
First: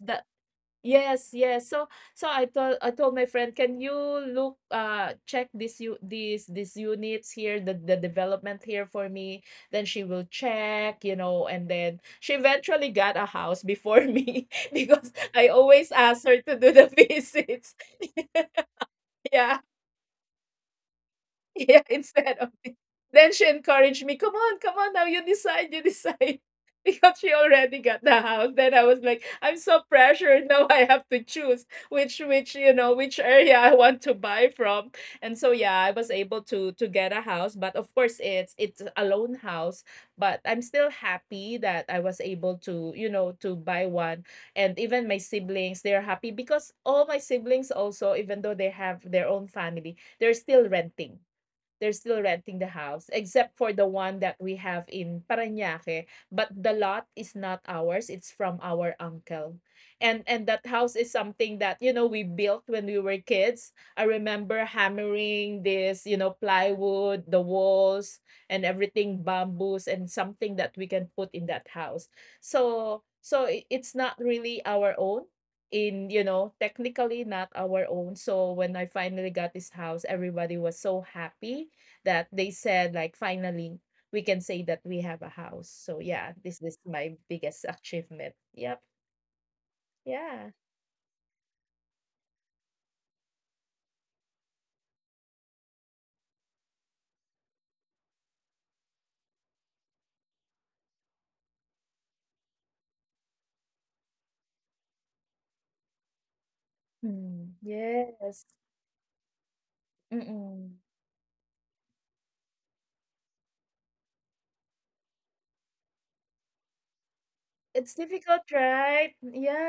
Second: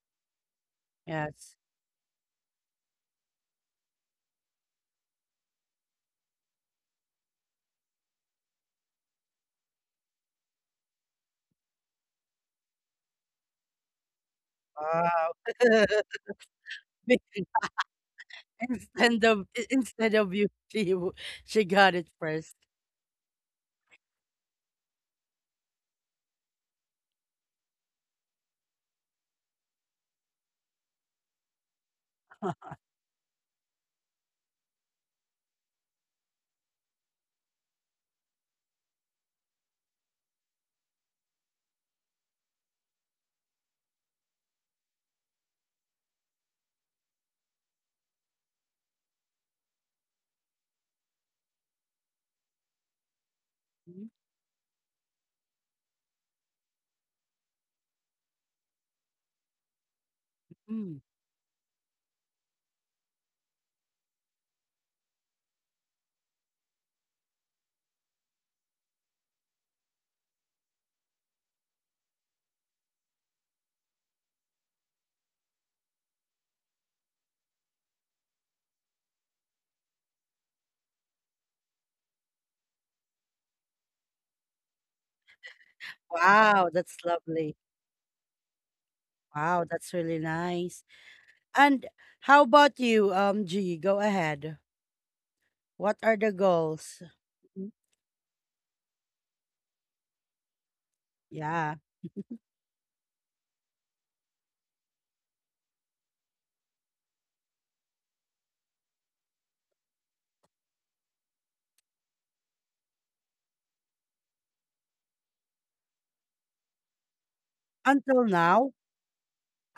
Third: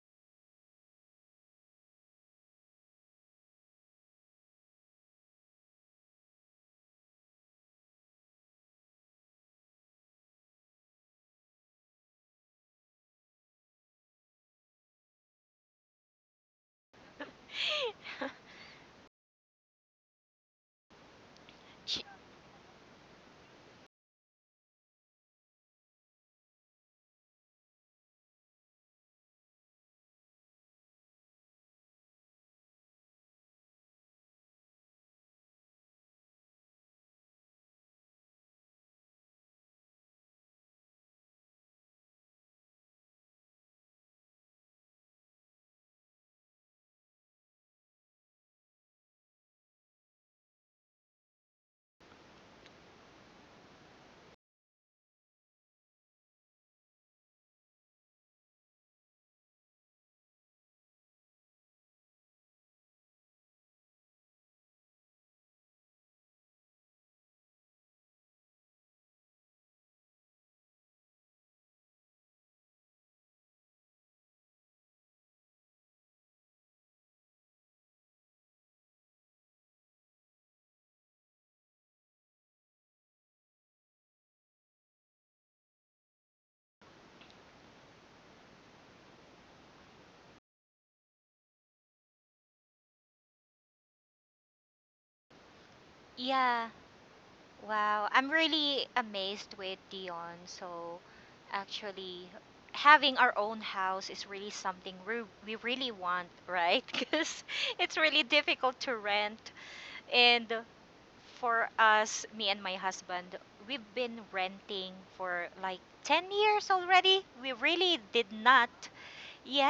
[SPEAKER 2] Yes,
[SPEAKER 1] Yes.
[SPEAKER 2] yes. So I told my friend, "Can you look check this you these units here, the development here for me?" Then she will check, you know, and then she eventually got a house before me <laughs> because
[SPEAKER 1] Wow.
[SPEAKER 2] I always
[SPEAKER 1] <laughs>
[SPEAKER 2] ask her to do the <laughs>
[SPEAKER 1] Be-
[SPEAKER 2] visits. <laughs>
[SPEAKER 3] <laughs>
[SPEAKER 1] Instead of,
[SPEAKER 2] Yeah.
[SPEAKER 1] instead of you, <laughs>
[SPEAKER 2] <laughs>
[SPEAKER 1] she
[SPEAKER 2] Yeah,
[SPEAKER 1] got it
[SPEAKER 3] Sh-
[SPEAKER 2] instead
[SPEAKER 1] first.
[SPEAKER 2] of me. Then she encouraged me, "Come on, come on now, you decide, you decide." <laughs> Because she already got the house. Then I was like, I'm so pressured. Now I have to choose which,
[SPEAKER 1] <laughs>
[SPEAKER 2] you know, which area I want to buy from. And so yeah, I was able to get a house, but of course it's a loan house, but I'm still happy that I was able to, you know, to buy one. And even my siblings, they're happy because all my siblings also, even though they have their own family, they're still renting, the house except for the one that we have in Parañaque, but the lot is not ours, it's from our uncle. And that house
[SPEAKER 1] Mm.
[SPEAKER 2] is something that, you know, we built when we were kids. I remember hammering this, you know, plywood, the walls and everything, bamboos and something that we can put in that house. So it's not really our own, in, you know, technically not our own. So when I finally got this house, everybody was so happy that they said, like, finally we can say that we have a house. So yeah, this
[SPEAKER 1] Wow,
[SPEAKER 2] is
[SPEAKER 1] that's
[SPEAKER 2] my
[SPEAKER 1] lovely.
[SPEAKER 2] biggest achievement. Yep.
[SPEAKER 1] Wow, that's really
[SPEAKER 2] Yeah.
[SPEAKER 1] nice. And how about you, G? Go ahead. What are the
[SPEAKER 3] yeah.
[SPEAKER 1] goals? Mhm.
[SPEAKER 3] Wow, I'm really amazed with Dion. So,
[SPEAKER 1] Yeah.
[SPEAKER 3] actually,
[SPEAKER 1] <laughs>
[SPEAKER 3] having our own house is really something we really want, right? <laughs> Because
[SPEAKER 2] Mm,
[SPEAKER 3] it's really
[SPEAKER 2] yes.
[SPEAKER 3] difficult to rent. And
[SPEAKER 2] Mm-mm.
[SPEAKER 3] for us, me and my husband, we've been renting for like 10 years already. We
[SPEAKER 2] It's
[SPEAKER 3] really
[SPEAKER 1] Until
[SPEAKER 3] did
[SPEAKER 2] difficult,
[SPEAKER 1] now?
[SPEAKER 3] not.
[SPEAKER 2] right?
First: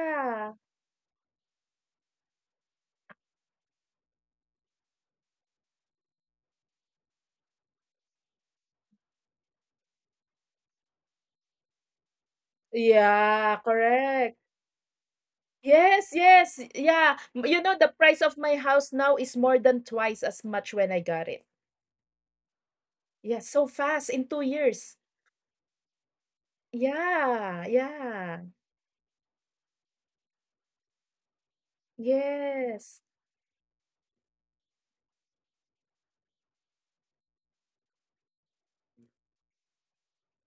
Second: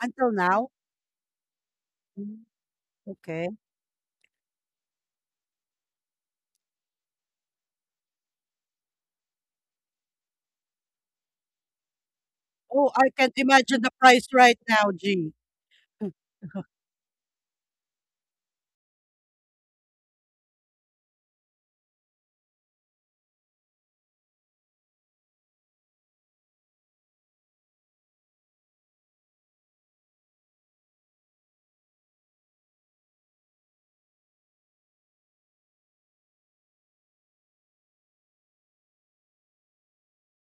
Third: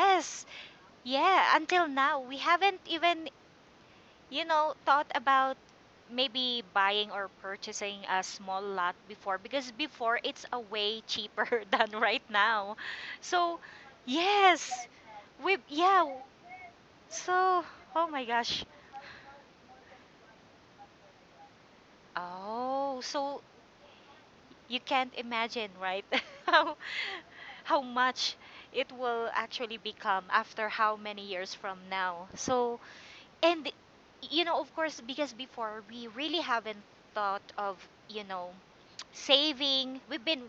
[SPEAKER 1] Until now?
[SPEAKER 3] Yeah, until now, we
[SPEAKER 1] Mm,
[SPEAKER 3] haven't even
[SPEAKER 1] okay.
[SPEAKER 3] you know, thought about maybe buying or purchasing a small lot before because before it's a way cheaper <laughs> than right now.
[SPEAKER 1] Oh, I can't
[SPEAKER 2] Yeah,
[SPEAKER 3] So,
[SPEAKER 1] imagine the price
[SPEAKER 2] correct.
[SPEAKER 1] right now,
[SPEAKER 3] yes.
[SPEAKER 1] G.
[SPEAKER 3] We yeah,
[SPEAKER 2] Yes, yes.
[SPEAKER 1] <laughs>
[SPEAKER 2] Yeah.
[SPEAKER 3] so
[SPEAKER 2] You know, the
[SPEAKER 3] oh
[SPEAKER 2] price
[SPEAKER 3] my
[SPEAKER 2] of my
[SPEAKER 3] gosh.
[SPEAKER 2] house now is more than twice as much when I got it.
[SPEAKER 3] Oh, so
[SPEAKER 2] Yeah, so fast in two
[SPEAKER 3] you
[SPEAKER 2] years.
[SPEAKER 3] can't imagine, right? <laughs> how
[SPEAKER 2] Yeah,
[SPEAKER 3] how much
[SPEAKER 2] yeah.
[SPEAKER 3] it will actually become after how many years from now. So,
[SPEAKER 2] Yes.
[SPEAKER 3] and you know, of course, because before we really haven't thought of, you know, saving.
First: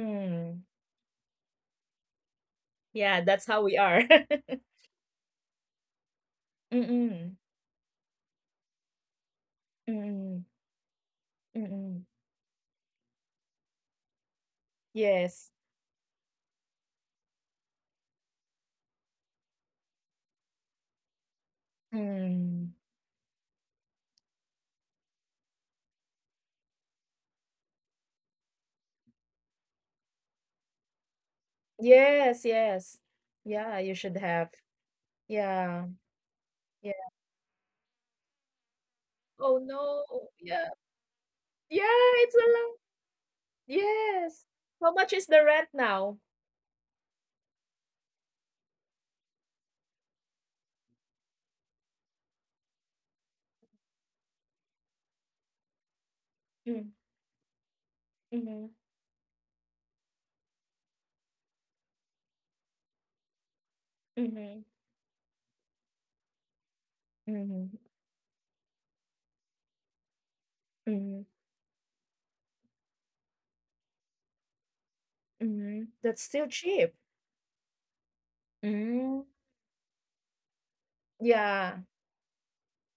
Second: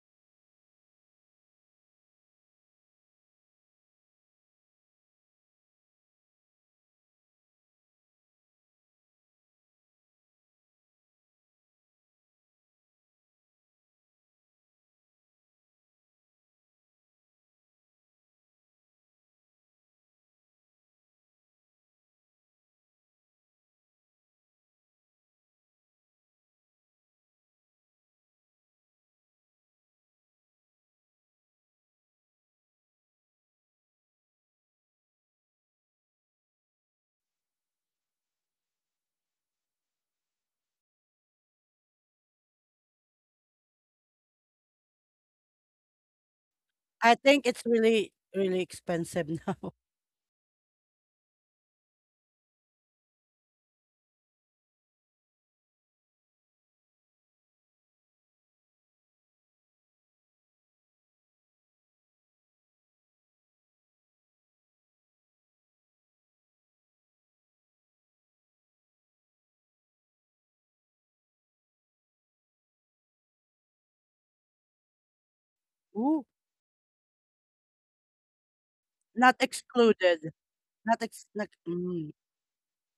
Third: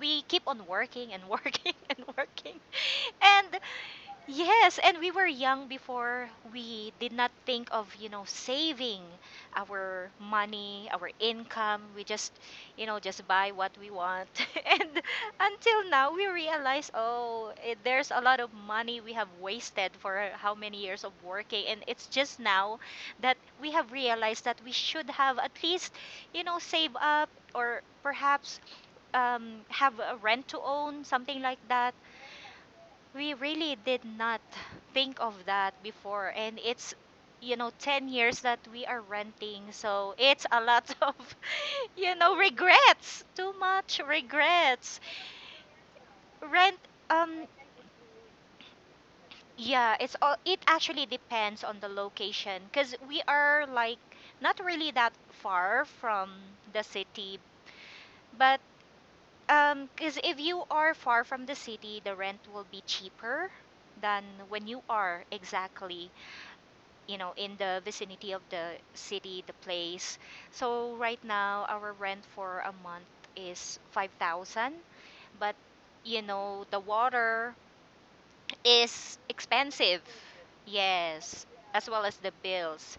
[SPEAKER 3] We keep on working and working <laughs> and working.
[SPEAKER 2] Yeah,
[SPEAKER 3] And
[SPEAKER 2] that's how we are.
[SPEAKER 3] yes, and we were young before
[SPEAKER 2] <laughs>
[SPEAKER 3] we did not
[SPEAKER 2] Mm-mm.
[SPEAKER 3] think of, you know, saving our
[SPEAKER 2] Mm,
[SPEAKER 3] money, our income. We
[SPEAKER 2] mm.
[SPEAKER 3] just, you know, just buy what we want. <laughs> And
[SPEAKER 2] Yes.
[SPEAKER 3] until now, we realize, oh, eh, there's a lot of money we have wasted for how many years of working. And it's just
[SPEAKER 2] Mm.
[SPEAKER 3] now that we have realized that we should have at least, you know, save up or perhaps have a rent to own, something like that.
[SPEAKER 2] Yes, yes.
[SPEAKER 3] We really
[SPEAKER 2] Yeah, you
[SPEAKER 3] did
[SPEAKER 2] should
[SPEAKER 3] not
[SPEAKER 2] have.
[SPEAKER 3] think of that
[SPEAKER 2] Yeah,
[SPEAKER 3] before, and
[SPEAKER 2] yeah.
[SPEAKER 3] it's, you know, 10 years that we are
[SPEAKER 2] Oh
[SPEAKER 3] renting,
[SPEAKER 2] no.
[SPEAKER 3] so it's a
[SPEAKER 2] Yeah.
[SPEAKER 3] lot <laughs> of,
[SPEAKER 2] Yeah,
[SPEAKER 3] you
[SPEAKER 2] it's
[SPEAKER 3] know,
[SPEAKER 2] a lot.
[SPEAKER 3] regrets, too much
[SPEAKER 2] Yes. How
[SPEAKER 3] regrets.
[SPEAKER 2] much is the rent now?
[SPEAKER 3] Rent,
[SPEAKER 1] I think
[SPEAKER 3] um
[SPEAKER 1] it's really, really expensive now.
[SPEAKER 3] yeah, it's all, it actually depends on the location because we are like not really that far from the
[SPEAKER 2] Mm,
[SPEAKER 3] city, but
[SPEAKER 2] mm-hmm,
[SPEAKER 3] because if you are far from the city the rent will be cheaper than
[SPEAKER 2] mm-hmm,
[SPEAKER 3] when you are exactly, you know, in
[SPEAKER 2] mm-hmm,
[SPEAKER 3] the vicinity of the city, the place. So right
[SPEAKER 2] mm-hmm,
[SPEAKER 3] now, our rent for a month is 5,000, but
[SPEAKER 2] mm-hmm.
[SPEAKER 1] <laughs>
[SPEAKER 3] you
[SPEAKER 2] That's
[SPEAKER 1] Ooh,
[SPEAKER 2] still
[SPEAKER 3] know, the
[SPEAKER 2] cheap.
[SPEAKER 3] water is
[SPEAKER 2] Mm.
[SPEAKER 1] not
[SPEAKER 3] expensive.
[SPEAKER 1] excluded. Not ex
[SPEAKER 3] Yes,
[SPEAKER 1] not,
[SPEAKER 2] Yeah,
[SPEAKER 3] as well
[SPEAKER 1] mm,
[SPEAKER 3] as the bills.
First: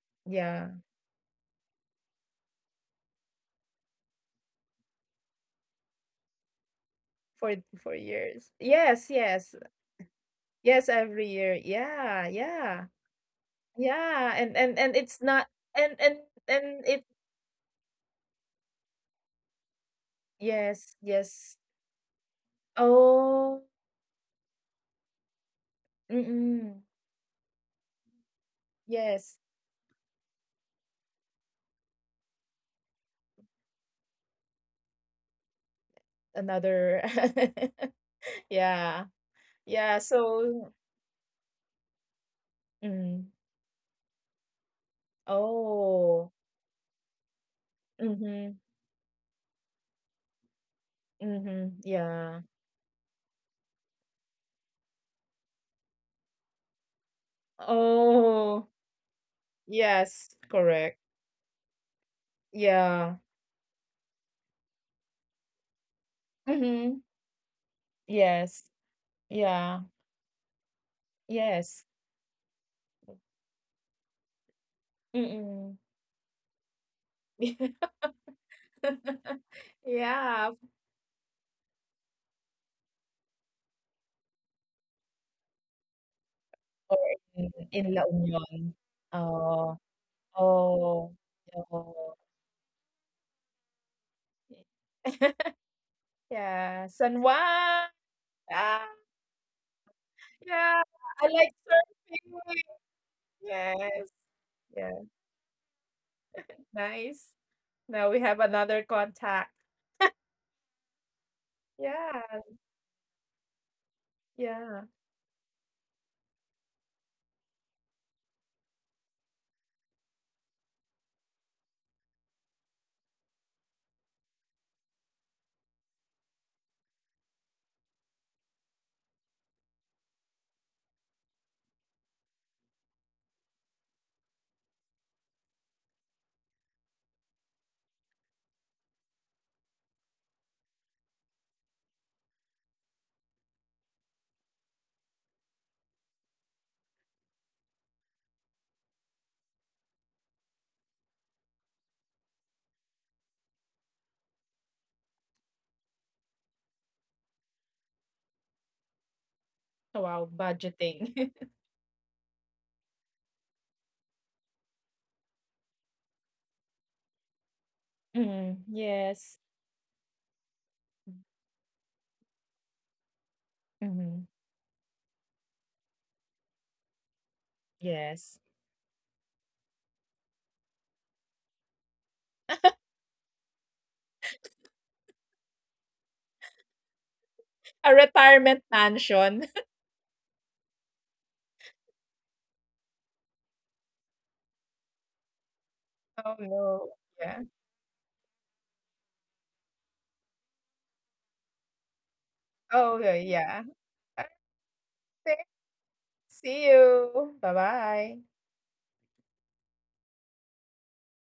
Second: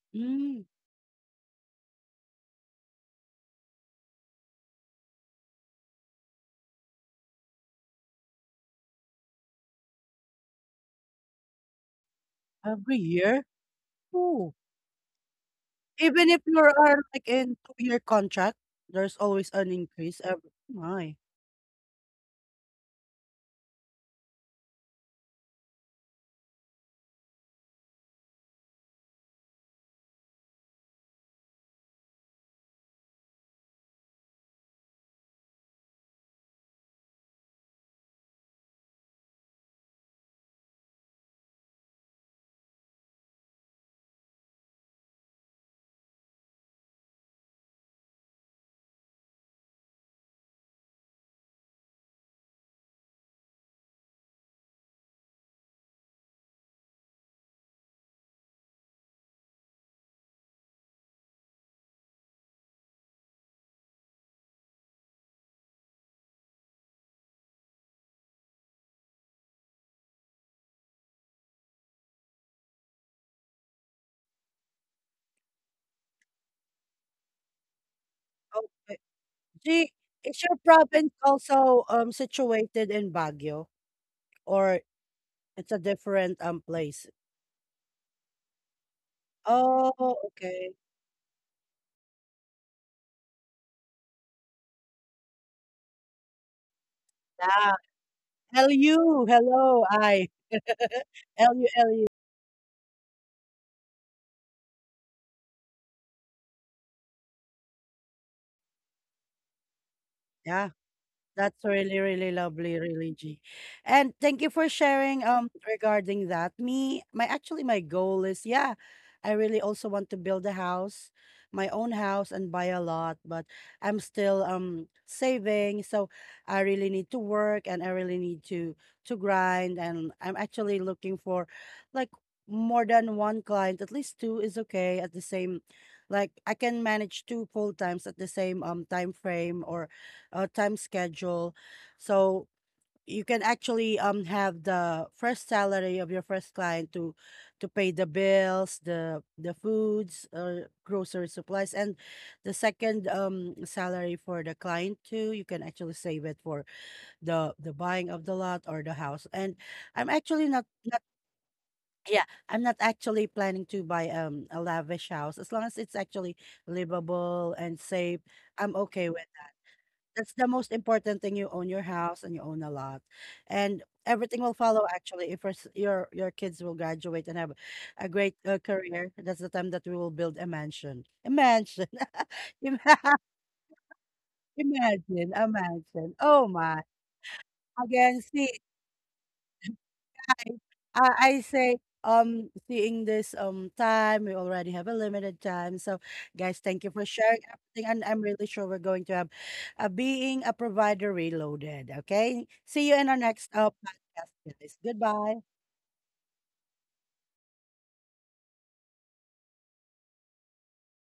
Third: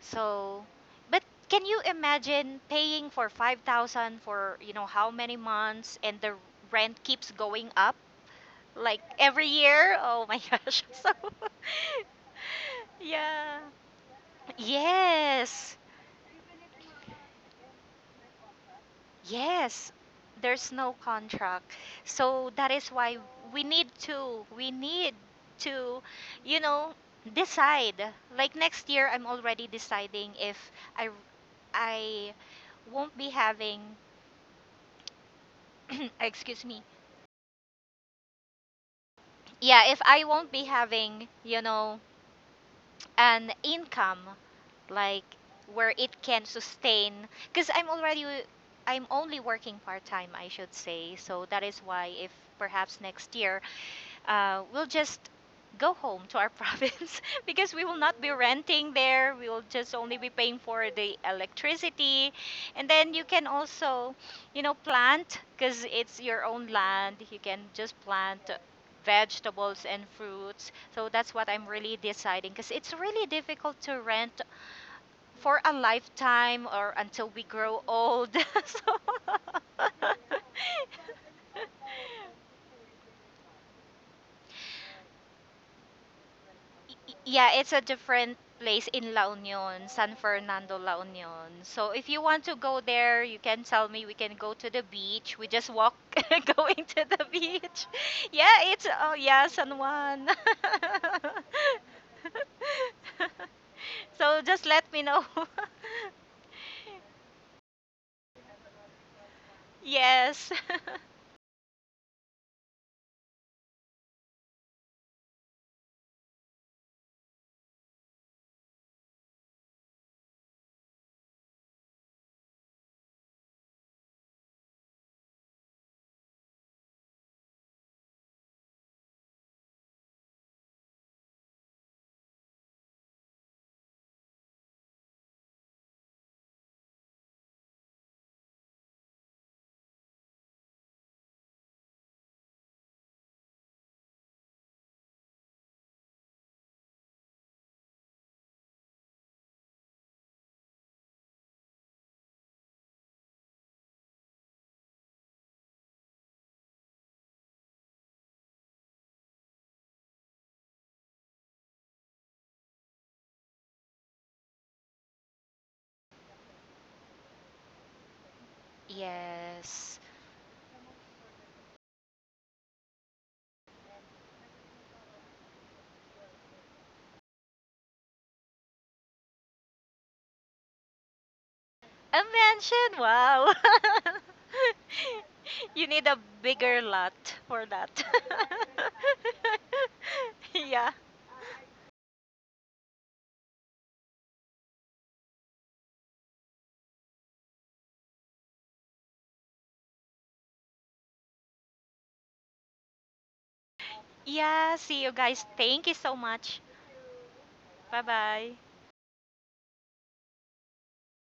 [SPEAKER 3] So,
[SPEAKER 1] mm,
[SPEAKER 2] yeah.
[SPEAKER 3] but can you imagine paying for 5,000 for, you know, how many months and the rent keeps going
[SPEAKER 2] For
[SPEAKER 3] up
[SPEAKER 2] years.
[SPEAKER 3] like
[SPEAKER 2] Yes,
[SPEAKER 3] every
[SPEAKER 2] yes.
[SPEAKER 3] year? Oh my <laughs> gosh.
[SPEAKER 2] Yes,
[SPEAKER 3] So,
[SPEAKER 2] every year. Yeah, yeah.
[SPEAKER 1] every
[SPEAKER 3] <laughs>
[SPEAKER 1] year.
[SPEAKER 3] yeah.
[SPEAKER 2] Yeah.
[SPEAKER 1] Ooh.
[SPEAKER 2] And it's not
[SPEAKER 3] Yes,
[SPEAKER 2] and
[SPEAKER 1] Even if you
[SPEAKER 2] and
[SPEAKER 1] are
[SPEAKER 2] it's
[SPEAKER 1] like in two-year contract, there's always an
[SPEAKER 3] yes.
[SPEAKER 1] increase every
[SPEAKER 3] There's no
[SPEAKER 2] Yes,
[SPEAKER 1] my.
[SPEAKER 2] yes.
[SPEAKER 3] contract. So that is why we
[SPEAKER 2] Oh,
[SPEAKER 3] need to, we need to, you
[SPEAKER 2] mm-mm.
[SPEAKER 3] know, decide. Like next year, I'm
[SPEAKER 2] Yes,
[SPEAKER 3] already deciding if I, I won't be having, <clears throat> excuse me.
[SPEAKER 2] another. <laughs> Yeah,
[SPEAKER 3] Yeah,
[SPEAKER 2] yeah.
[SPEAKER 3] if I won't be
[SPEAKER 2] So,
[SPEAKER 3] having, you know,
[SPEAKER 2] mm.
[SPEAKER 3] an income like where it
[SPEAKER 2] Oh,
[SPEAKER 3] can sustain because I'm already,
[SPEAKER 2] mm-hmm,
[SPEAKER 3] I'm only working part-time I should say, so that
[SPEAKER 2] mm-hmm.
[SPEAKER 3] is why if
[SPEAKER 2] Yeah.
[SPEAKER 3] perhaps next year we'll just go home to our <laughs> province, because we will not be
[SPEAKER 2] Oh,
[SPEAKER 3] renting there, we will just only
[SPEAKER 2] yes,
[SPEAKER 3] be paying for
[SPEAKER 2] correct.
[SPEAKER 3] the electricity, and
[SPEAKER 2] Yeah.
[SPEAKER 3] then you can also, you know, plant because it's your own
[SPEAKER 2] Mm-hmm.
[SPEAKER 3] land, you can just plant
[SPEAKER 2] Yes. Yeah.
[SPEAKER 3] vegetables and fruits. So that's what I'm
[SPEAKER 2] Yes.
[SPEAKER 3] really deciding, because it's really difficult to rent for a
[SPEAKER 2] Mm-mm.
[SPEAKER 3] lifetime or until we grow old. <laughs> So,
[SPEAKER 2] <laughs>
[SPEAKER 1] G, is
[SPEAKER 2] Yeah.
[SPEAKER 1] your province also, situated in Baguio, or it's a different,
[SPEAKER 2] Or
[SPEAKER 1] place?
[SPEAKER 3] Y- yeah, it's a
[SPEAKER 2] in La
[SPEAKER 3] different
[SPEAKER 2] Union.
[SPEAKER 3] place in La
[SPEAKER 2] Oh,
[SPEAKER 3] Union,
[SPEAKER 1] Oh,
[SPEAKER 3] San
[SPEAKER 1] okay.
[SPEAKER 3] Fernando, La
[SPEAKER 2] oh,
[SPEAKER 3] Union. So if
[SPEAKER 2] oh.
[SPEAKER 3] you want to go there, you can tell me. We can go to the beach.
[SPEAKER 2] <laughs>
[SPEAKER 3] We just walk <laughs>
[SPEAKER 2] Yeah,
[SPEAKER 3] going to
[SPEAKER 2] San
[SPEAKER 3] the
[SPEAKER 1] Yeah.
[SPEAKER 2] Juan.
[SPEAKER 3] beach. <laughs> Yeah,
[SPEAKER 2] Yeah,
[SPEAKER 3] it's oh
[SPEAKER 1] LU,
[SPEAKER 3] yeah, San
[SPEAKER 1] hello, I.
[SPEAKER 3] Juan.
[SPEAKER 2] yeah, I like
[SPEAKER 1] LU, LU.
[SPEAKER 2] surfing. Yes,
[SPEAKER 3] <laughs> So just
[SPEAKER 2] yeah,
[SPEAKER 3] let me know. <laughs>
[SPEAKER 2] nice. Now we have another contact.
[SPEAKER 3] Yes. <laughs>
[SPEAKER 1] Yeah. That's really,
[SPEAKER 2] Yeah,
[SPEAKER 1] really lovely, really, G. And thank you for
[SPEAKER 2] yeah.
[SPEAKER 1] sharing regarding that. Me, my actually my goal is, yeah, I really also want to build a house, my own house and buy a lot, but I'm still saving, so I really need to work, and I really need to grind. And I'm actually looking for like more than one client, at least two is okay at the same, like I can manage two full times at the same time frame or time schedule. So you can actually have the first salary of your first client to pay the bills, the foods, grocery supplies, and the second salary for the client too, you can actually save it for the buying of the lot or the house. And I'm
[SPEAKER 2] Wow,
[SPEAKER 1] actually not not
[SPEAKER 2] budgeting. <laughs>
[SPEAKER 1] yeah, I'm not actually planning to buy a lavish house, as long as it's actually livable and safe.
[SPEAKER 2] Mm,
[SPEAKER 1] I'm okay with,
[SPEAKER 2] yes.
[SPEAKER 3] Yes.
[SPEAKER 1] that's the most important thing. You own your house and you own a lot, and
[SPEAKER 2] Hmm.
[SPEAKER 1] everything will follow. Actually, if your your kids will graduate and have a great
[SPEAKER 2] Yes.
[SPEAKER 1] career, that's the time that we will build a mansion. A mansion.
[SPEAKER 3] A
[SPEAKER 1] <laughs> Ima-
[SPEAKER 3] mansion?
[SPEAKER 1] <laughs>
[SPEAKER 3] Wow.
[SPEAKER 1] Imagine a
[SPEAKER 3] <laughs> You need
[SPEAKER 1] mansion.
[SPEAKER 3] a
[SPEAKER 1] Oh
[SPEAKER 3] bigger
[SPEAKER 1] my!
[SPEAKER 3] lot for
[SPEAKER 2] A
[SPEAKER 3] that.
[SPEAKER 1] Again, see.
[SPEAKER 2] retirement mansion.
[SPEAKER 1] I
[SPEAKER 3] <laughs> Yeah.
[SPEAKER 1] I say, seeing this time, we already have a limited time. So,
[SPEAKER 2] <laughs> Oh
[SPEAKER 1] guys, thank
[SPEAKER 2] no.
[SPEAKER 1] you for
[SPEAKER 2] Yeah.
[SPEAKER 1] sharing everything, and I'm really sure we're going to have a being a provider reloaded. Okay, see
[SPEAKER 2] Oh
[SPEAKER 1] you in
[SPEAKER 2] yeah,
[SPEAKER 1] our next
[SPEAKER 2] yeah.
[SPEAKER 1] podcast,
[SPEAKER 3] Yeah,
[SPEAKER 1] guys.
[SPEAKER 3] see you
[SPEAKER 2] Okay.
[SPEAKER 3] guys.
[SPEAKER 1] Goodbye.
[SPEAKER 3] Thank you so much.
[SPEAKER 2] See you. Bye
[SPEAKER 3] Bye
[SPEAKER 2] bye.
[SPEAKER 3] bye.